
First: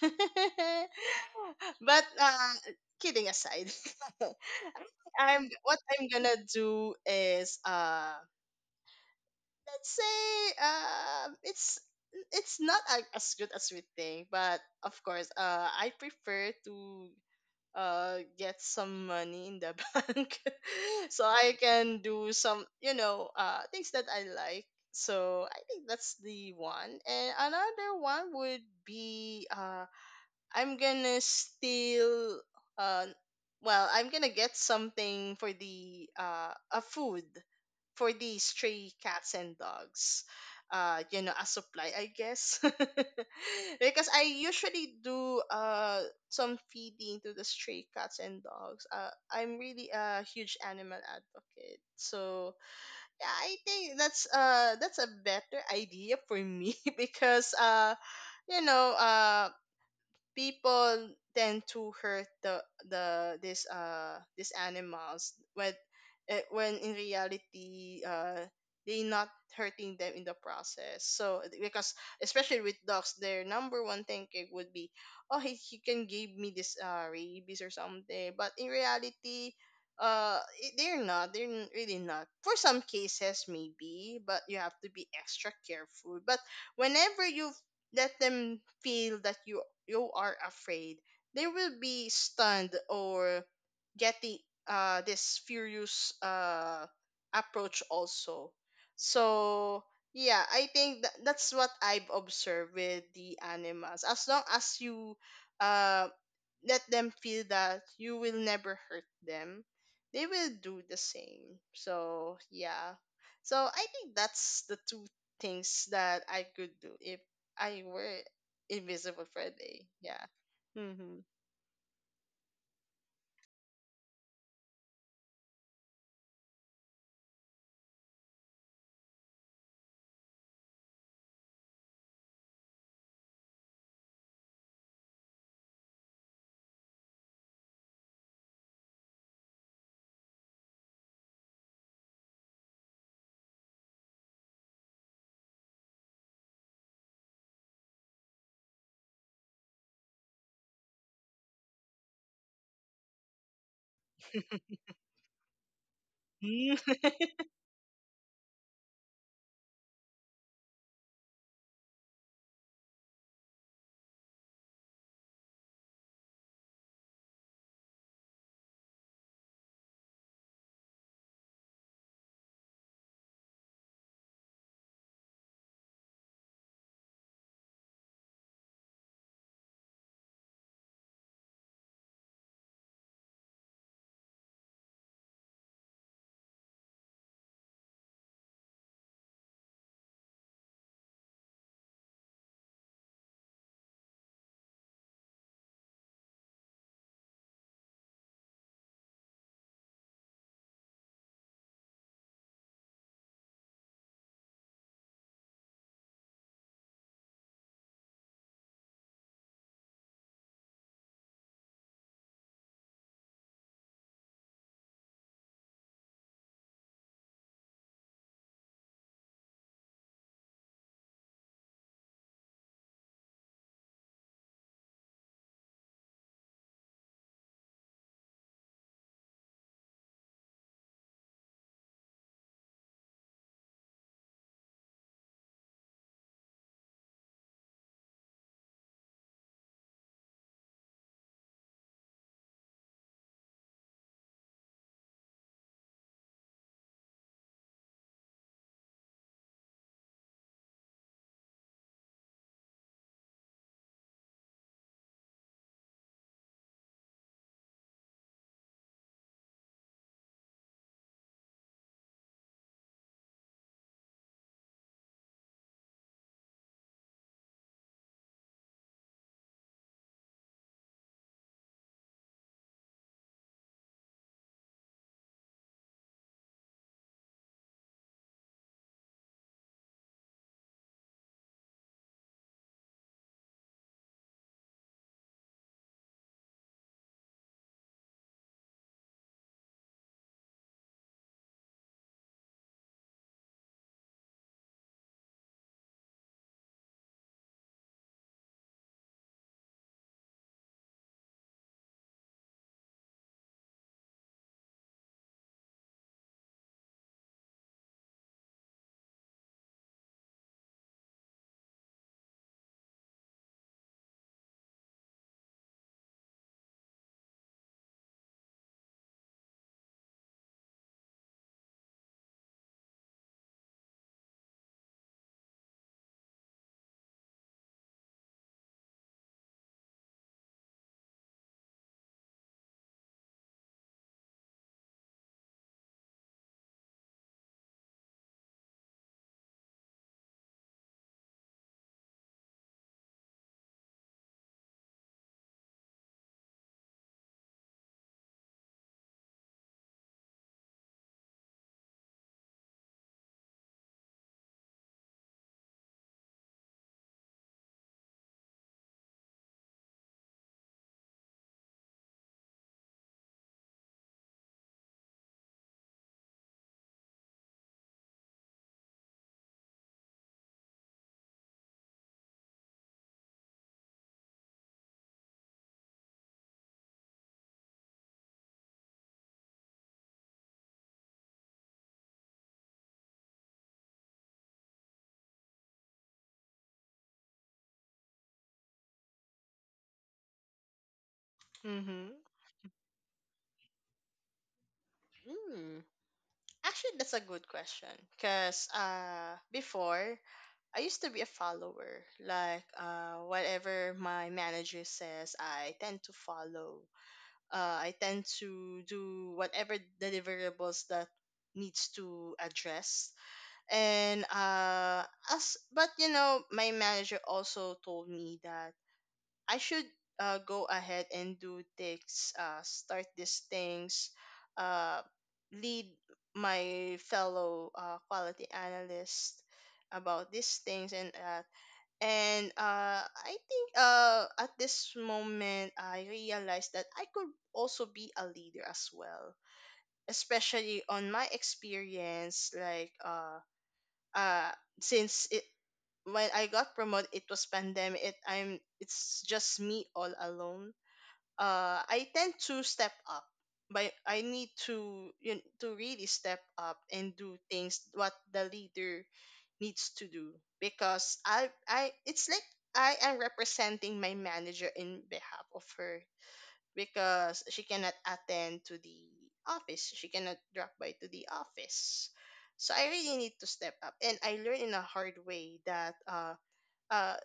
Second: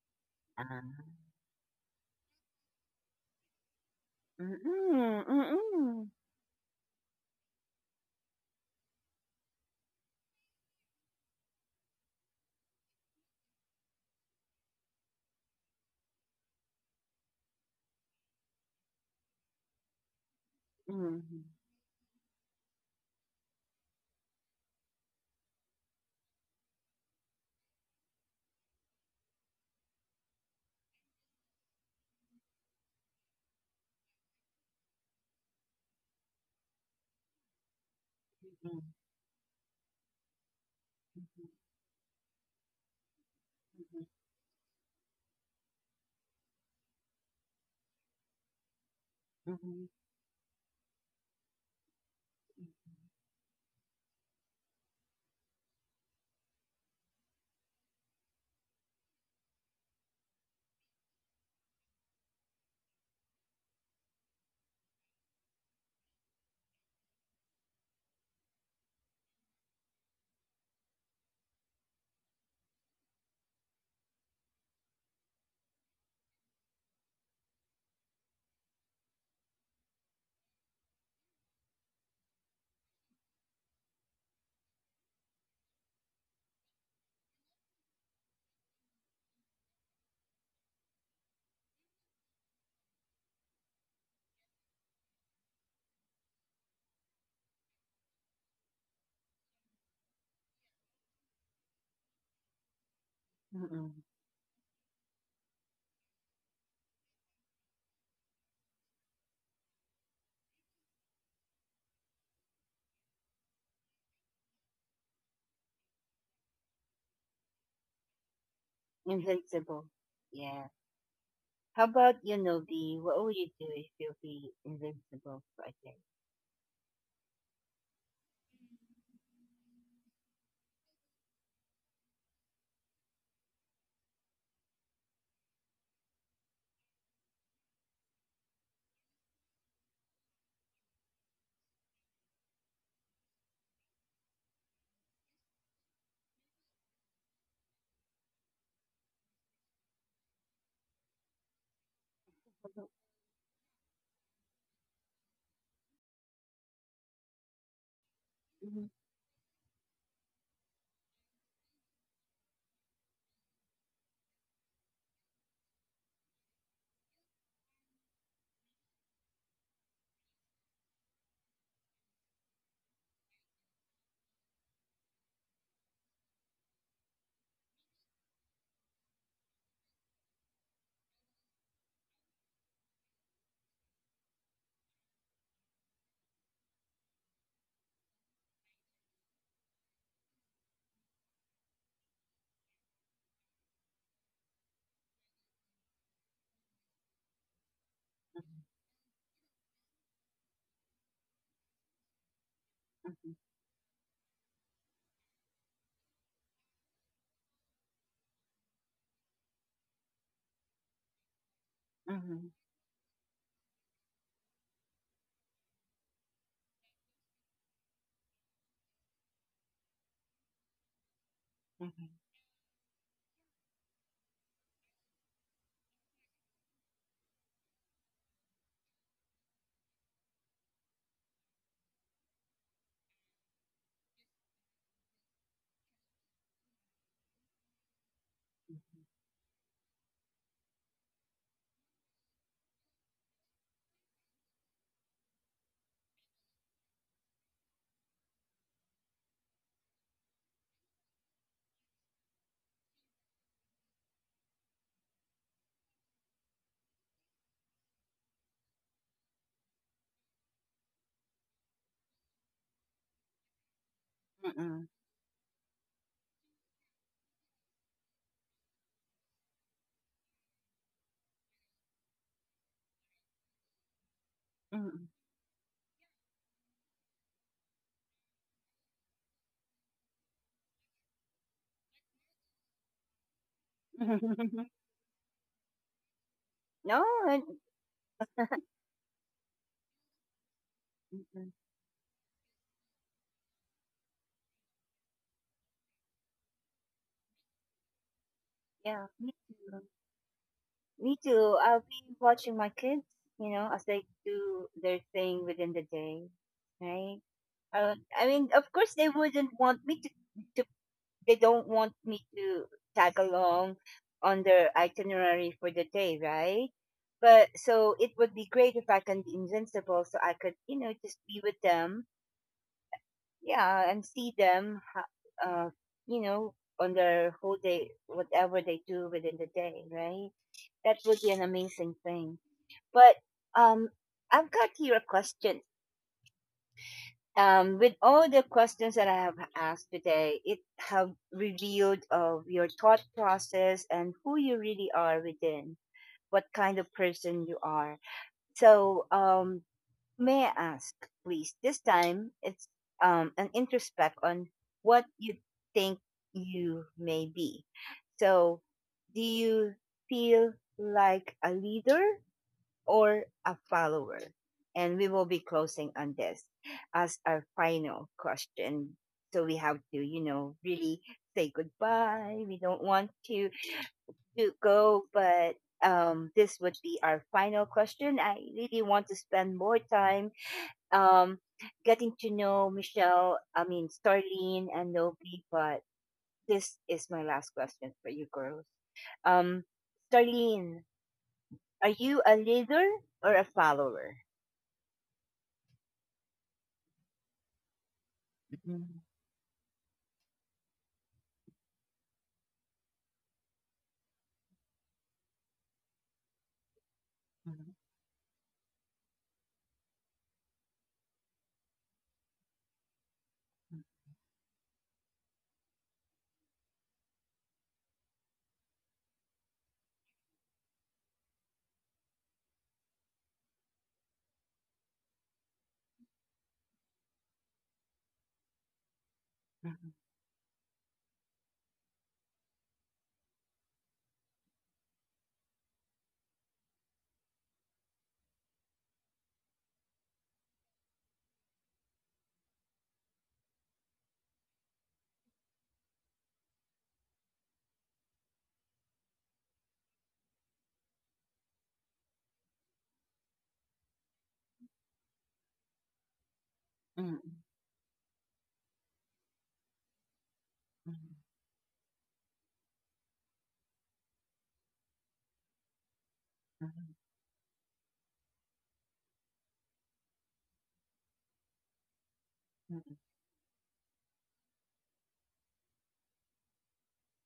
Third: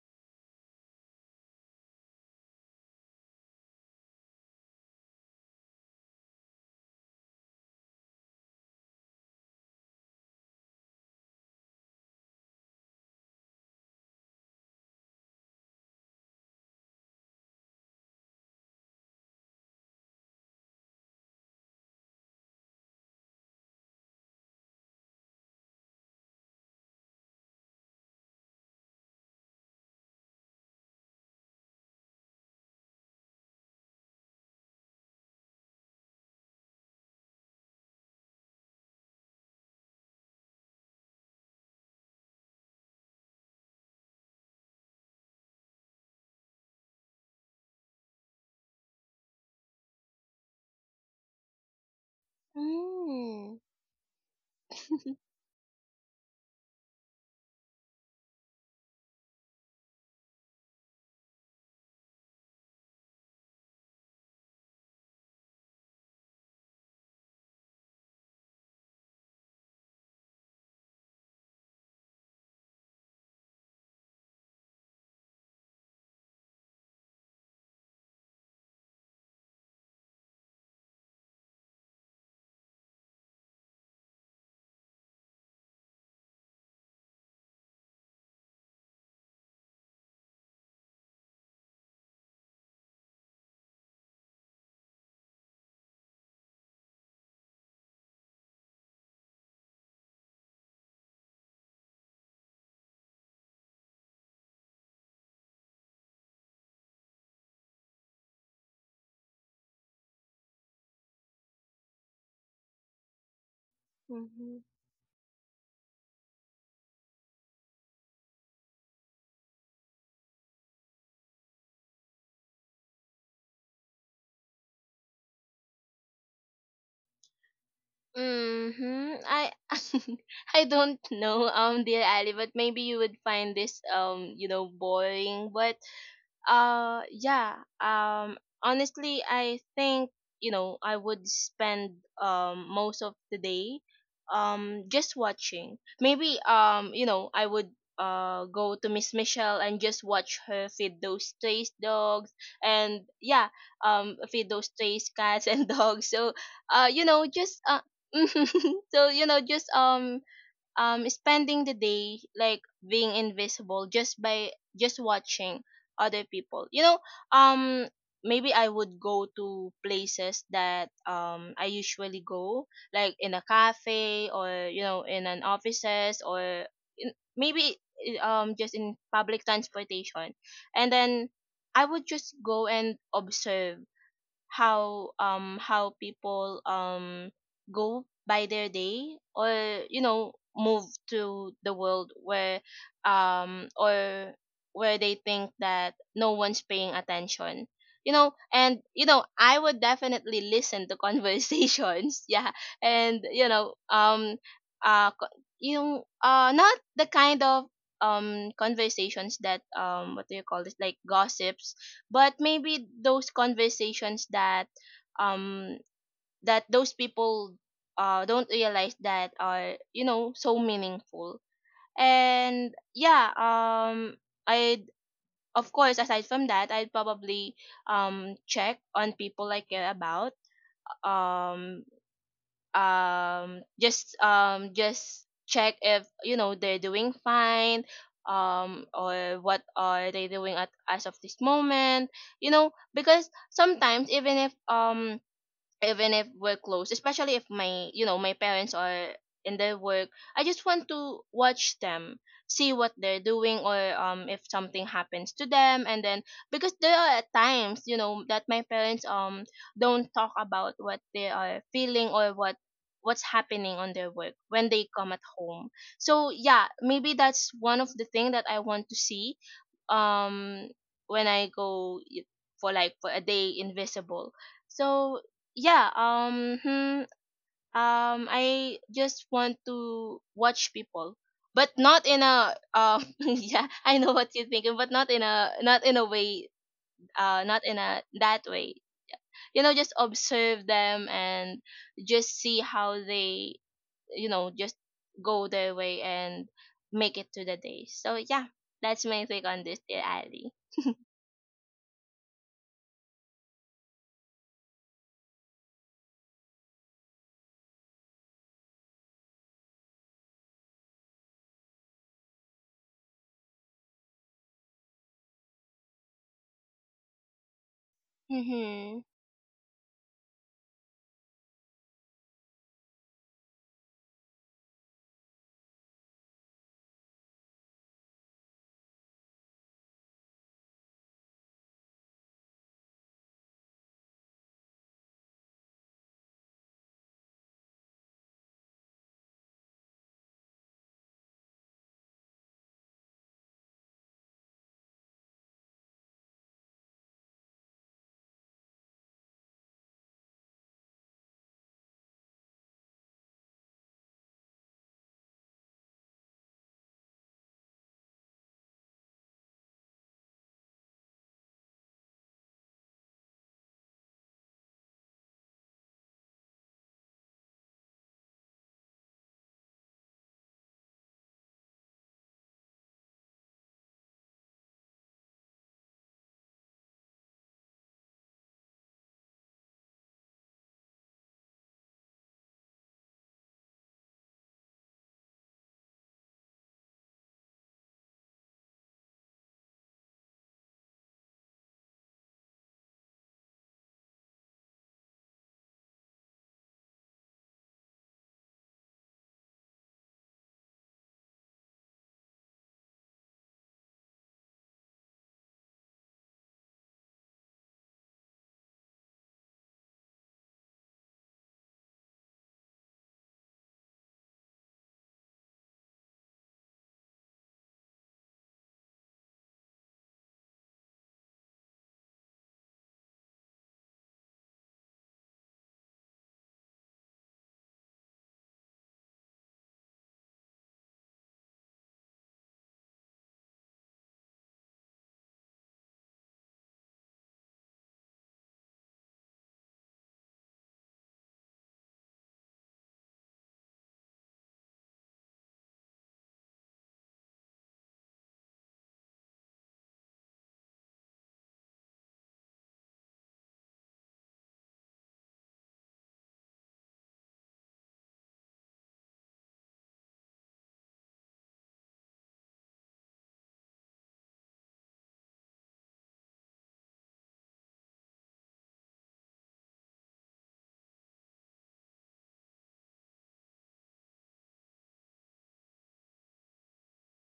Speaker 1: Uh,
Speaker 2: But kidding aside,
Speaker 1: Mm-mm.
Speaker 2: I'm what I'm
Speaker 1: Mm-mm.
Speaker 2: gonna do is let's say it's not as good as we think, but of course I prefer to get some money in the bank so
Speaker 1: Mm-mm.
Speaker 2: I can do some things that I like. So I think that's the one, and another one would be I'm gonna steal uh well, I'm gonna get something for the a food for the stray cats and dogs. You know, a supply, I guess. Because I usually do some feeding to the stray cats and dogs.
Speaker 1: Mm-mm.
Speaker 2: I'm
Speaker 1: Mm-mm.
Speaker 2: really a huge animal advocate. So yeah, I
Speaker 3: Mm.
Speaker 2: think that's a better idea for me because you know uh people tend to hurt the this these animals when when in reality they not hurting them in the process. So because especially with dogs, their number one thinking would be oh, he can give me this rabies or something. But in reality, they're not, they're n- really not, for some cases maybe, but you have to be extra careful. But whenever you let them feel that you are afraid, they will be stunned or getting this furious approach also. So yeah, I think that's what I've observed with the
Speaker 1: Mm-mm.
Speaker 2: animals. As long as you uh let them feel that you will never hurt them, they will do the same. So yeah. So I think
Speaker 3: Mm-hmm.
Speaker 2: that's the two things that I could do if I were Invisible Friday.
Speaker 1: Invincible.
Speaker 2: Yeah.
Speaker 1: Yeah.
Speaker 2: Mm-hmm.
Speaker 1: How about you, Novi? What would you do if you be invincible for a day?
Speaker 3: Mm-hmm. I I don't know, dear Ali, but maybe you would find this you know, boring. But yeah. Honestly I think, you know, I would spend most of the day just watching. Maybe you know, I would go to Miss Michelle and just watch her feed those stray dogs. And yeah, feed those stray cats and dogs. So
Speaker 2: Mm.
Speaker 3: you know, just
Speaker 1: Mhm,
Speaker 3: so you know just spending the day like being invisible, just by just watching other people um Maybe I would go to places that I usually go, like in a cafe or, you know, in an offices or in, maybe just in public transportation, and then I would just go and observe how people go by their day, or, you know, move to the world where or where they think that no one's paying attention, you know. And you know I would definitely listen to conversations yeah and
Speaker 1: mhm,
Speaker 3: you know uh co- yung, not the kind of conversations that, um, what do you call this, like gossips, but
Speaker 1: mhm,
Speaker 3: maybe those conversations that um that those people don't realize that are, you know, so meaningful.
Speaker 1: mhm,
Speaker 3: And i, of course, aside from that, I'd probably check on people I care about um just check if, you know, they're doing fine, or what are they doing at as of this moment, you know. Because sometimes, even if we're close, especially if my, you know, my parents are in their work, I just want to watch them, see what they're doing, or if something happens to them. And then, because there are times, you know, that my parents don't talk about what they are feeling or what what's happening on their work when
Speaker 1: mhm,
Speaker 3: they come at home. So yeah, maybe that's one of the thing that I want to see, um when I go for, like, for a day invisible.
Speaker 1: mhm,
Speaker 3: So yeah, I just want to watch people, but not in a yeah, I know what you're
Speaker 1: mhm.
Speaker 3: thinking, but not in a way,
Speaker 1: No, I,
Speaker 3: not in a that way. You know, just observe them
Speaker 1: mhm,
Speaker 3: and just see how they, you know, just go their way and make it to the day. So yeah,
Speaker 1: yeah,
Speaker 3: that's my
Speaker 1: me
Speaker 3: take on
Speaker 1: too.
Speaker 3: this, dear Ali.
Speaker 1: Me too. I'll be watching my kids, as they do their thing within the day, right? I mean, of course, they wouldn't want me to to tag along on their itinerary for the day, right? But so it would be great if I
Speaker 3: Mhm.
Speaker 1: can be invincible, so I could, just be with them, yeah, and see them, you know, on their whole day, whatever they do within the day, right? That would be an amazing thing. But, um, I've got here a question, with all the questions that I have asked today, it have revealed of your thought process and who you really are within, what kind of person you are. So, may I ask, please? This time, it's, an introspect on what you think you may be. So, do you feel like a leader or a follower? And we will be closing on this as our final question. So we have to, really say goodbye. We don't want to go, but, this would be our final question. I really want to spend more time, um, getting to know Michelle, I mean, Starlene and Novi, but this is my last question for you girls. Um, Starlene, are
Speaker 2: Mm-hmm.
Speaker 1: you a leader or a follower?
Speaker 2: Hmm. Actually, that's a good question. Cause before, I used to be a follower. Like whatever my manager says, I tend to follow.
Speaker 1: Mhm,
Speaker 2: I tend to do whatever deliverables that needs to address. And as but you know, my manager also told me that I should go ahead and do things. Uh, start these things, uh, lead my fellow quality analyst
Speaker 1: hmm,
Speaker 2: about these things. And I think at this moment I realized that I could also be a leader as well, especially on my experience, like uh since it when I got promoted it was pandemic, I'm it's just me all alone. I tend to step up, but I need to, you know, to really step up and
Speaker 1: mhm,
Speaker 2: do things what the leader needs to do.
Speaker 1: mm,
Speaker 2: Because I it's like I am representing my manager in behalf of her,
Speaker 1: mhm,
Speaker 2: because she cannot attend to the office. She cannot drop by to the office. So I
Speaker 1: mhm,
Speaker 2: really need to step up. And I learned in a hard way that uh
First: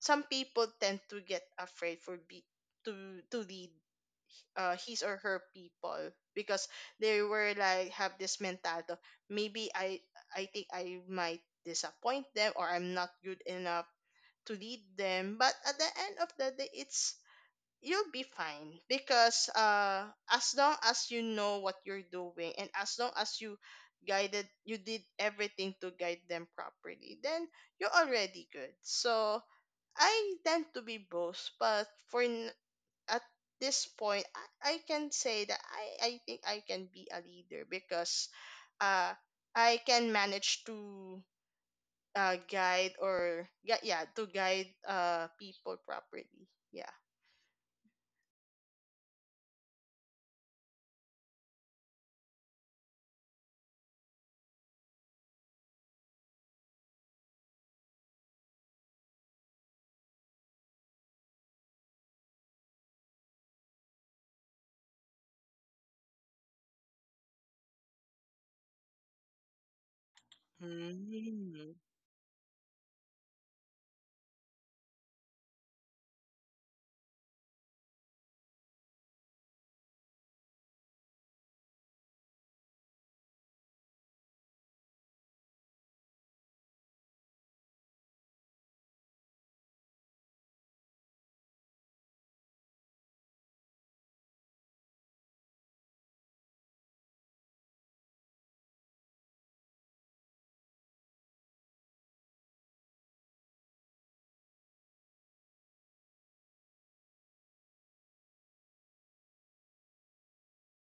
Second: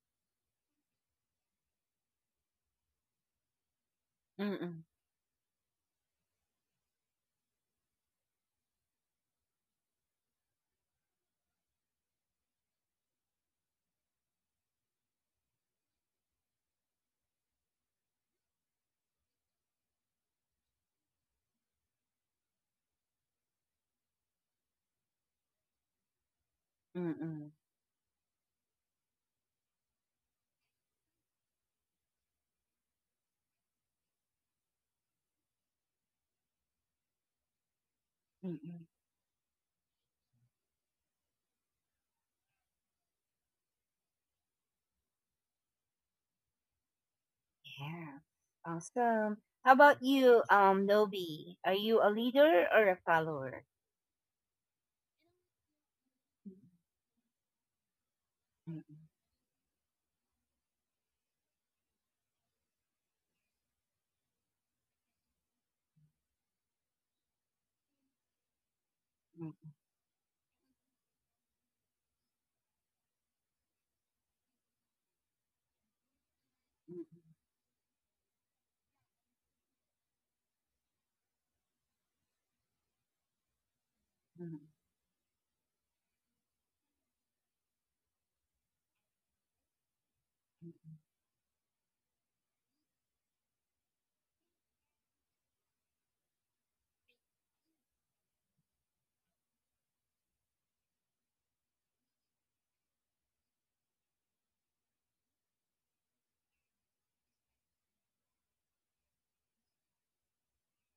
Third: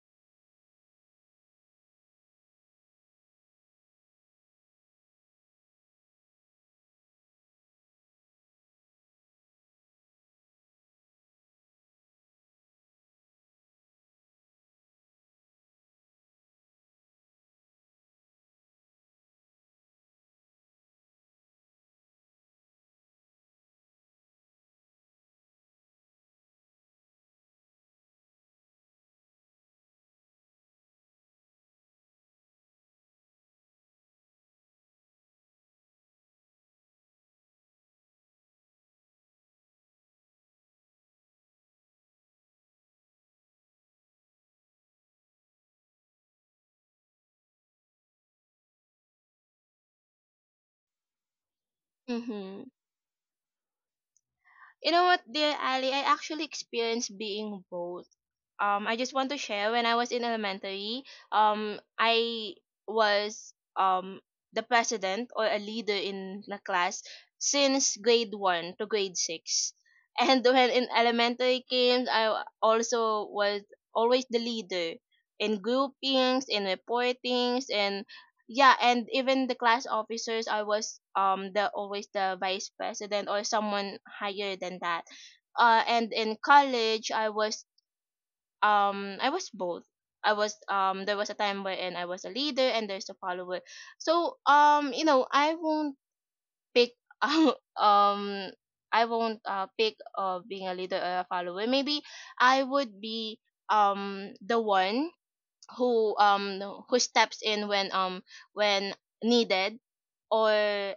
Speaker 2: some people tend to get afraid for be to lead
Speaker 1: mhm,
Speaker 2: his or her people because they were like have this mentality of, maybe I think I might disappoint them or I'm not good enough to lead them. But at the end of the day, it's you'll be fine, because as long as you know what you're doing and as long as you guided you did everything to guide them
Speaker 1: mm,
Speaker 2: properly, then
Speaker 1: mm,
Speaker 2: you're already good. So I tend to be both, but for n- at this point, I can say that I think I can be a leader, because
Speaker 1: mm, mm.
Speaker 2: uh I can manage to guide, or yeah, yeah, to guide people properly. Yeah.
Speaker 1: Yeah. Awesome. How about you, Nobi? Are you a
Speaker 3: Mhm.
Speaker 1: leader or a follower?
Speaker 3: You know what, dear Ali? I actually
Speaker 1: Mm,
Speaker 3: experienced being both. I just want to share, when I was in elementary, I was the president or a leader in the class since grade one to grade
Speaker 1: mm,
Speaker 3: six. And when in elementary
Speaker 2: Mm.
Speaker 3: came, I also was always the leader in groupings, in
Speaker 1: mm, mm,
Speaker 3: reportings, and yeah. And even the class officers, I was the always the vice president or someone higher
Speaker 1: mm,
Speaker 3: than that. And in college, I was both. I was,
Speaker 1: mm,
Speaker 3: um, there was a time wherein I was a leader and there's a follower. So you know, I won't pick. um I won't pick being a leader or a follower. Maybe I would be the one who um who steps in when needed, or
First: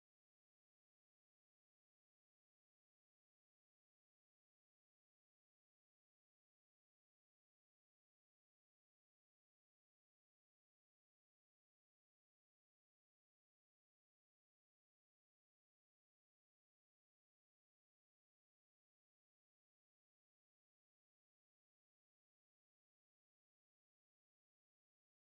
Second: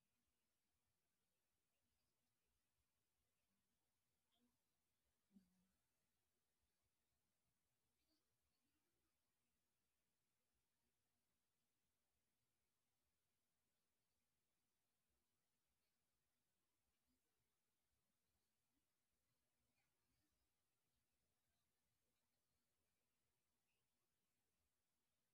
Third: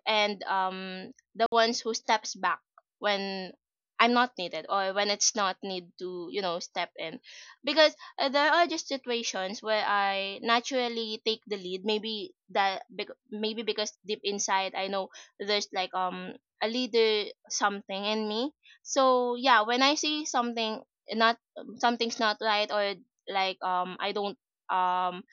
Speaker 3: and the ones who steps back when I'm not needed, or when it's not need to, you know, step in. Because, there are just situations where I naturally take the lead, maybe that maybe because deep inside I know there's like a leader something in me. So yeah, when I see something not something's not right, or like I don't um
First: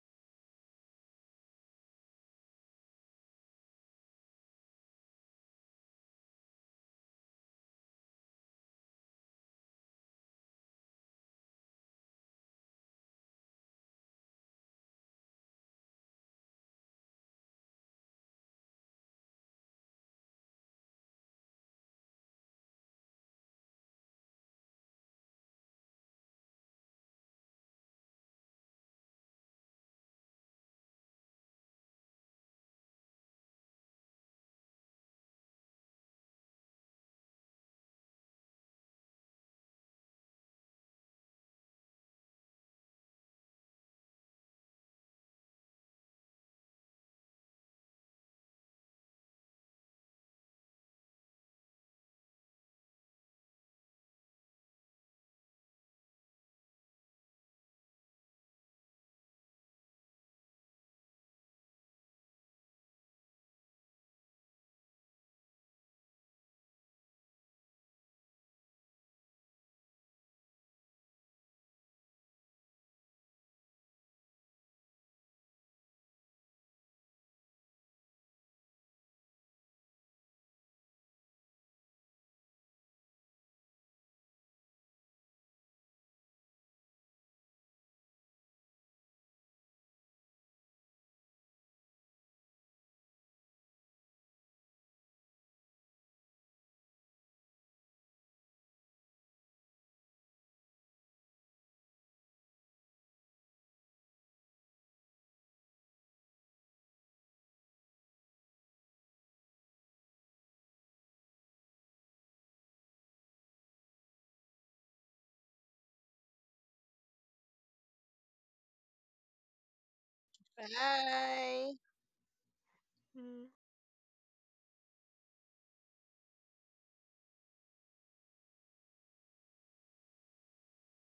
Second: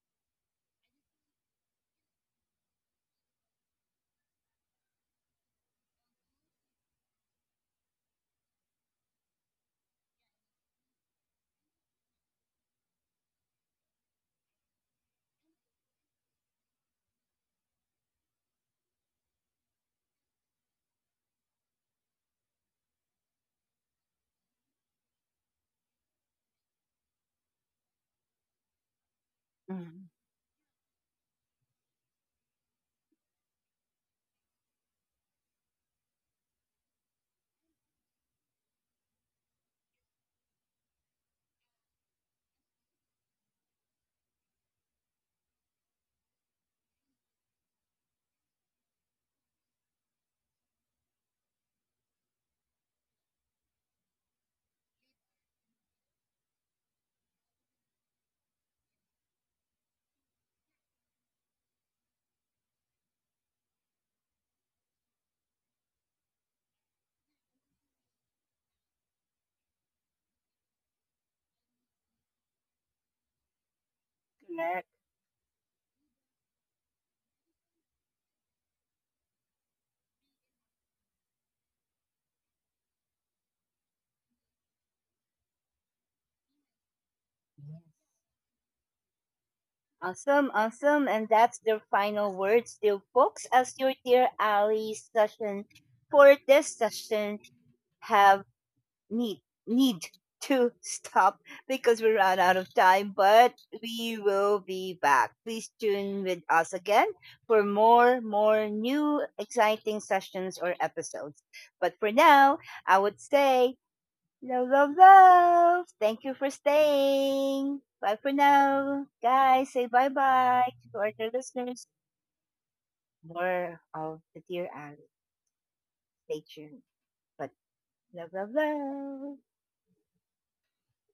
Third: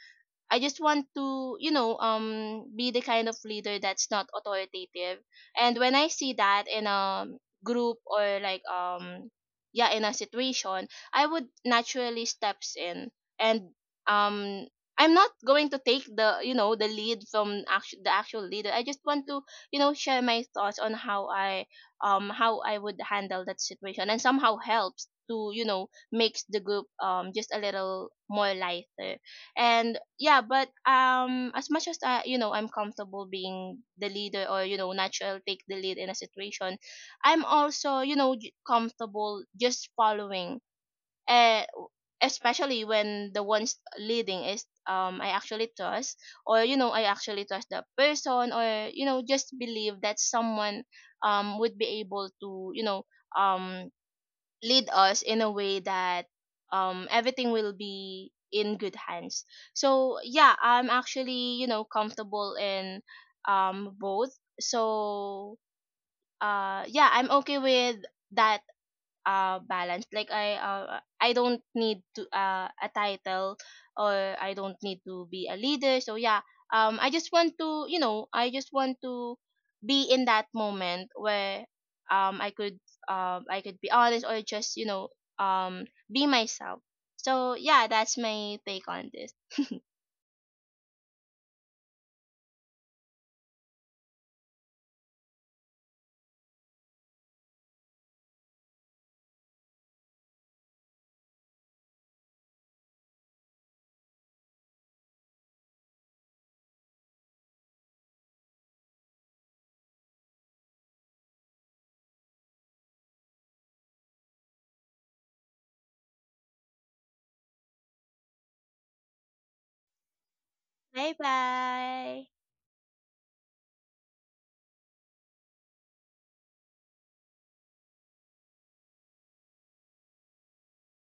Speaker 3: I just want to, you know, be the kind of leader that's not authoritative. And when I see that in a group, or like yeah, in a situation, I would naturally steps in. And um I'm not going to take the, you know, the lead from the actual leader. I just want to, you know, share my thoughts on how i, how I would handle that situation and somehow helps to, you know, makes the group just a little more lighter. And
Speaker 1: mm.
Speaker 3: yeah, but as much as i, you know, I'm comfortable being the leader, or, you know, natural take the lead in a situation, I'm also, you know, comfortable just following. Uh, especially when the ones leading is I actually trust, or, you know, I actually trust the person, or, you know, just believe that someone would be able to, you know, um lead us in a way that everything will be in good hands. So yeah, I'm actually, you know, comfortable in both. So yeah, I'm okay with that. Balanced, like i, I don't need to, a title, or I don't
Speaker 1: Correct.
Speaker 3: need to be a leader. So yeah, I just want to, you know, I just want to be in that moment where I could, I could be honest, or just, you know, um be myself. So yeah, that's my take on this.
Speaker 1: Awesome, awesome. And that's the final word still, folks, as your dear Ali session for this session. Have need need to stop because we ran out of time, but we will be back. Please tune with us again for more new exciting sessions or episodes. But for now, I would say love, love, love. Thank you for staying. Bye for now, guys. Say bye bye to our
Speaker 3: Bye
Speaker 1: dear
Speaker 2: Bye.
Speaker 1: listeners.
Speaker 3: bye.
Speaker 2: Mm.
Speaker 1: More of the dear Alice. Stay tuned. But love, love, love.